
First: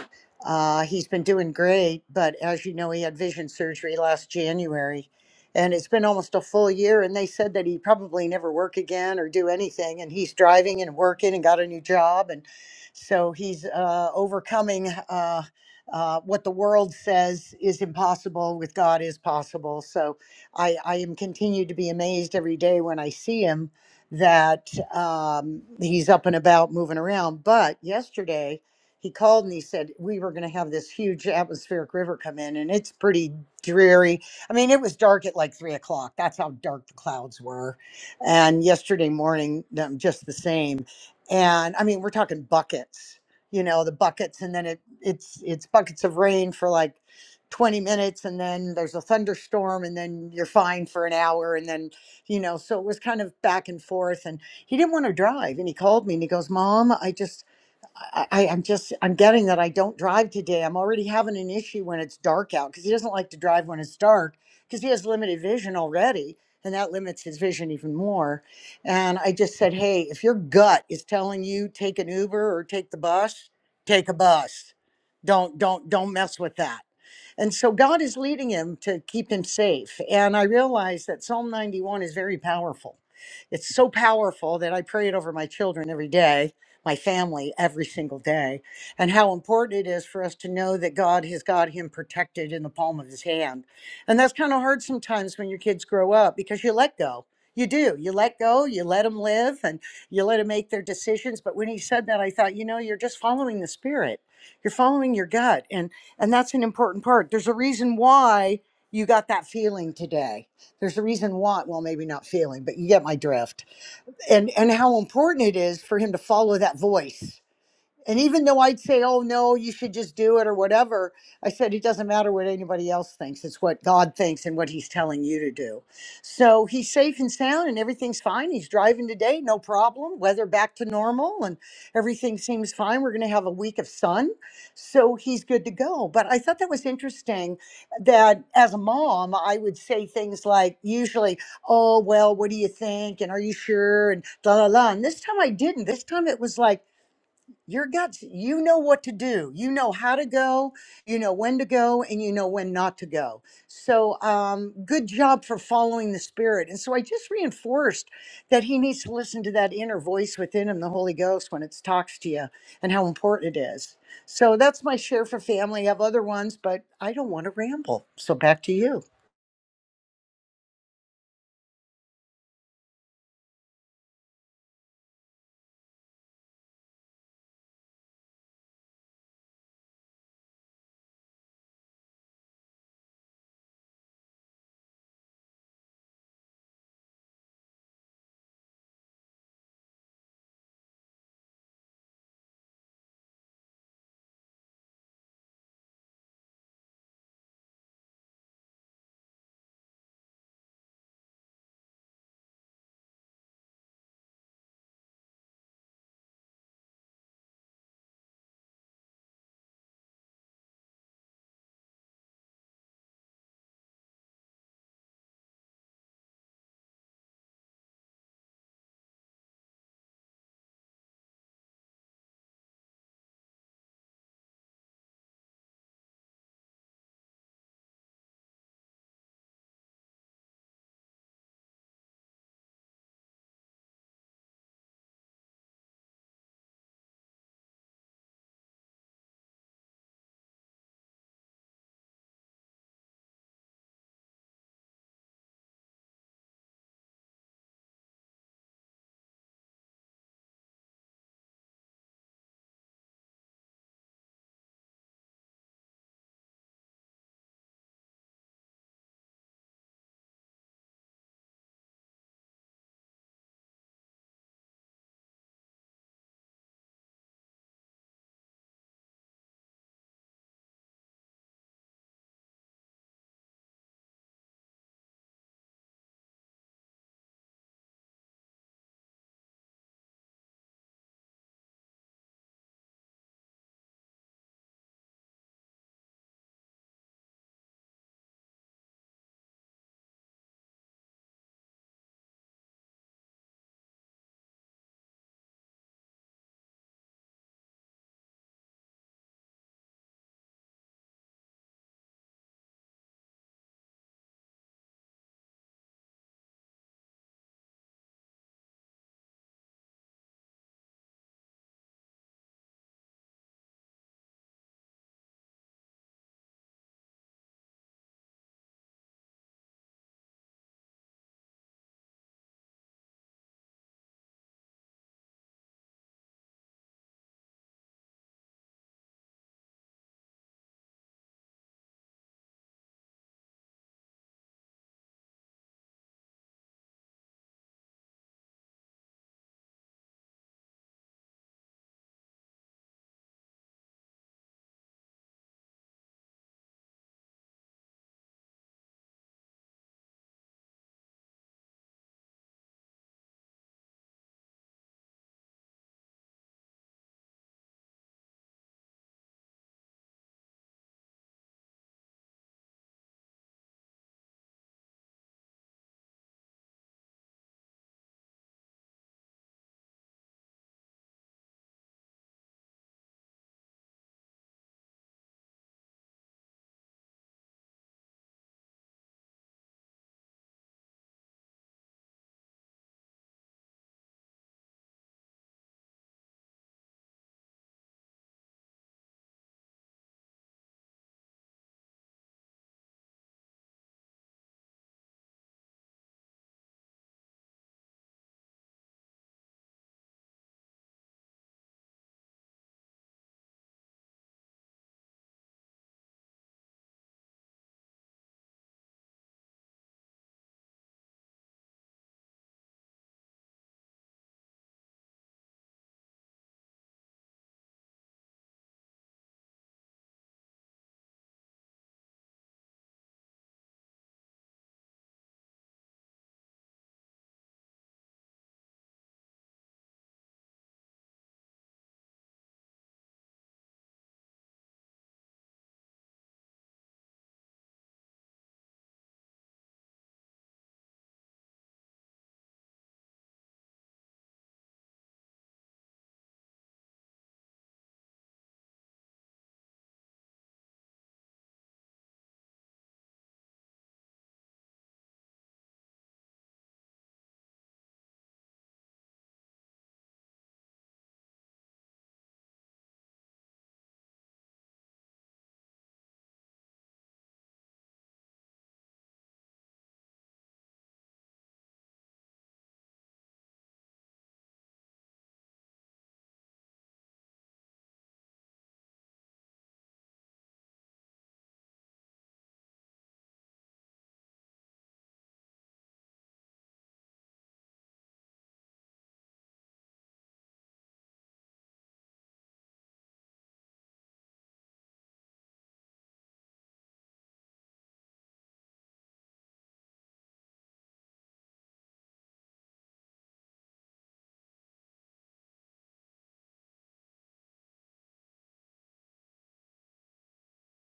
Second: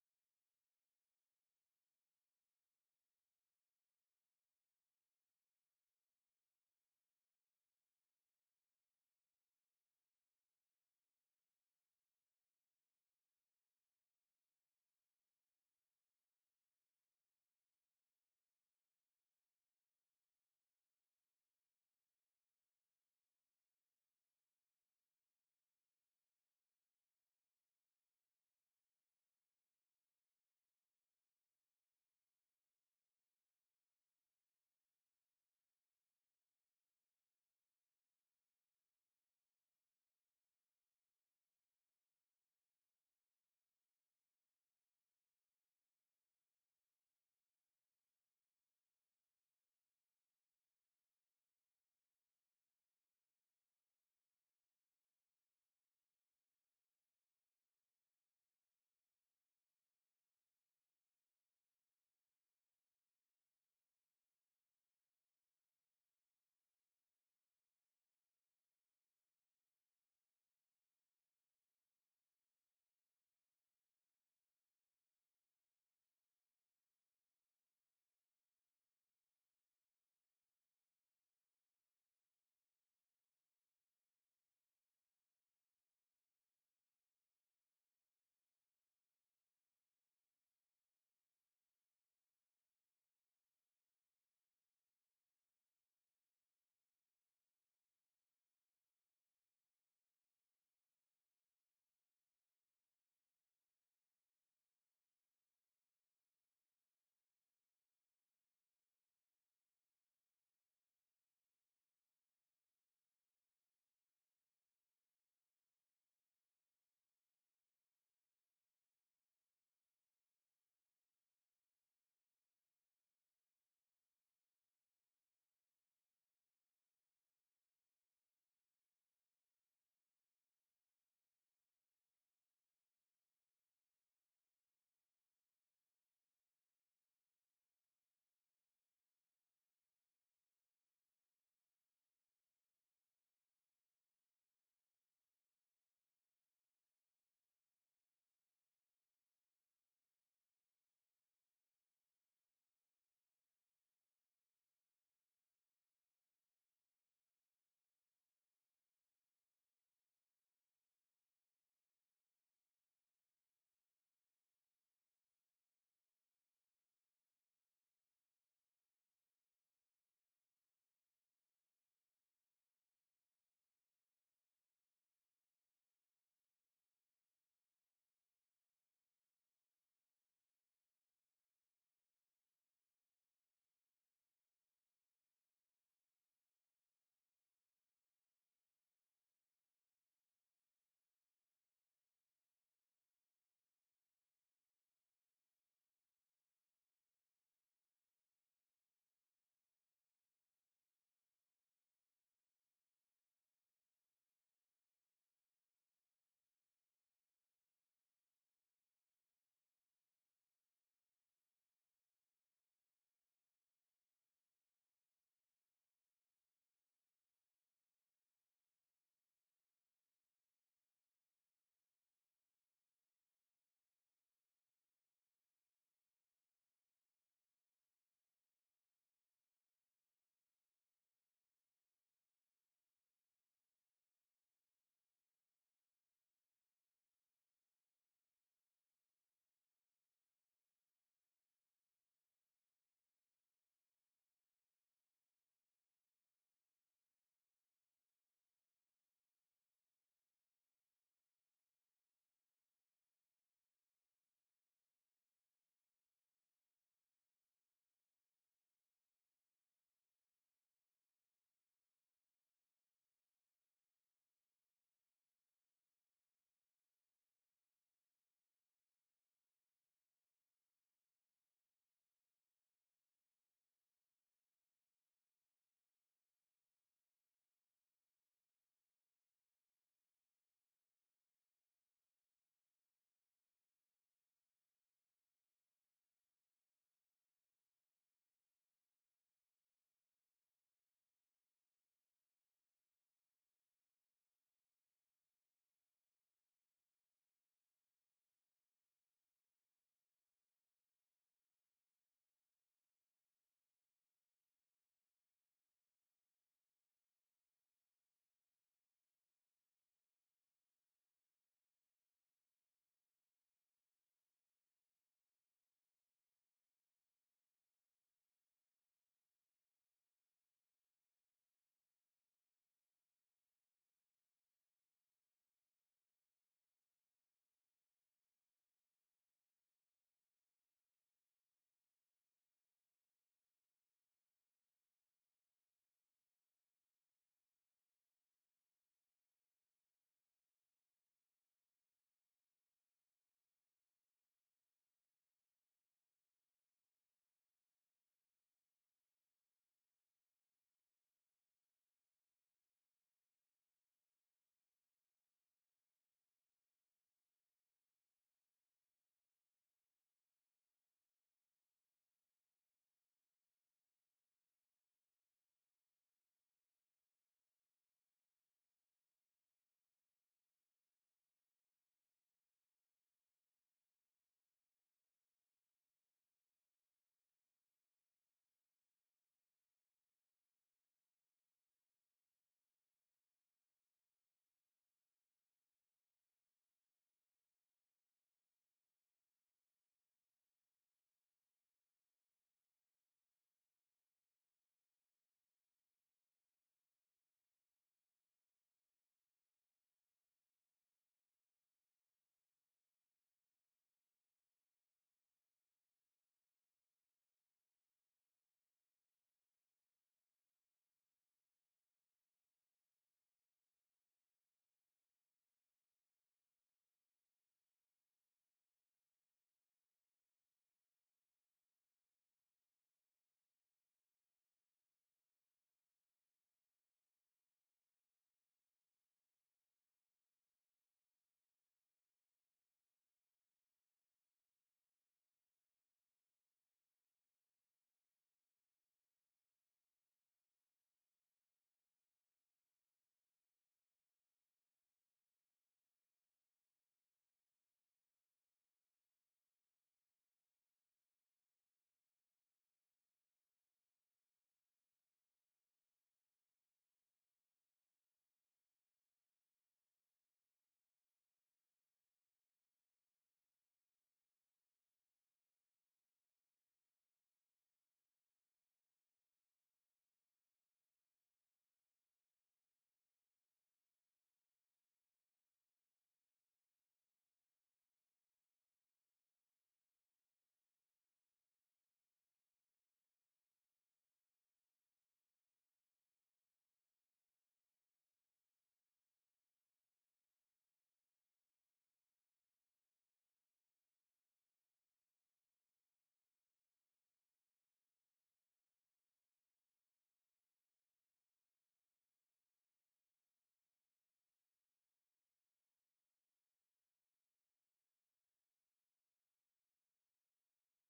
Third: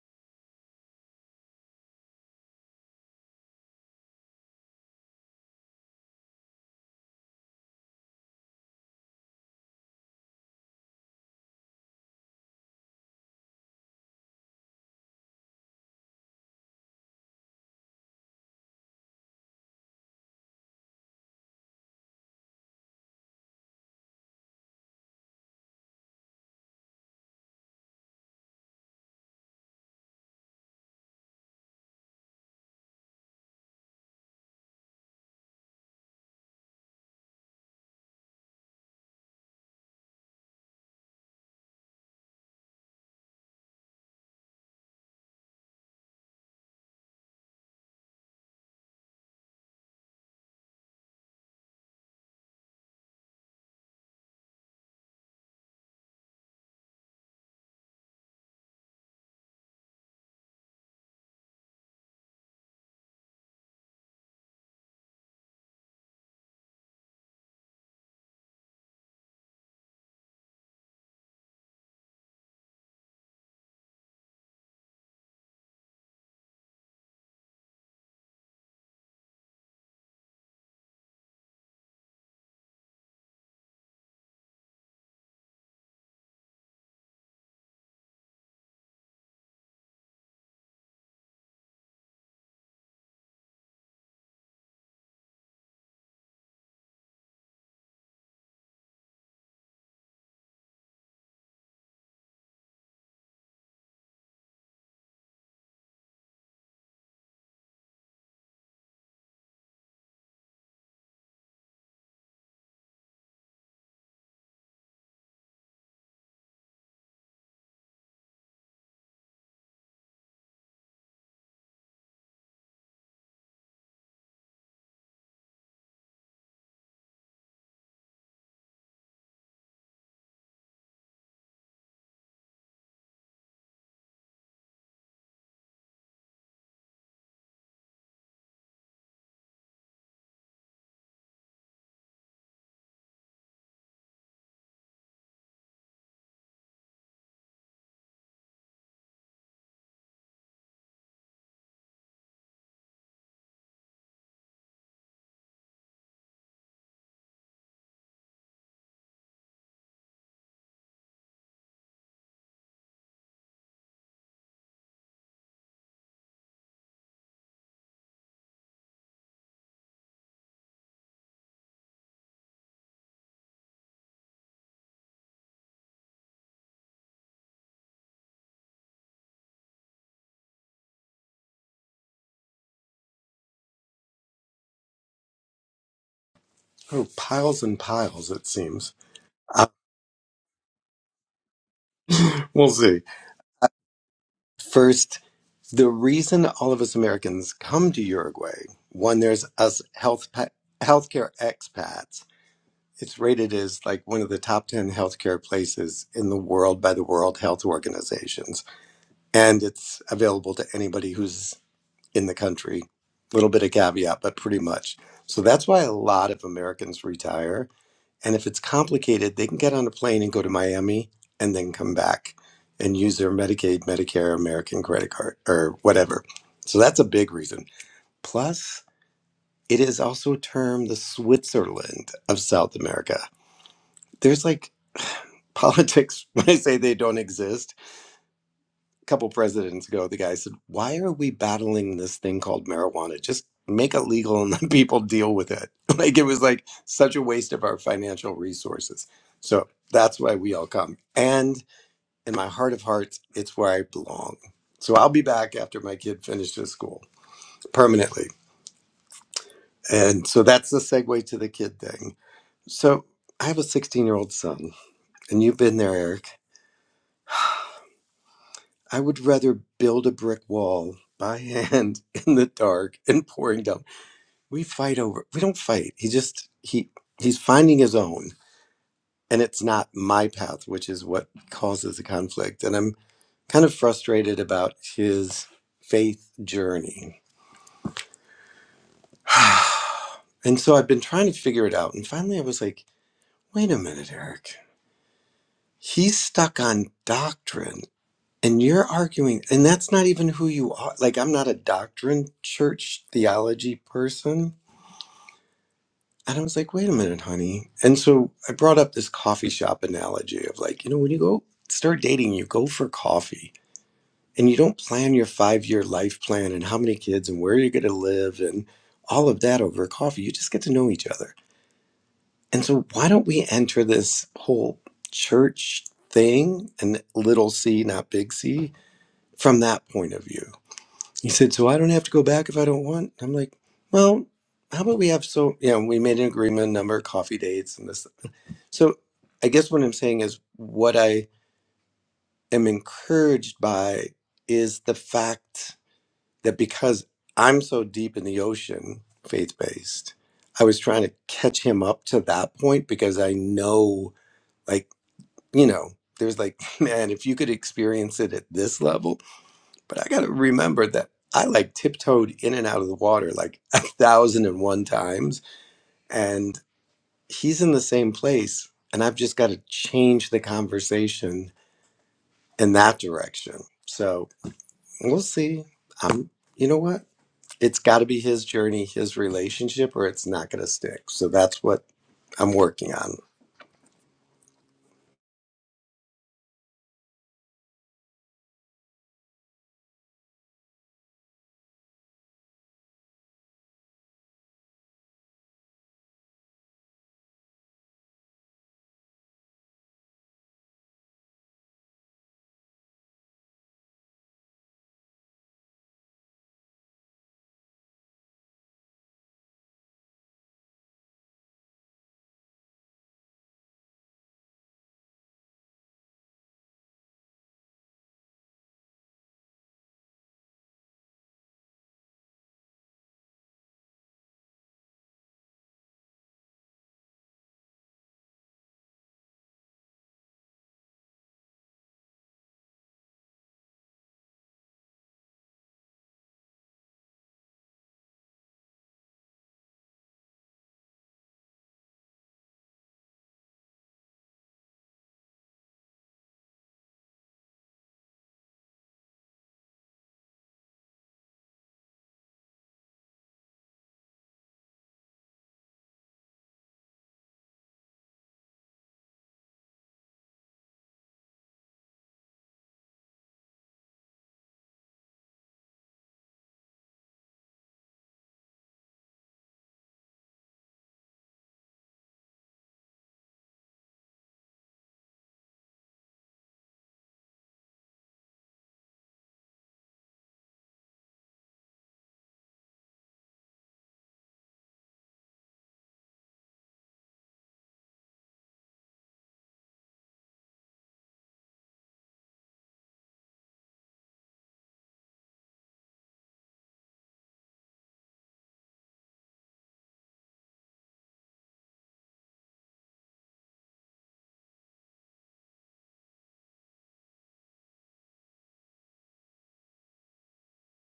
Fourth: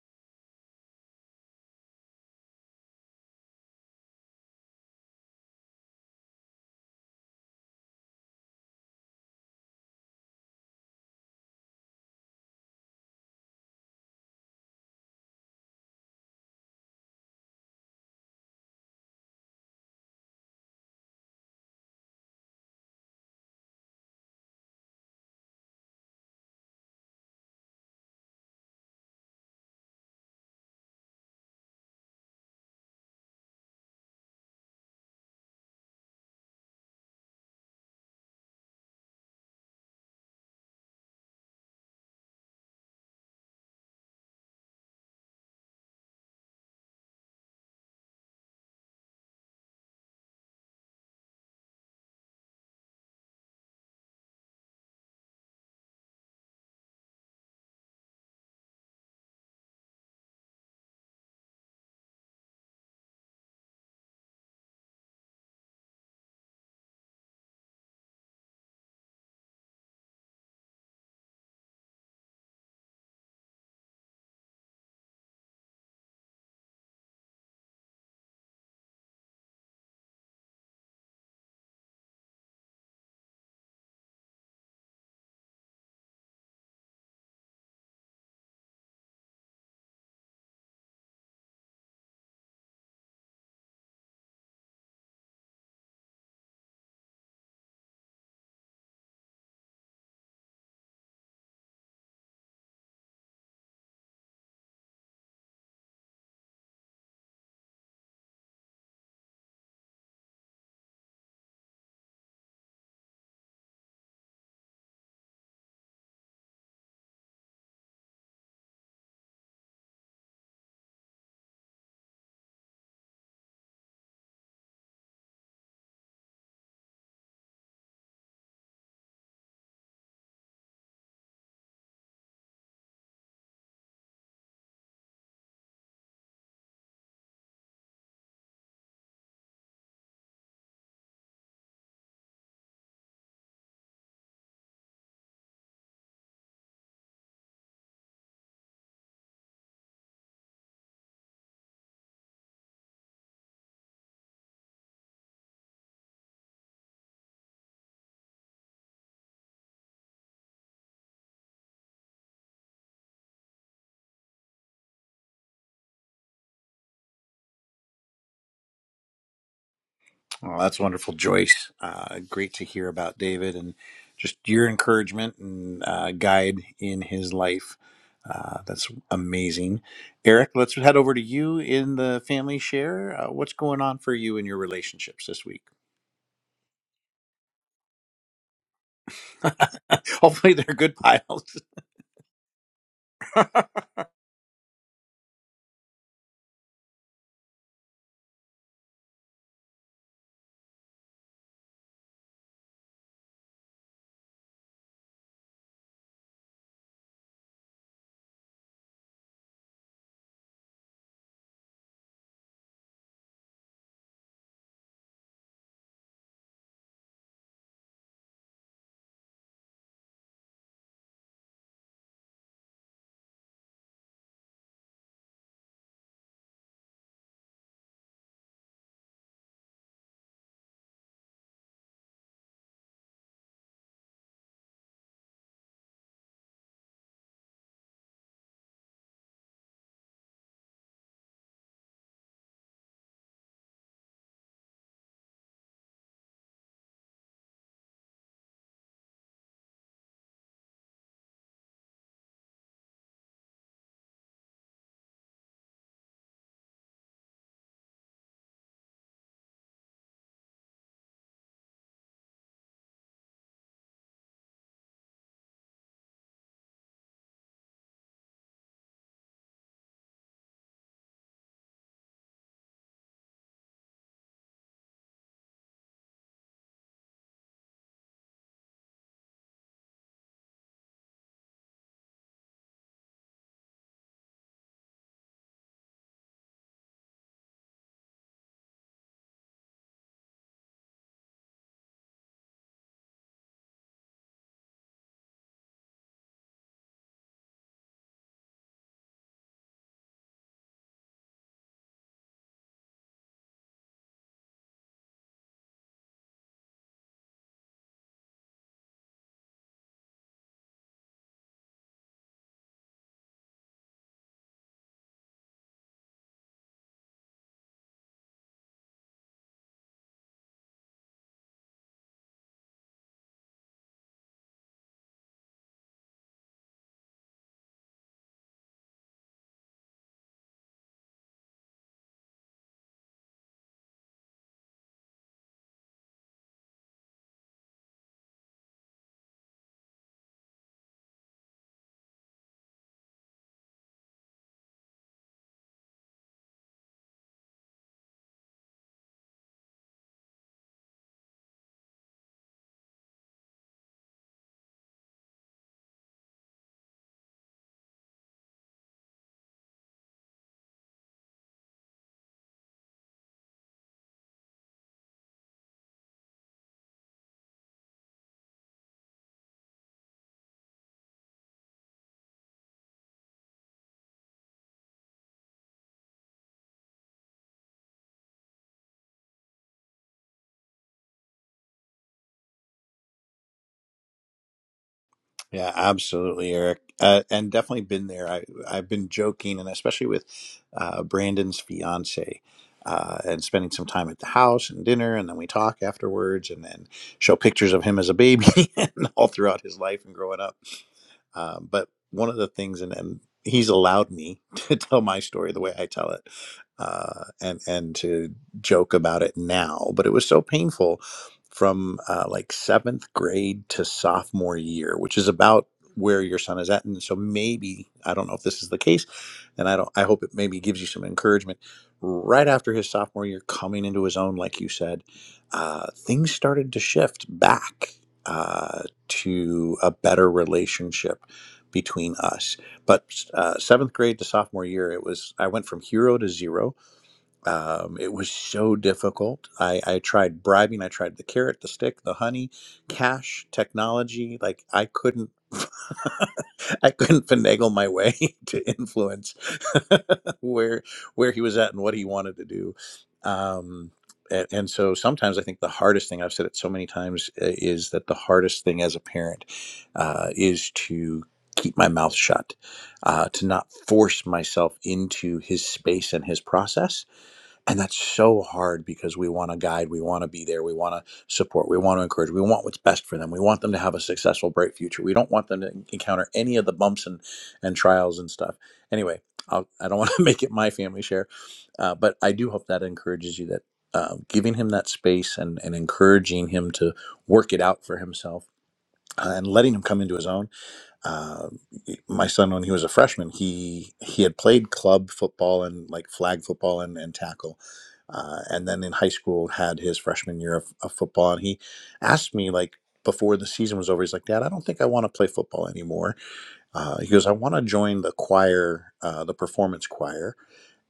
Speaker 4: Uh, he's been doing great, but as you know, he had vision surgery last January, and it's been almost a full year. And they said that he'd probably never work again or do anything. And he's driving and working and got a new job, and so he's uh, overcoming uh, uh, what the world says is impossible with God is possible. So I, I am continued to be amazed every day when I see him that um, he's up and about moving around. But yesterday, he called and he said we were going to have this huge atmospheric river come in and it's pretty dreary i mean it was dark at like three o'clock that's how dark the clouds were and yesterday morning um, just the same and i mean we're talking buckets you know the buckets and then it it's it's buckets of rain for like 20 minutes and then there's a thunderstorm and then you're fine for an hour and then you know so it was kind of back and forth and he didn't want to drive and he called me and he goes mom i just I, I- I'm just, I'm getting that I don't drive today. I'm already having an issue when it's dark out because he doesn't like to drive when it's dark because he has limited vision already. And that limits his vision even more. And I just said, hey, if your gut is telling you take an Uber or take the bus, take a bus. Don't, don't, don't mess with that and so God is leading him to keep him safe. And I realize that Psalm 91 is very powerful. It's so powerful that I pray it over my children every day, my family every single day, and how important it is for us to know that God has got him protected in the palm of his hand. And that's kind of hard sometimes when your kids grow up because you let go. You do. You let go, you let them live, and you let them make their decisions. But when he said that, I thought, you know, you're just following the spirit. You're following your gut. And and that's an important part. There's a reason why you got that feeling today. There's a reason why, well, maybe not feeling, but you get my drift. And and how important it is for him to follow that voice and even though I'd say, oh, no, you should just do it or whatever, I said, it doesn't matter what anybody else thinks. It's what God thinks and what He's telling you to do. So he's safe and sound and everything's fine. He's driving today, no problem. Weather back to normal and everything seems fine. We're going to have a week of sun. So he's good to go. But I thought that was interesting that as a mom, I would say things like, usually, oh, well, what do you think? And are you sure? And la la la. And this time I didn't. This time it was like, your guts you know what to do you know how to go you know when to go and you know when not to go so um, good job for following the spirit and so i just reinforced that he needs to listen to that inner voice within him the holy ghost when it talks to you and how important it is so that's my share for family i have other ones but i don't want to ramble so back to you
Speaker 1: well that's wonderful joyce uh great to hear about david and just your encouragement and uh, guide in his life uh, that's amazing eric let's head over to you in the family share uh, what's going on for you in your relationships this week
Speaker 3: Oh, piles and piles, it seems. Uh,
Speaker 1: Hopefully, they're good piles.
Speaker 3: we'll see. First, the reason all of us Americans come to Uruguay, one, there's us health pa- healthcare expats. It's rated as like one of the top 10 healthcare places in the world by the World Health Organizations. And it's available to anybody who's in the country. Little bit of caveat, but pretty much. So that's why a lot of Americans retire And if it's complicated, they can get on a plane and go to Miami and then come back and use their Medicaid, Medicare, American credit card, or whatever. So that's a big reason. Plus, it is also termed the Switzerland of South America. There's like politics when I say they don't exist a couple presidents ago, the guy said, "Why are we battling this thing called marijuana? Just make it legal and let people deal with it." Like it was like such a waste of our financial resources. So that's why we all come. And in my heart of hearts, it's where I belong. So I'll be back after my kid finishes school permanently. And so that's the segue to the kid thing. So I have a 16 year old son, and you've been there, Eric. I would rather build a brick wall by hand in the dark and pouring down we fight over we don't fight he just he he's finding his own and it's not my path which is what causes the conflict and i'm kind of frustrated about his faith journey and so i've been trying to figure it out and finally i was like wait a minute eric he's stuck on doctrine and you're arguing and that's not even who you are like i'm not a doctrine church theology person And I was like, wait a minute, honey. And so I brought up this coffee shop analogy of like, you know, when you go start dating, you go for coffee and you don't plan your five year life plan and how many kids and where you're going to live and all of that over coffee. You just get to know each other. And so why don't we enter this whole church thing and little c, not big C, from that point of view? He said, so I don't have to go back if I don't want. I'm like, well, how about we have so, you know, we made an agreement, number of coffee dates and this so I guess what I'm saying is what I am encouraged by is the fact that because I'm so deep in the ocean, faith based, I was trying to catch him up to that point because I know, like, you know, there's like, man, if you could experience it at this level, but I got to remember that I like tiptoed in and out of the water like a thousand and one times. And he's in the same place. And I've just got to change the conversation in that direction. So we'll see. Um, you know what? It's got to be his journey, his relationship, or it's not going to stick. So that's what I'm working on.
Speaker 1: Yeah, absolutely, Eric, uh, and definitely been there. I, I've been joking, and especially with uh, Brandon's fiance, uh, and spending some time at the house and dinner, and then we talk afterwards, and then show pictures of him as a baby and all throughout his life and growing up. Um, but one of the things, and, and he's allowed me to tell my story the way I tell it, uh, and and to joke about it now. But it was so painful from uh, like seventh grade to sophomore year, which is about where your son is at. And so maybe I don't know if this is the case, and I don't. I hope it maybe gives you some encouragement. Right after his sophomore year, coming into his own, like you said, uh, things started to shift back uh, to a better relationship between us. But uh, seventh grade to sophomore year, it was I went from hero to zero. Um, it was so difficult. I, I tried bribing. I tried the carrot, the stick, the honey, cash, technology. Like I couldn't. I couldn't finagle my way to influence where where he was at and what he wanted to do. Um, and, and so sometimes I think the hardest thing I've said it so many times uh, is that the hardest thing as a parent uh, is to keep my mouth shut, uh, to not force myself into his space and his process and that's so hard because we want to guide, we want to be there, we want to support, we want to encourage, we want what's best for them. We want them to have a successful, bright future. We don't want them to encounter any of the bumps and, and trials and stuff. Anyway, I'll, I don't want to make it my family share, uh, but I do hope that encourages you that uh, giving him that space and, and encouraging him to work it out for himself uh, and letting him come into his own uh, my son when he was a freshman he he had played club football and like flag football and, and tackle uh, and then in high school had his freshman year of, of football and he asked me like before the season was over he's like dad i don't think i want to play football anymore uh, he goes i want to join the choir uh, the performance choir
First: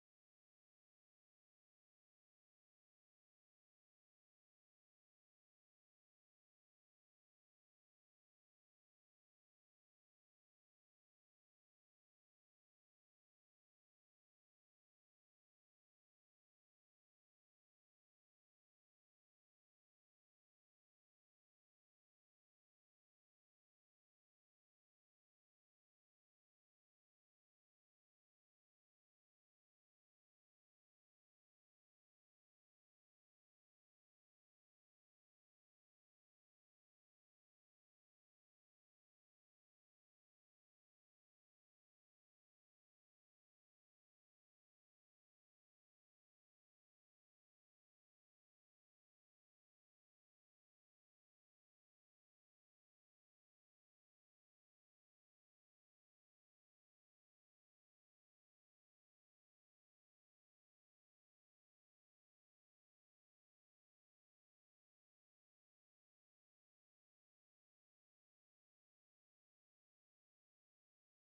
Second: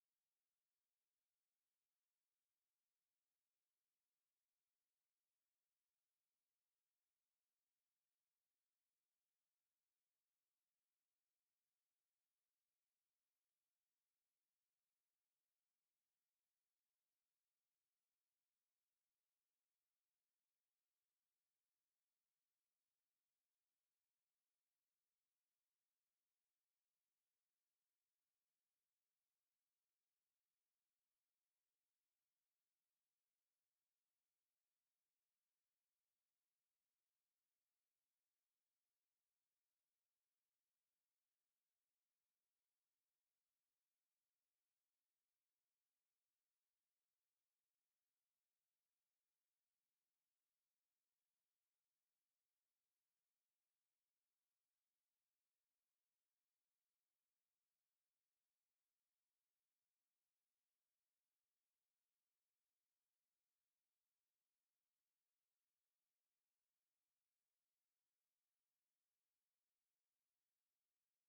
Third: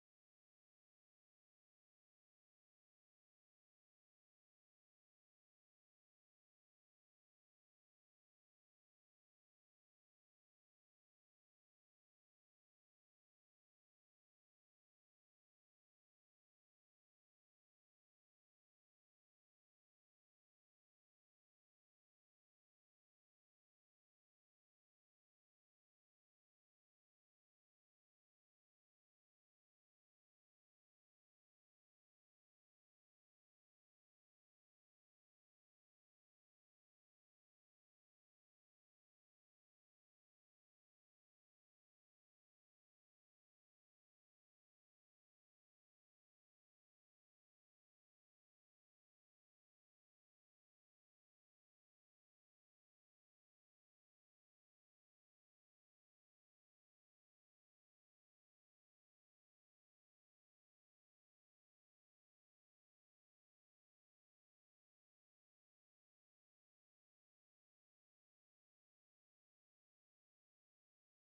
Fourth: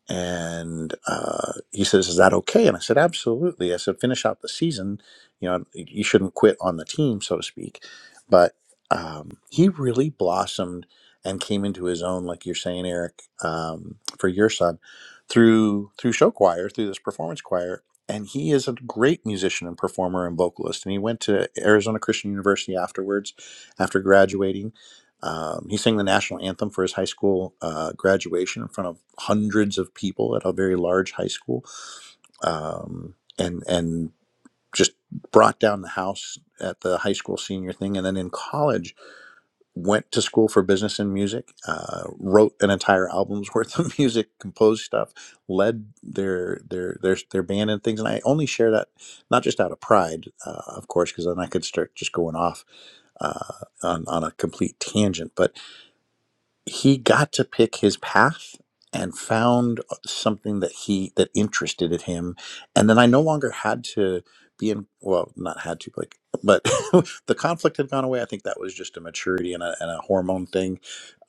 Speaker 1: and uh, he says, "Is that okay?" And I said, "Absolutely." I said, "Finish out the season. You know, you shouldn't quit on the team, so to speak." But um, he really blossomed and came into his own, like you're saying, Eric, um, for your son, through through show choir, through this performance choir. And he is a great musician and performer and vocalist. And he went to Arizona Christian University afterwards, after graduating um, he sang the national anthem for his high school uh, graduation in front of hundreds of people at a very large high school, um, and and just brought down the house at the high school senior thing. And then in college, went to school for business and music, uh, wrote an entire album's worth of music, composed stuff, led their their their their band and things. And I only share that not just out of pride, uh, of course, because then I could start just going off uh, on on a complete tangent, but he got to pick his path and found something that he that interested in him and then i no longer had to be in well not had to like but the conflict had gone away i think that was just a maturity and a, and a hormone thing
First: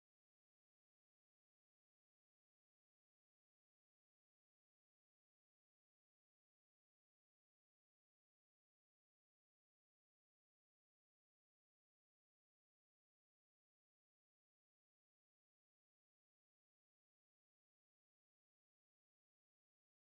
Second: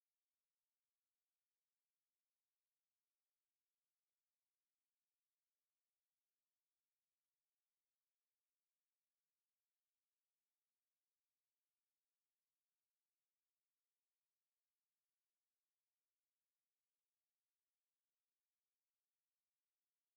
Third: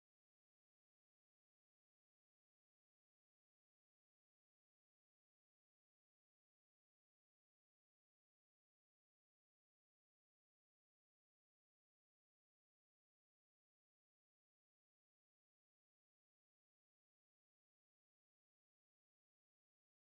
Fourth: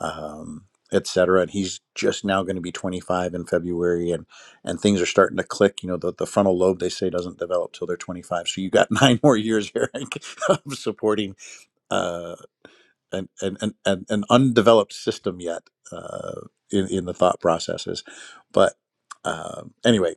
Speaker 1: um etc and he's just now going to be 25 in february and and things are starting to click you know the, the frontal lobe they say doesn't develop till they're 25 so you got nine more years eric of supporting uh an, an, an, an undeveloped system yet uh, in, in the thought processes. But um, anyway,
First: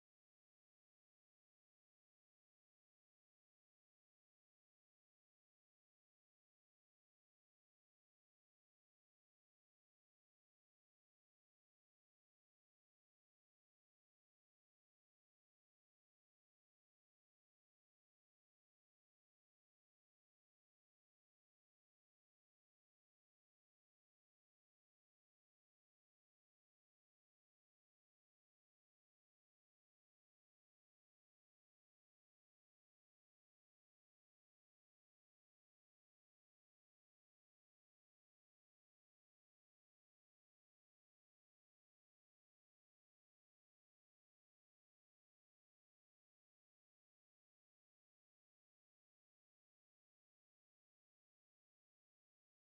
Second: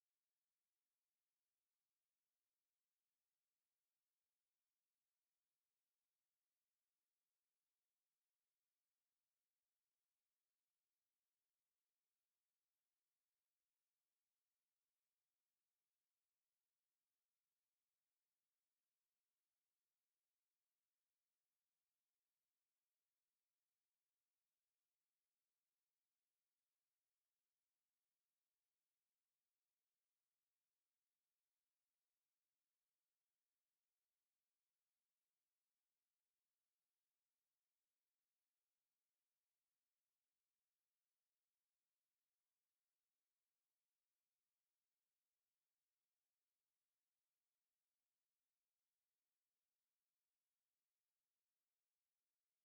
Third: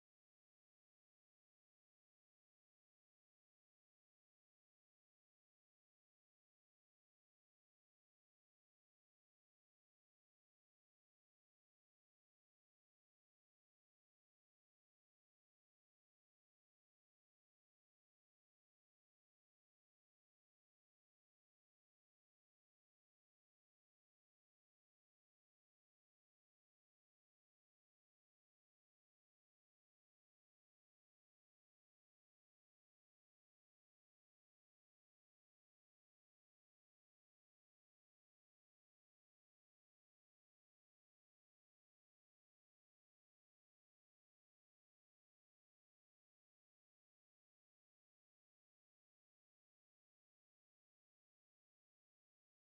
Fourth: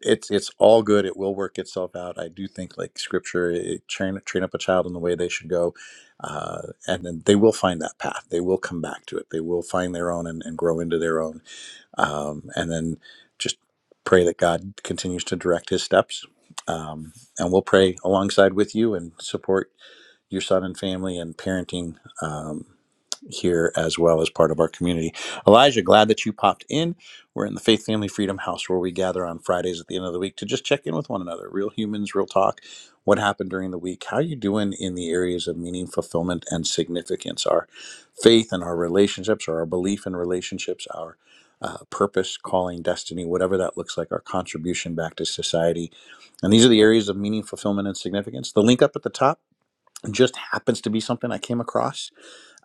Speaker 1: it's it's all good. It will work itself out. I do think like scripture, it, train train up a child in the way they should go, uh, and then they will find that path. They will come back to it. They will find their own and, and grow into their own. Um, and then just pray that God continues to direct His steps. Um, and we'll pray alongside with you and support your son and family and parenting um, here as well as part of our community. Elijah, glad that you popped in. We're in the Faith Family Freedom House where we gather on Fridays at the end of the week to just check in with one another. Real humans, real talk. What happened during the week? How are you doing in the areas of meaning, fulfillment, and significance? Our faith and our relationships, or our belief in relationships, our uh, purpose, calling, destiny, whatever that looks like, our contribution back to society. And these are the areas of meaning, fulfillment, and significance. The link up at the top just happens to be something I came across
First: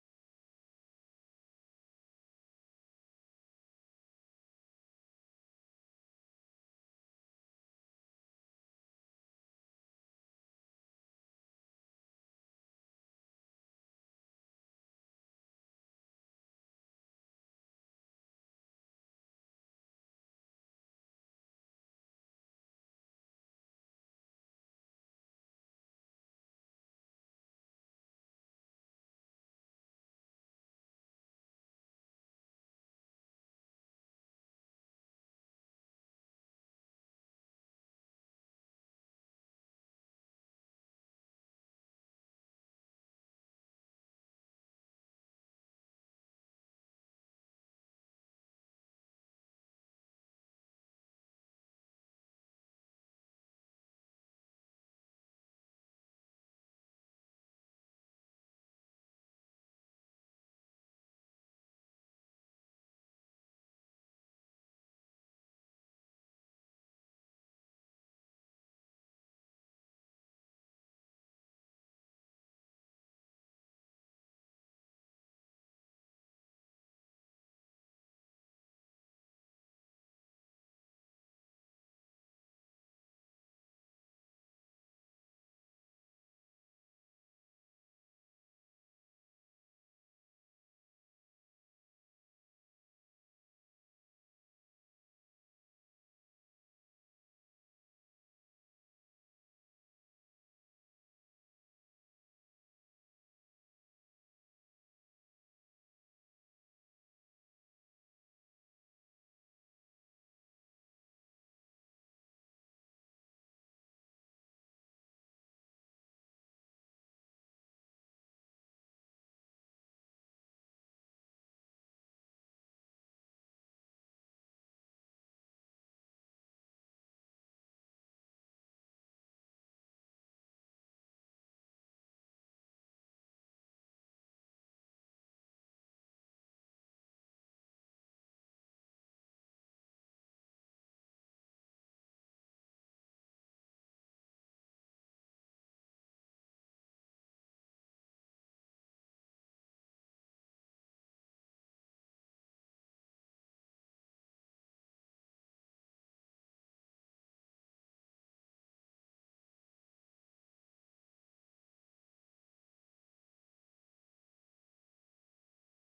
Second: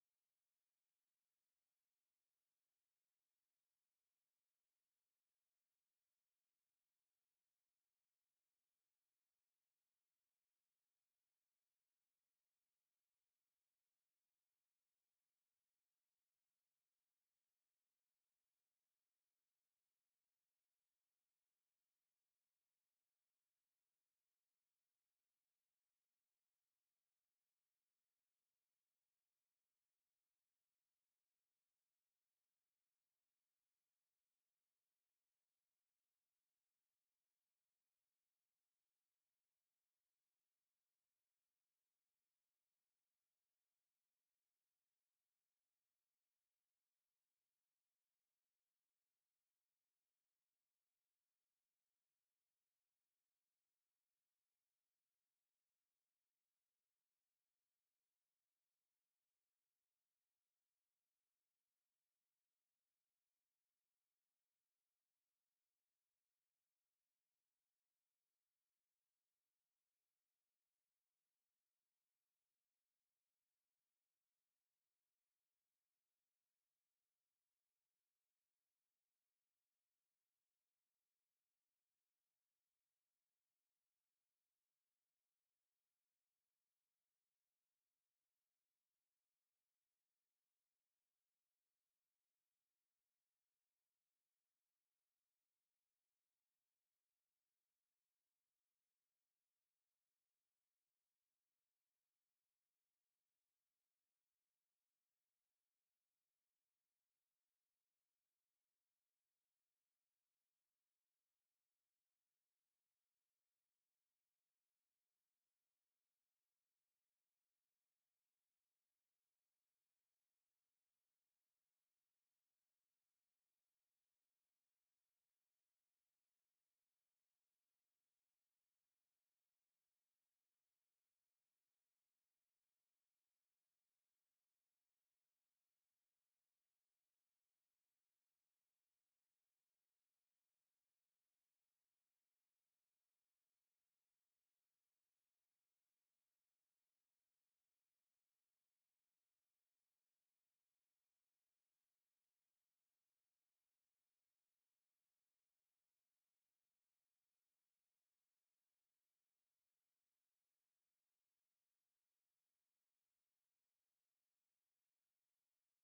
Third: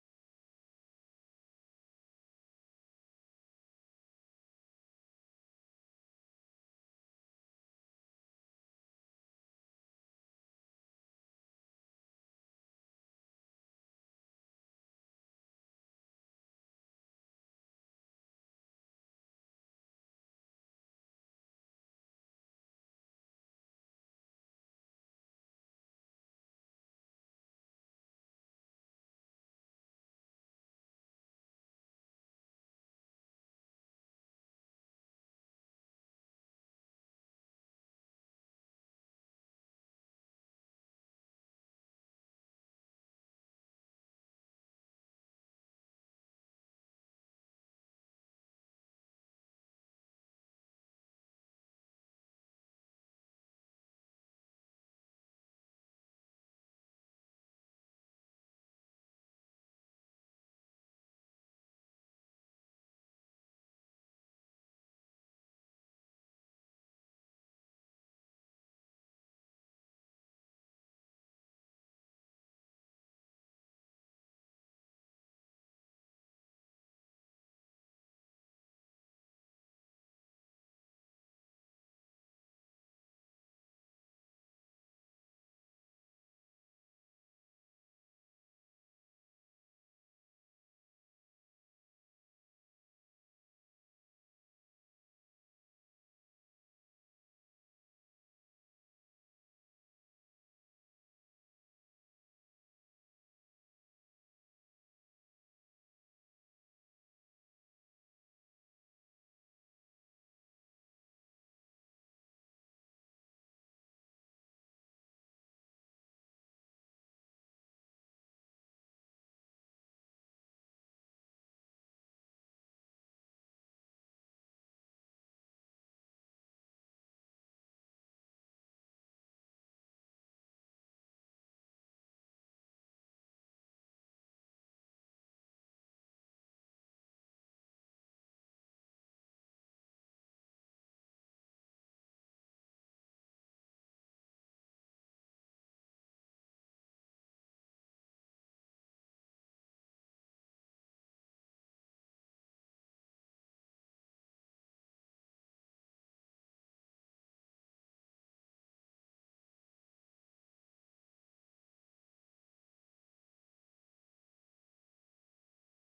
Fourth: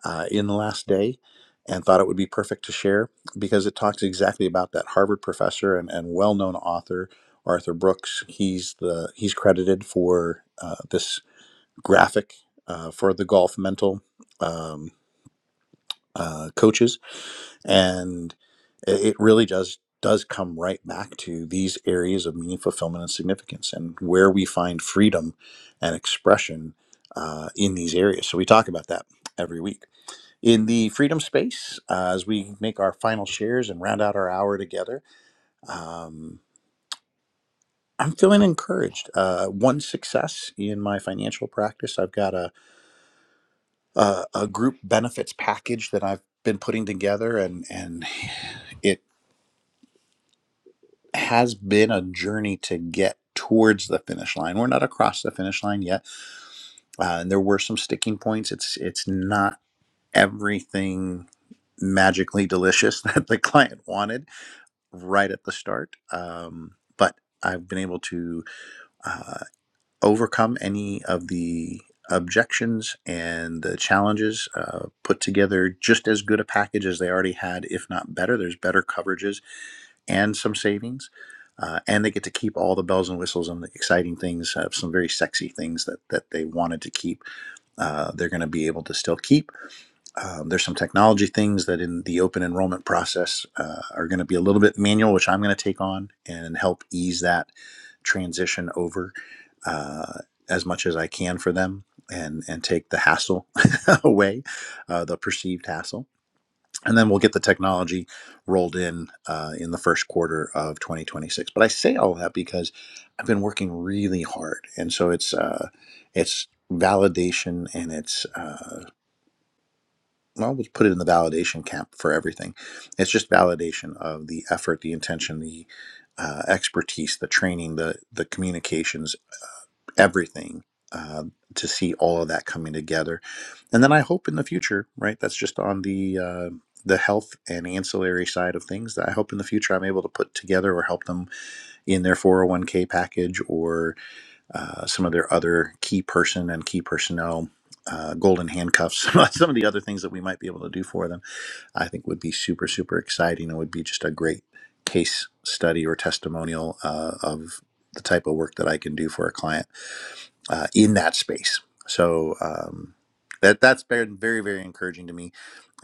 Speaker 1: uh, in the last day and thought it would be perfect to share because it talks exactly about that Harvard professor and, and well known author, Arthur Brooks. He's, the, he's credited for uh, this graphic uh, for the golf mental um, uh, coaches and i- it really does does come right back to these areas of meaning fulfillment and significance and where we find freedom and expression uh, in these areas so we talk about that every week in the freedom space uh, as we make our final shares and round out our hour together um, i'm feeling encouraged uh, one success in my financial practice i've got a, a, a group benefits package that i've been putting together and and it. has been a journey to get towards the finish line. We're not across the finish line yet, uh, and there were some sticking points. It's it's not everything magically delicious that the client wanted right at the start, um, but I've been able to uh, overcome any of the objections and the challenges uh, put together just as good a package as they already had if not better there's better coverages and some savings. Uh, and they get to keep all the bells and whistles and the exciting things, uh, some very sexy things that, that they wanted to keep. Uh, they're going to be able to still keep. Um, there's some technology things that in the open enrollment process uh, are going to be a little bit manual, which I'm going to take on and help ease that transition over uh, as much as I can for them and, and take the hassle away, uh, the perceived hassle and then we'll get the technology rolled in uh, in the first quarter of 2026. But I say all that because I've been working really hard, and so it's uh, it's validation and it's uh, well, we'll put it in the validation camp for everything. It's just validation of the effort, the intention, the uh, expertise, the training, the the communications everything uh, to see all of that coming together. And then I hope in the future, right? That's just on the uh, the health and ancillary side of things. That I hope in the future I'm able to put together or help them in their 401k package or uh, some of their other key person and key personnel. Uh, golden handcuffs, some of the other things that we might be able to do for them, I think would be super, super exciting and would be just a great case study or testimonial uh, of the type of work that I can do for a client uh, in that space. So um, that that's been very very encouraging to me,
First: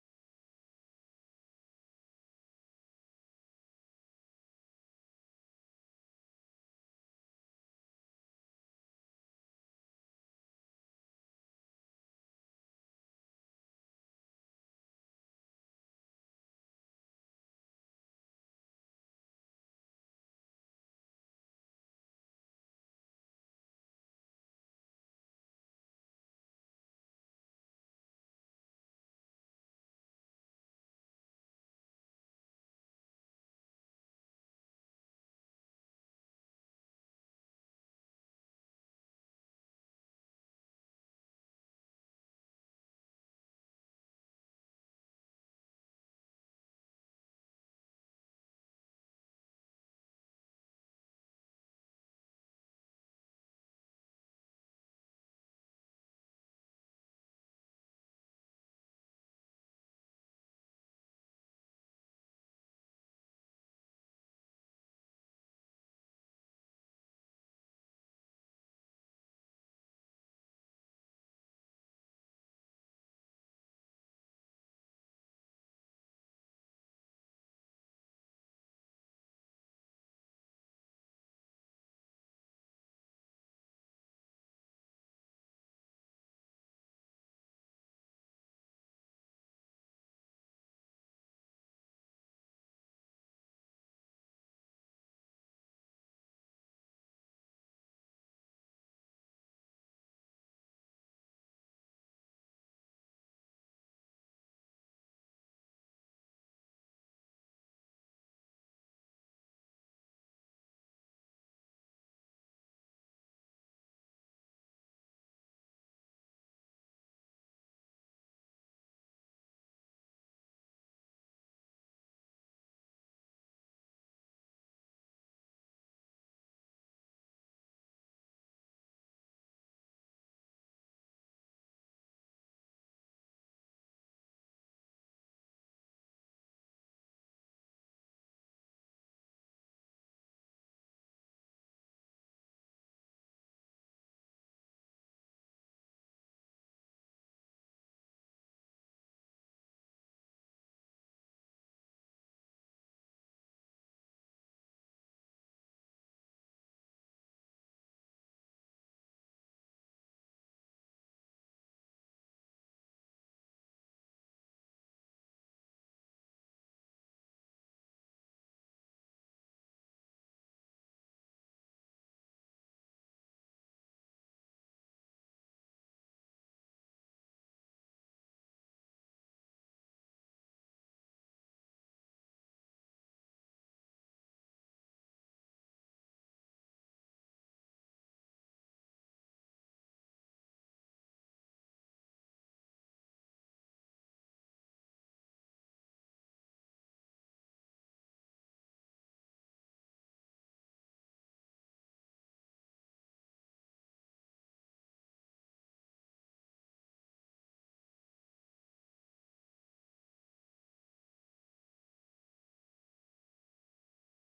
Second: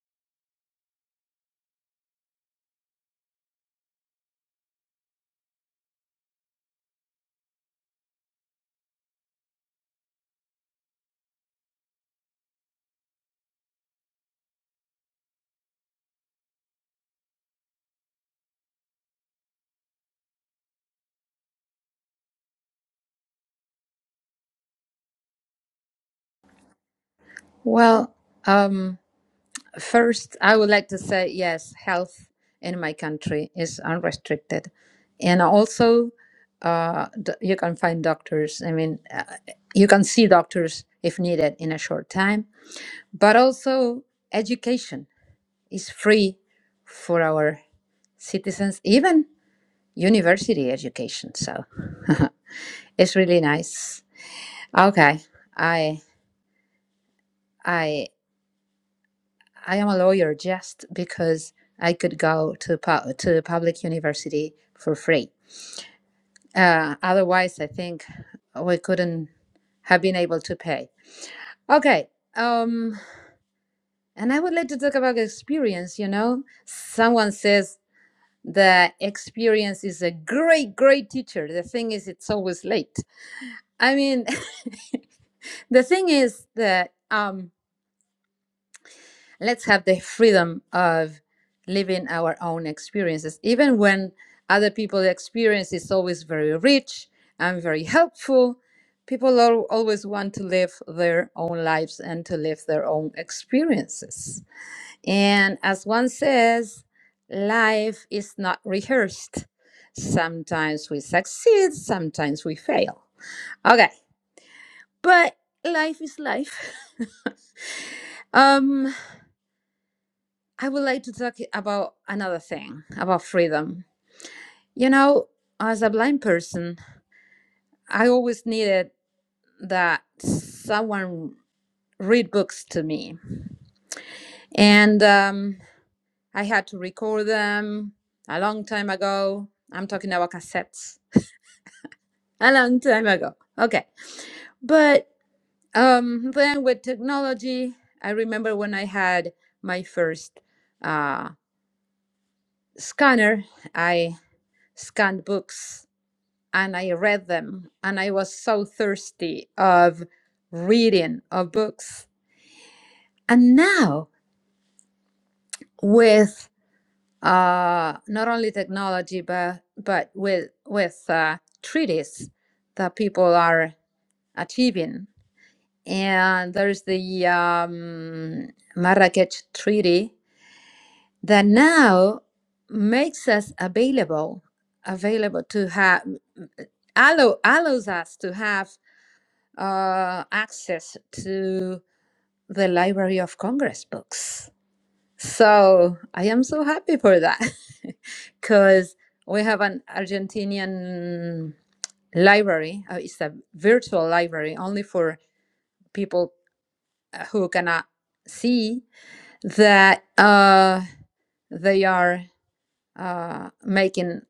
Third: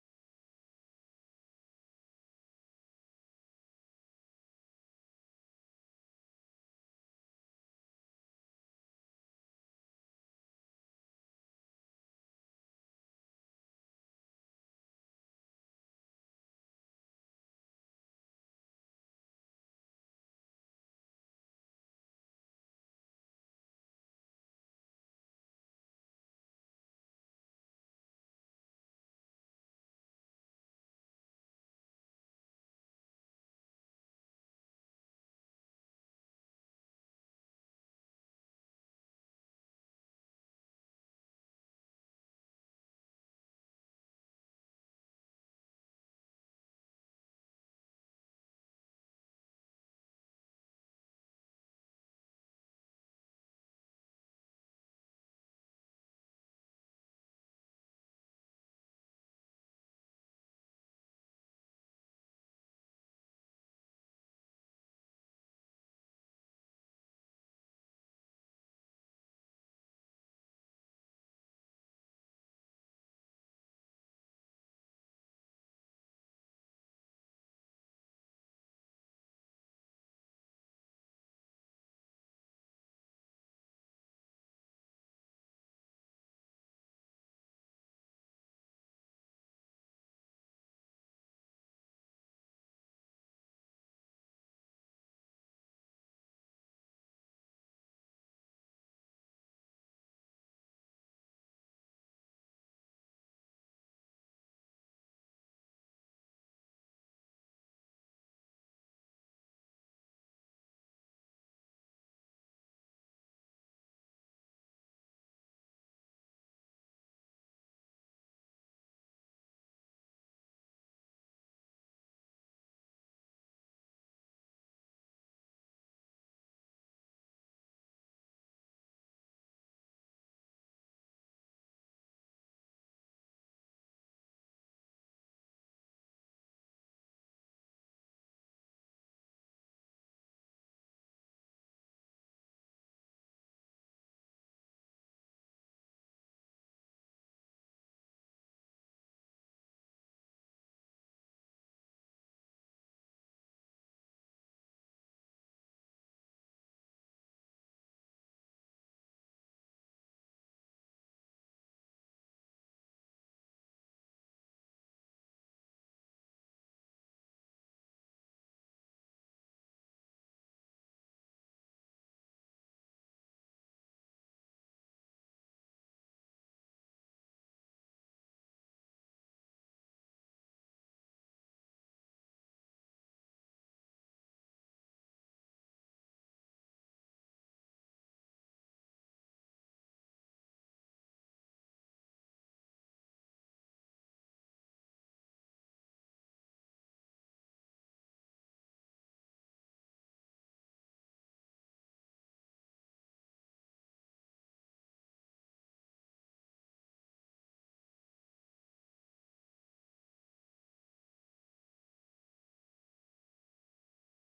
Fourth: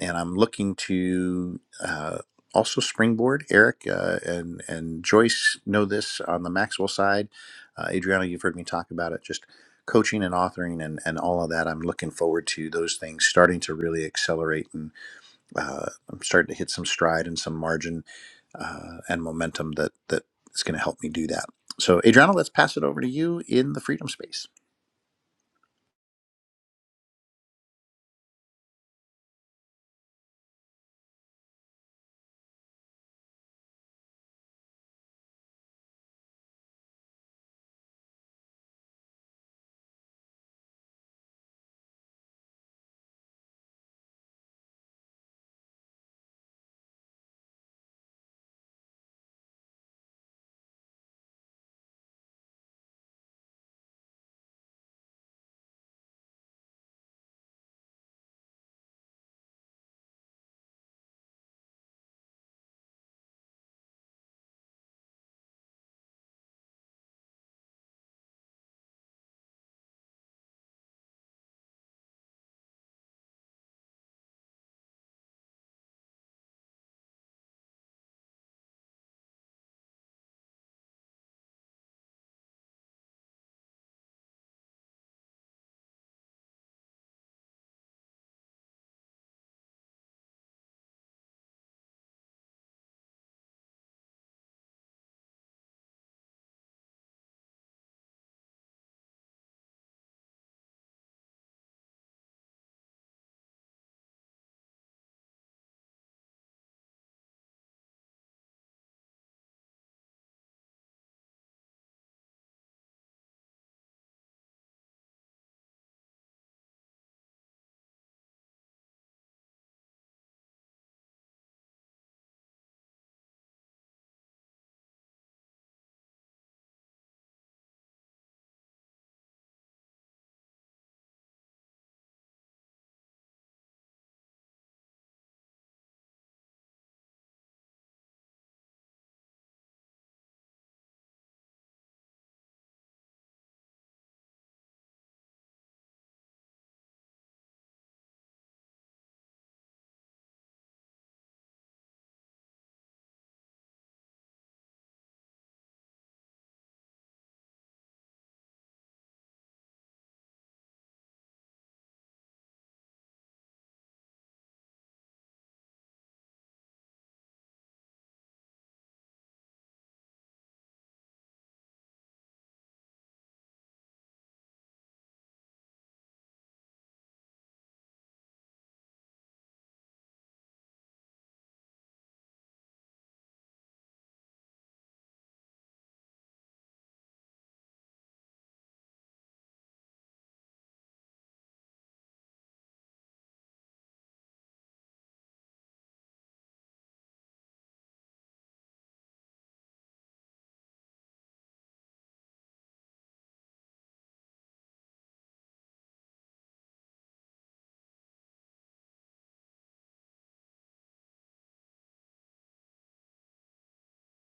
Speaker 1: and I'm looking to uh, also springboard. Eric uh, and and Joyce know this on the Maxwell side. Uh, Adriana, you've heard me talk about it. Just coaching and authoring and, and all of that. I'm looking forward to those things starting to really accelerate, and uh, I'm starting to hit some stride and some margin uh, and momentum that that is going to help me do that. So, Adriana, let's pass it over to you in the freedom space.
Speaker 2: Well, um, first, I would like to say yes, health in my country is unrestricted. And also, uh, d- you can find doctors. I mean, uh, you can see doctors if needed in a short time. But also, education is free for our citizens, even. university education. So it's really nice. Okay, I I I am a lawyer just because I could go to pu- to public university for free. Uh, otherwise, I think we couldn't have been able to pay. Okay. Um, and I would like to talk about experience. You know, someone says the experience is a great, great teacher. The thing is, it's always late. I mean, The thing is that um, let's have the freedom of living our own experiences, even when other people's experience is always very rich and very helpful. People al- always want to live their own lives and to live their own experiences. And as one says, life is not rehearsed. Sometimes we succeed, sometimes we fail. Okay, but life is life. Um, I would like to talk about another thing about freedom. You know, as a blind person, I always needed that someone read books to me, and um, I had to record them a long time ago. I'm talking about cassettes, a long time ago. Okay, but um, then with technology, I remember when I had my first uh, scanner, I scanned books and I read them and I was so thirsty of reading of books. And now with uh, not only technology but but with with uh, treaties that people are achieving, and there's the um, Marrakech Treaty that now makes us available available to have allow allows us to have uh, access to the Library of Congress books. So I am so happy for that because we have an Argentinian library. Uh, it's a virtual library only for people uh, who cannot see that uh, they are uh, making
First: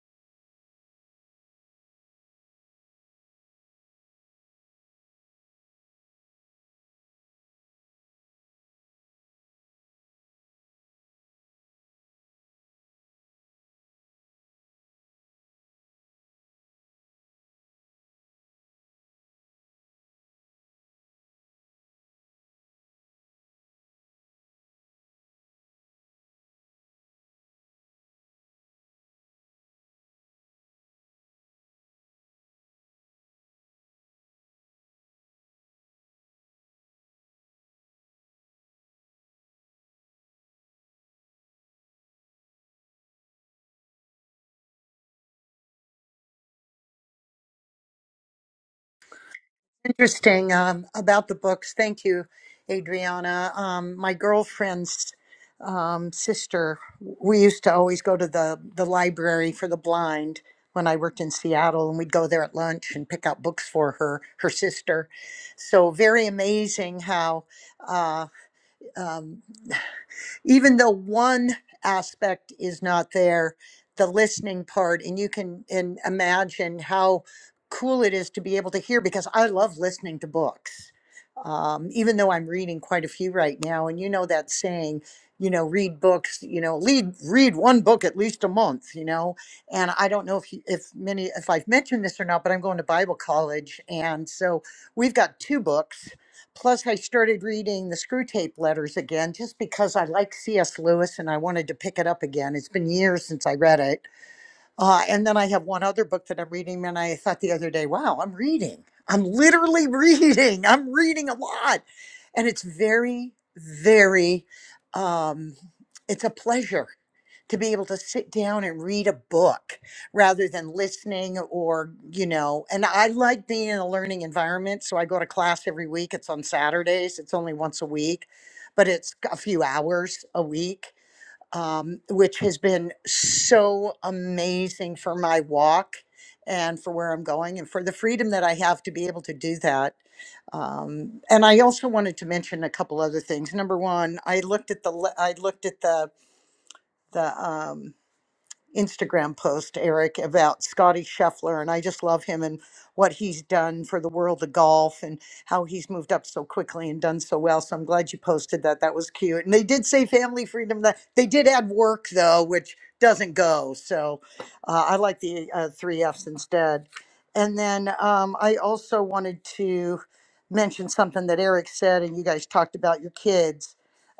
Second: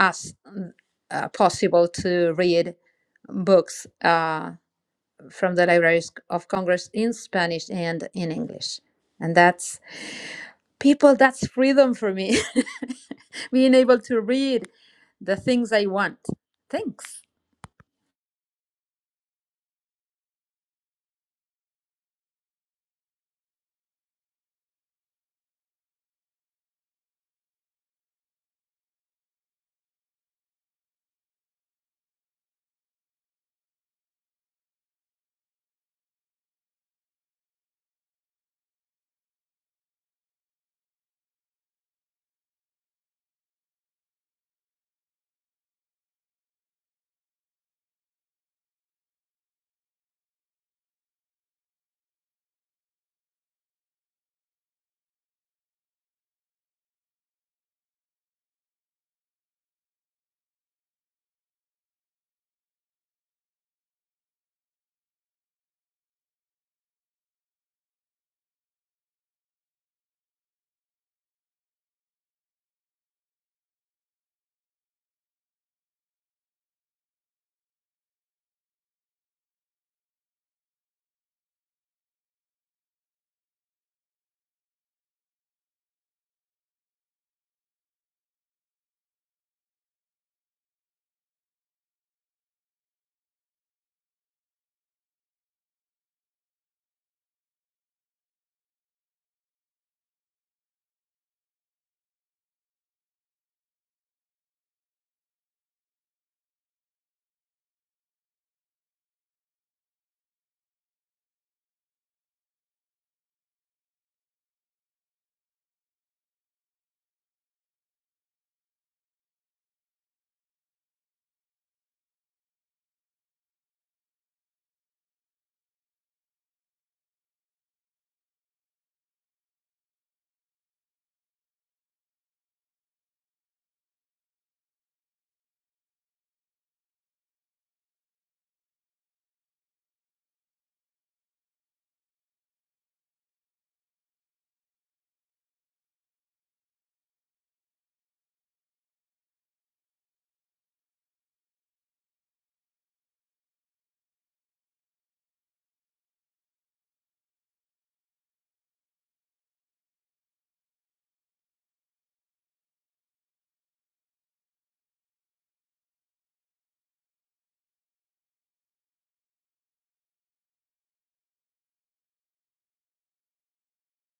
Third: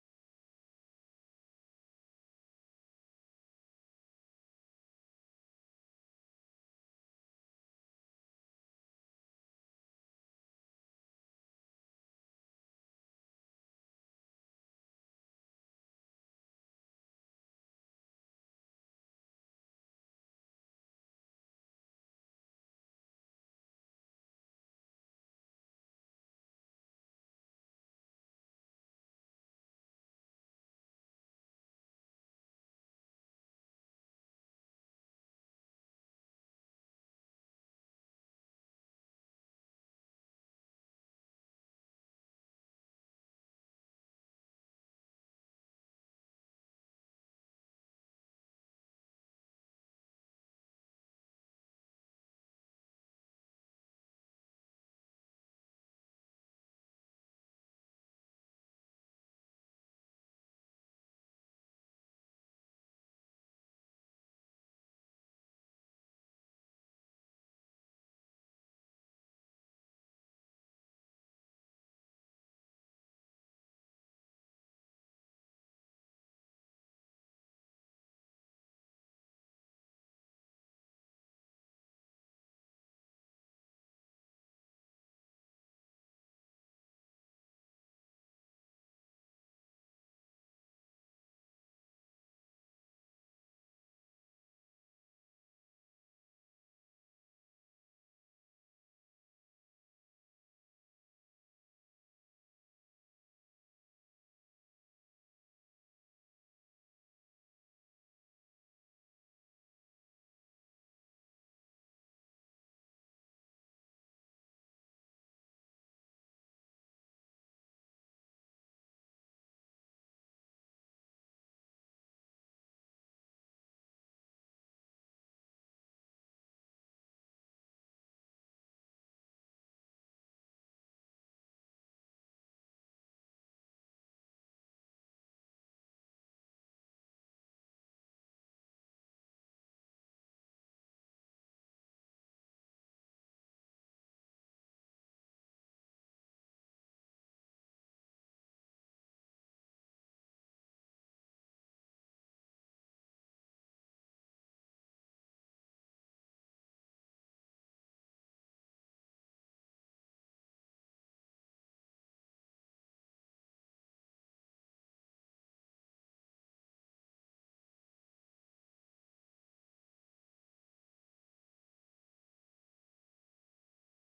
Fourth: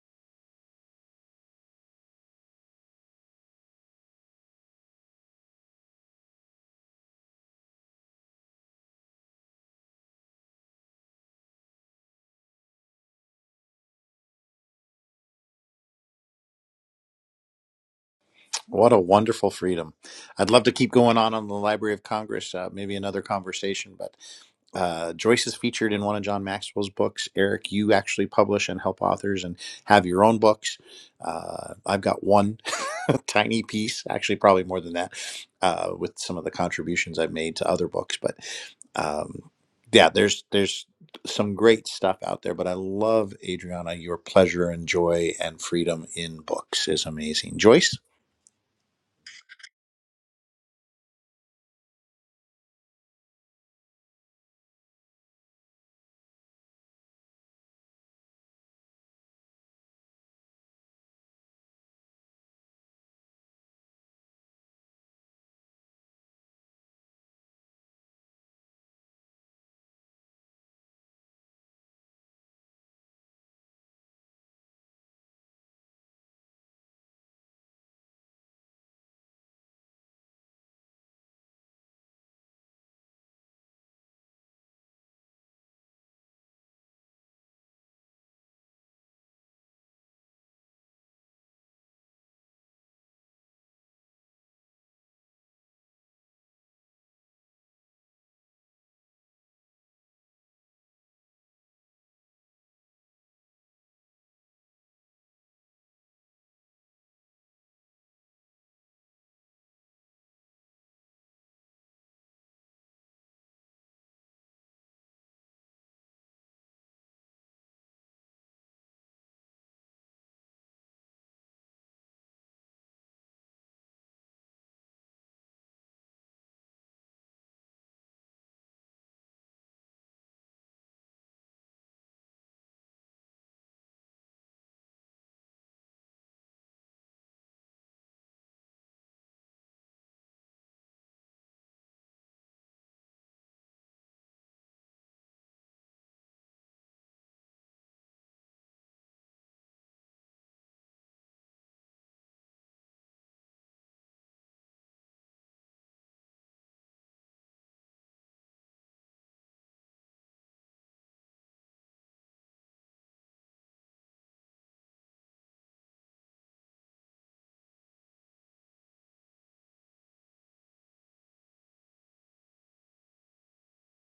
Speaker 2: us mm, uh, possible to read books uh, from the Library of Congress in Spanish and in English. And that's people, that's freedom for me, being able to read the things I want. Thanks.
Speaker 1: What a wonderful freedom. I'd love to keep going on on the Library of Congress, uh, maybe another conversation, but uh, Joyce is featured in one of John Maxwell's books. Eric, you actually publish and help authors and have your own books. Uh, I've got one tiny piece, actually, probably more than that, uh, with some of the contributions I've made to other books. But um, yeah, there's there's some great stuff out there. But I love Adriana, your pleasure and joy and freedom in books is amazing. Joyce.
Speaker 4: Interesting um, about the books. Thank you, Adriana. Um, my girlfriend's um, sister, we used to always go to the, the library for the blind when I worked in Seattle, and we'd go there at lunch and pick out books for her, her sister. So, very amazing how. Uh, um, even though one aspect is not there, the listening part, and you can and imagine how cool it is to be able to hear because I love listening to books. Um, even though I'm reading quite a few right now, and you know that saying, you know, read books, you know, lead, read one book at least a month, you know. And I don't know if you, if many if I've mentioned this or not, but I'm going to Bible college, and so we've got two books Plus, I started reading the Screw Tape Letters again just because I like C.S. Lewis and I wanted to pick it up again. It's been years since I read it uh, and then I have one other book that I'm reading, and I thought the other day, wow, I'm reading. I'm literally reading. I'm reading a lot. And it's very, very, um, it's a pleasure to be able to sit down and read a book rather than listening or, you know, and I like being in a learning environment. So I go to class every week. It's on Saturdays, it's only once a week, but it's a few hours a week um, which has been so amazing for my walk and for where I'm going and for the freedom that I have to be able to do that. Um, and I also wanted to mention a couple other things. Number one, I looked at the le- I looked at the the um, Instagram post, Eric, about Scotty Scheffler, and I just love him and what he's done for the world of golf and how he's moved up so quickly and done so well. So I'm glad you posted that. That was cute. And they did say family freedom. That they did add work though, which doesn't go. So uh, I like the uh, three Fs instead. And then um, I also wanted to mention something that Eric said, and you guys talked about your kids.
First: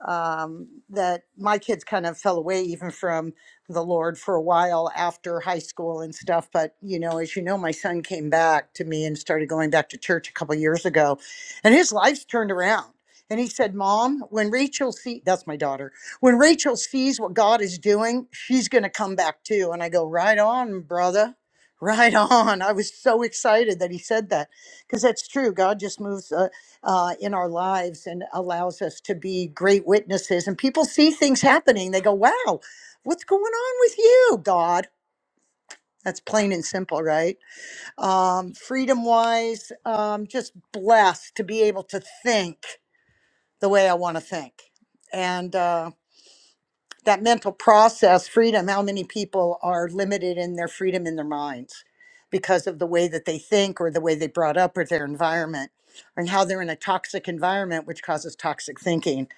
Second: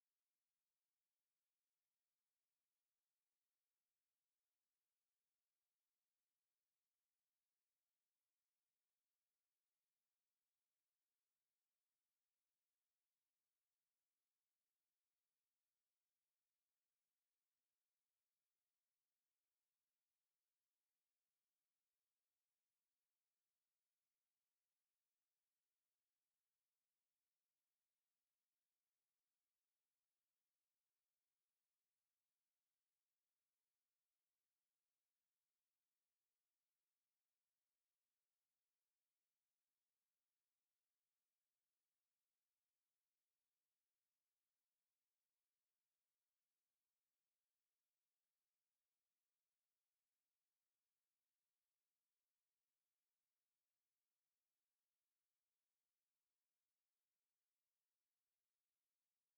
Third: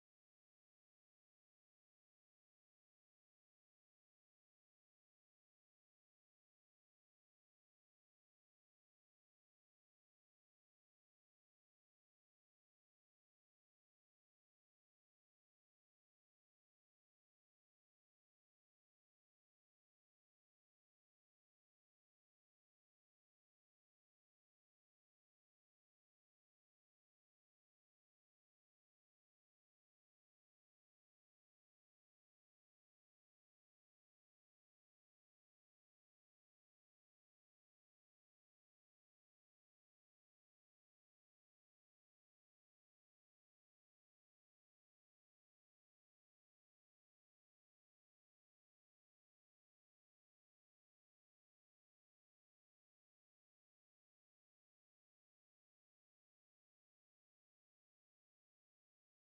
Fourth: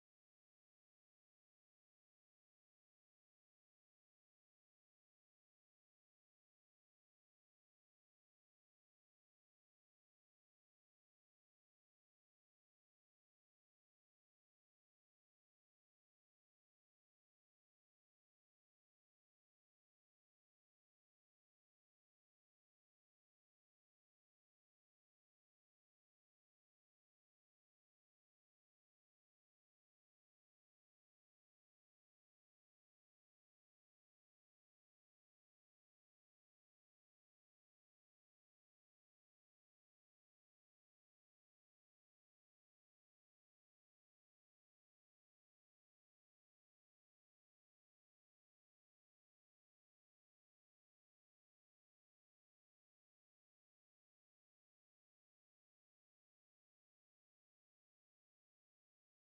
Speaker 4: Um, that my kids kind of fell away even from the Lord for a while after high school and stuff. But, you know, as you know, my son came back to me and started going back to church a couple years ago, and his life's turned around. And he said, Mom, when Rachel see that's my daughter, when Rachel sees what God is doing, she's going to come back too. And I go, Right on, brother. Right on. I was so excited that he said that because that's true. God just moves uh, uh, in our lives and allows us to be great witnesses. And people see things happening. They go, wow, what's going on with you god that's plain and simple right um freedom wise um just blessed to be able to think the way i want to think and uh that mental process freedom how many people are limited in their freedom in their minds because of the way that they think or the way they brought up or their environment and how they're in a toxic environment which causes toxic thinking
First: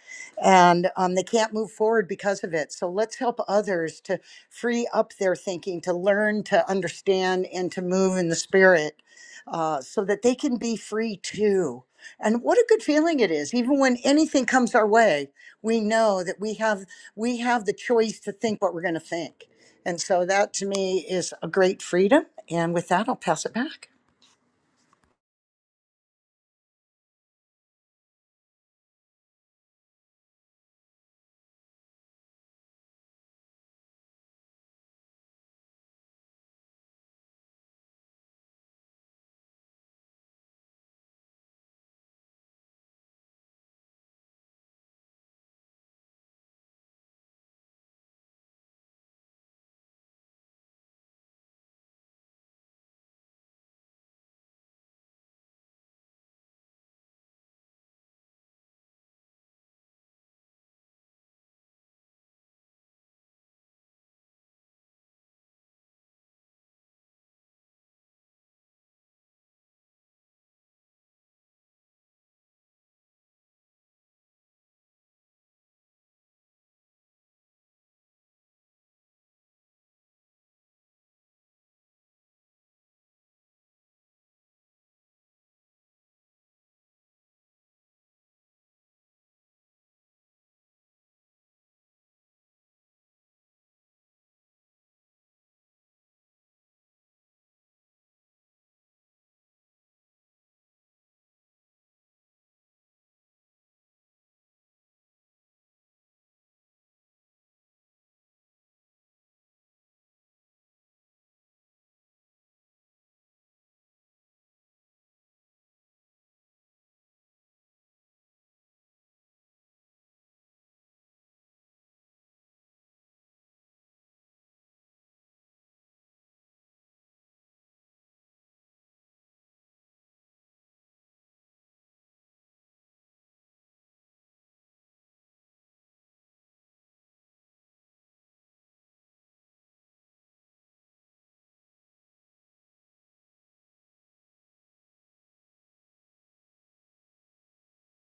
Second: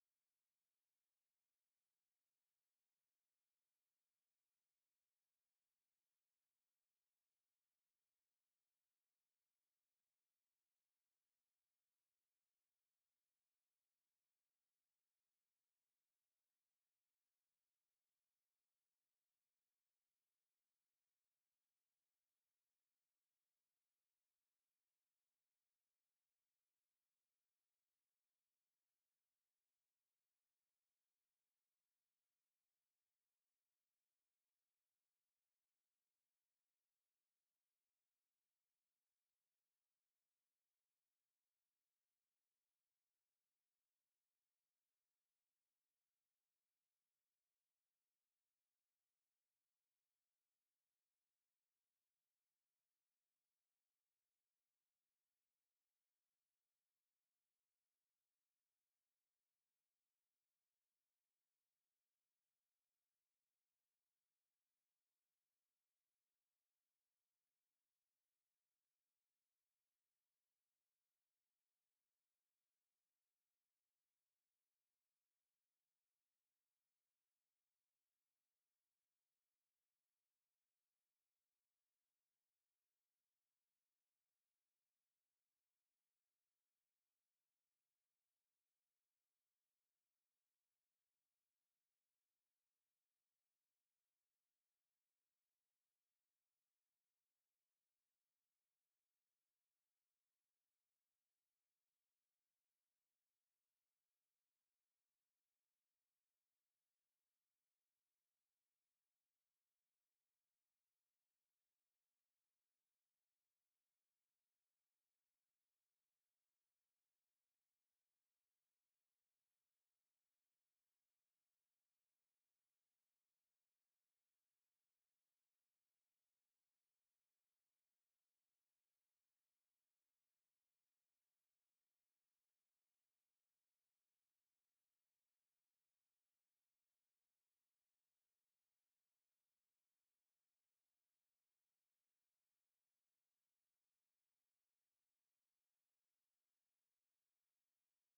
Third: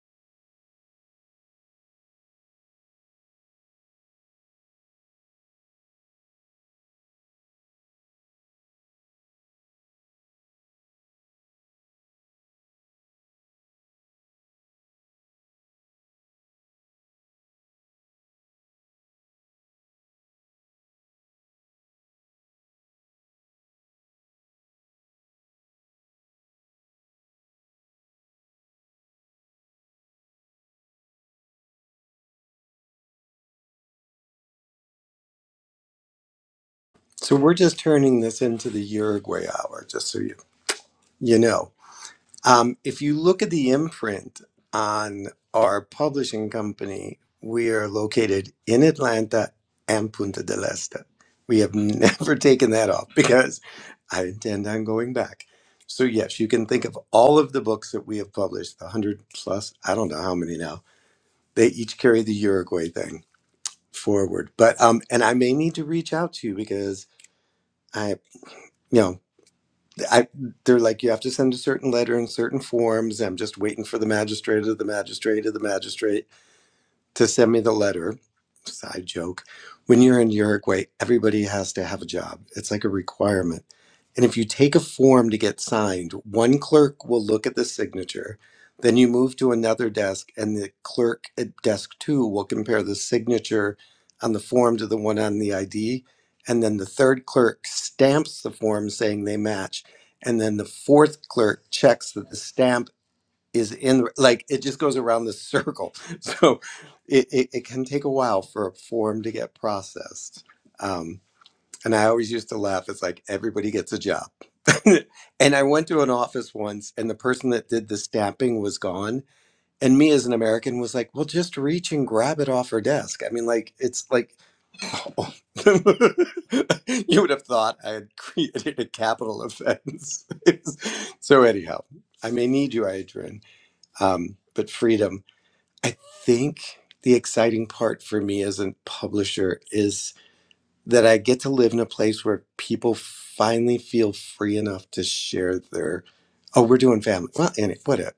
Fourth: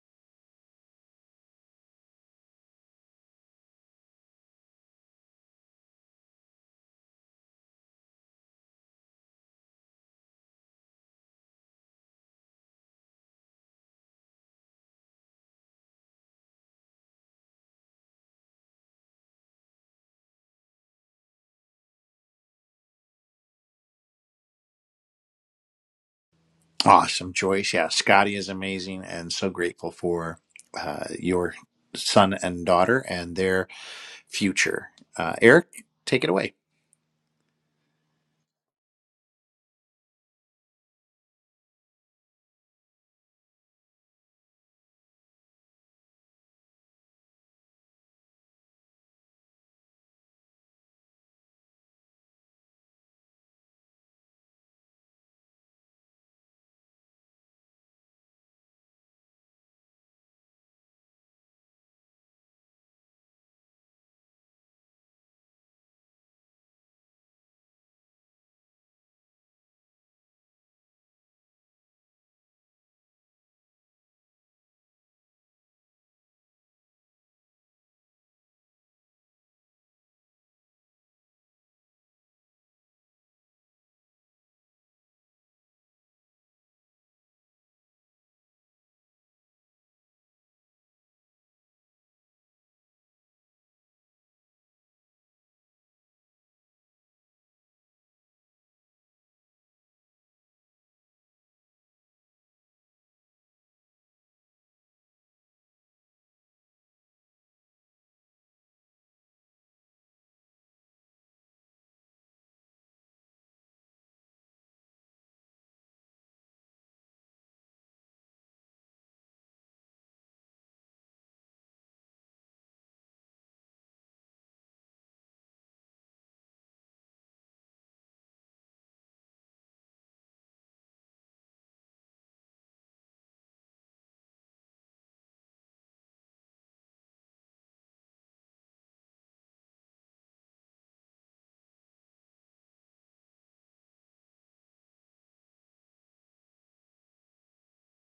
Speaker 4: and um, they can't move forward because of it so let's help others to free up their thinking to learn to understand and to move in the spirit uh, so that they can be free too and what a good feeling it is even when anything comes our way we know that we have we have the choice to think what we're going to think and so that to me is a great freedom and with that i'll pass it back
Speaker 1: Awesome, Joyce. Yeah, Scotty is amazing and so grateful for uh, your son and daughter and their future. Uh, Eric, take it away.
Speaker 3: So we're just turning this into the Uruguay hour, just so you you know. Um, if you look at the imprint on our publishing company, we are located in Atlanta and Punta del Este. We have never taken that off because I intend on going back. So, yes, you can think of all of the books that we have published, the 100 plus, I don't know how many now, they each carry the Uruguay thing forward. But, um, and I may need to reach out to you because I, you know, I they're like you have to send a certain letter in certain forms. I'm just waiting for the magistrate or the magistrate or the magistrate to send me the letter. Side joke. When you're in Uruguay, everybody has to have a job. It's like a requirement. And if you take a form to get signed, one clerk will look at the signature. Then you move to another desk, and the clerk at desk two will compare the signature on the form to the one on the ID. And then the third clerk stamps the form saying they match. And then the fourth clerk checks that the stamp is in like it just goes around this circle so it, it, it can take a while for a form to get processed um, and i always used to laugh it's like everybody gets a job and i went to an office once and the person that did the stamping was gone and me as an american was like well just reach and grab it off her desk i mean like it's like oh. you would have thought i had created a capital offense so anyhow i may need you adrian um, but freedom. I think the exciting part for me as a publisher is that I get to live in a place where people finally feel free enough to share their, oh, we're doing family. Well, and it, what it,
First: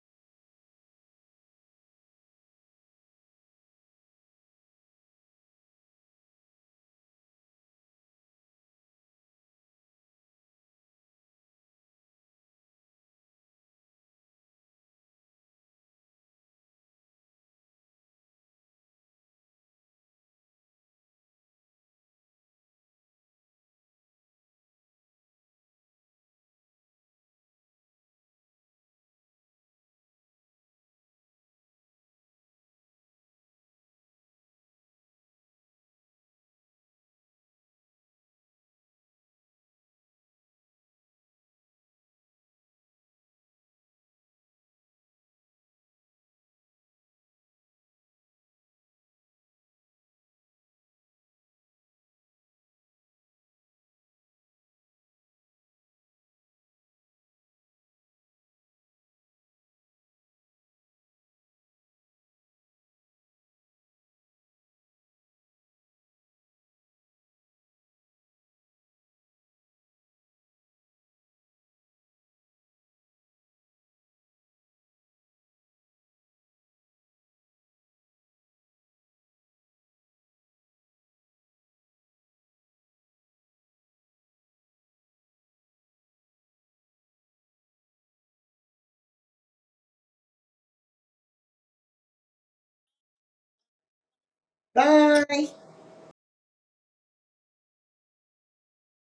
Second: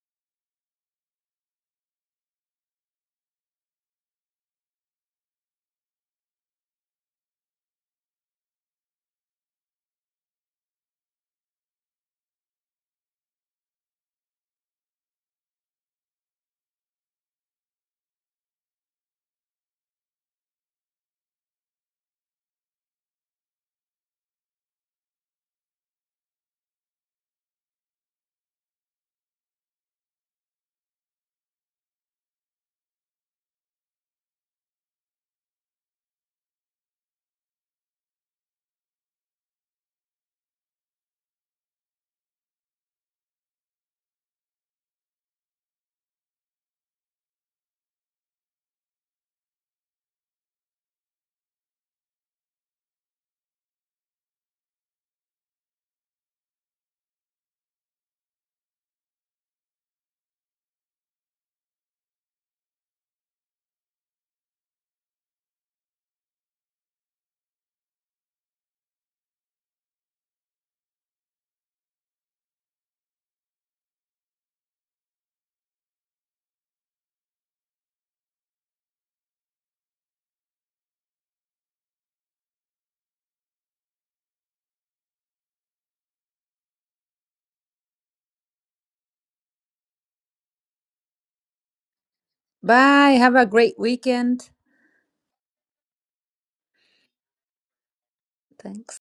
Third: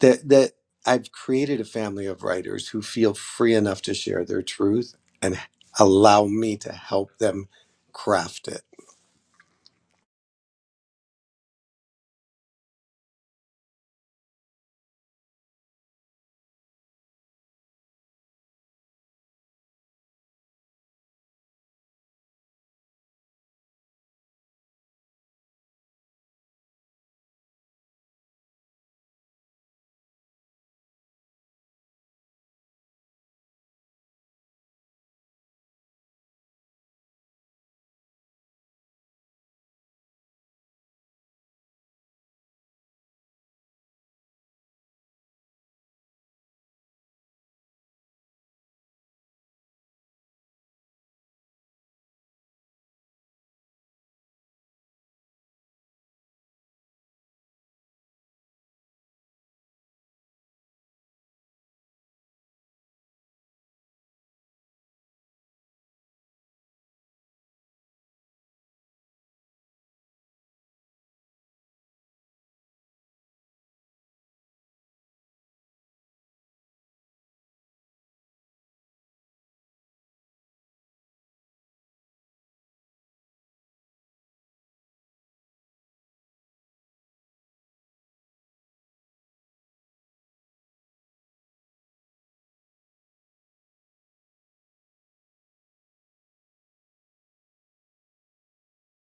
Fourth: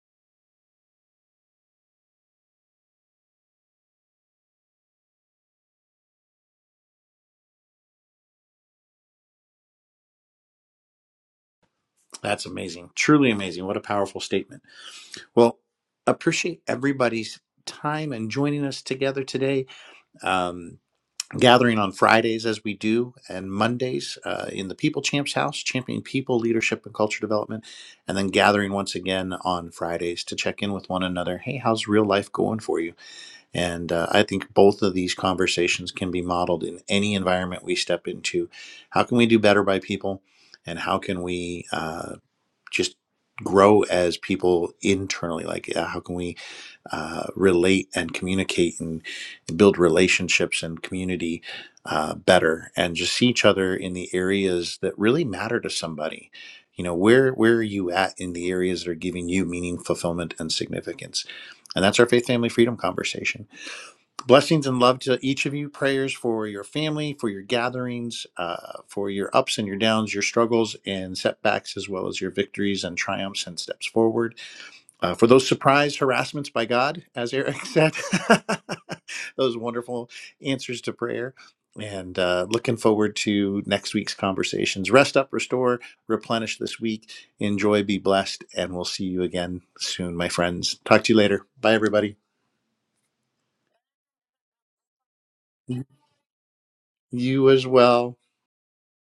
Speaker 3: that, that I've created a family of writers who feel free enough to share their truth and allow me to help them craft it
Speaker 1: That's amazing. Truly amazing. What a powerful statement. Well, appreciate everybody's time and joining us together today. Um, gathering on Fridays as we do and Mondays uh, in the People Champs House, championing people, leadership, and culture development. And then gathering once again on Fridays to check in with one another. Hey, how's real life going for you? And uh, I think both of these conversations can be modeled in any environment we step into. How can we do better by people? And how can we uh, just grow as people internally? Like, uh, how can we uh, relate and communicate and build relationships and community uh, better and just see each other in the areas that really matter to somebody? You know, where, where are you at in the areas that are giving you meaning, fulfillment, and significance? And that's our faith, family, freedom conversation Blessings and love to each of you. Prayers for your family, for your gatherings, uh, for your ups and your downs, your struggles and setbacks, as well as your victories and triumphs and steps forward. Uh, for those surprise harassments by God, as Eric said, those wonderful answers to prayer. And uh, looking forward to next week's conversations. Rest up, restore, replenish this week. Enjoy, be blessed, and we'll see you again soon, my friends. Talk to you later. Bye, everybody.
Speaker 2: Bye. Have a great weekend.
Speaker 4: Bye.
Speaker 1: You as well.
Speaker 2: Thanks.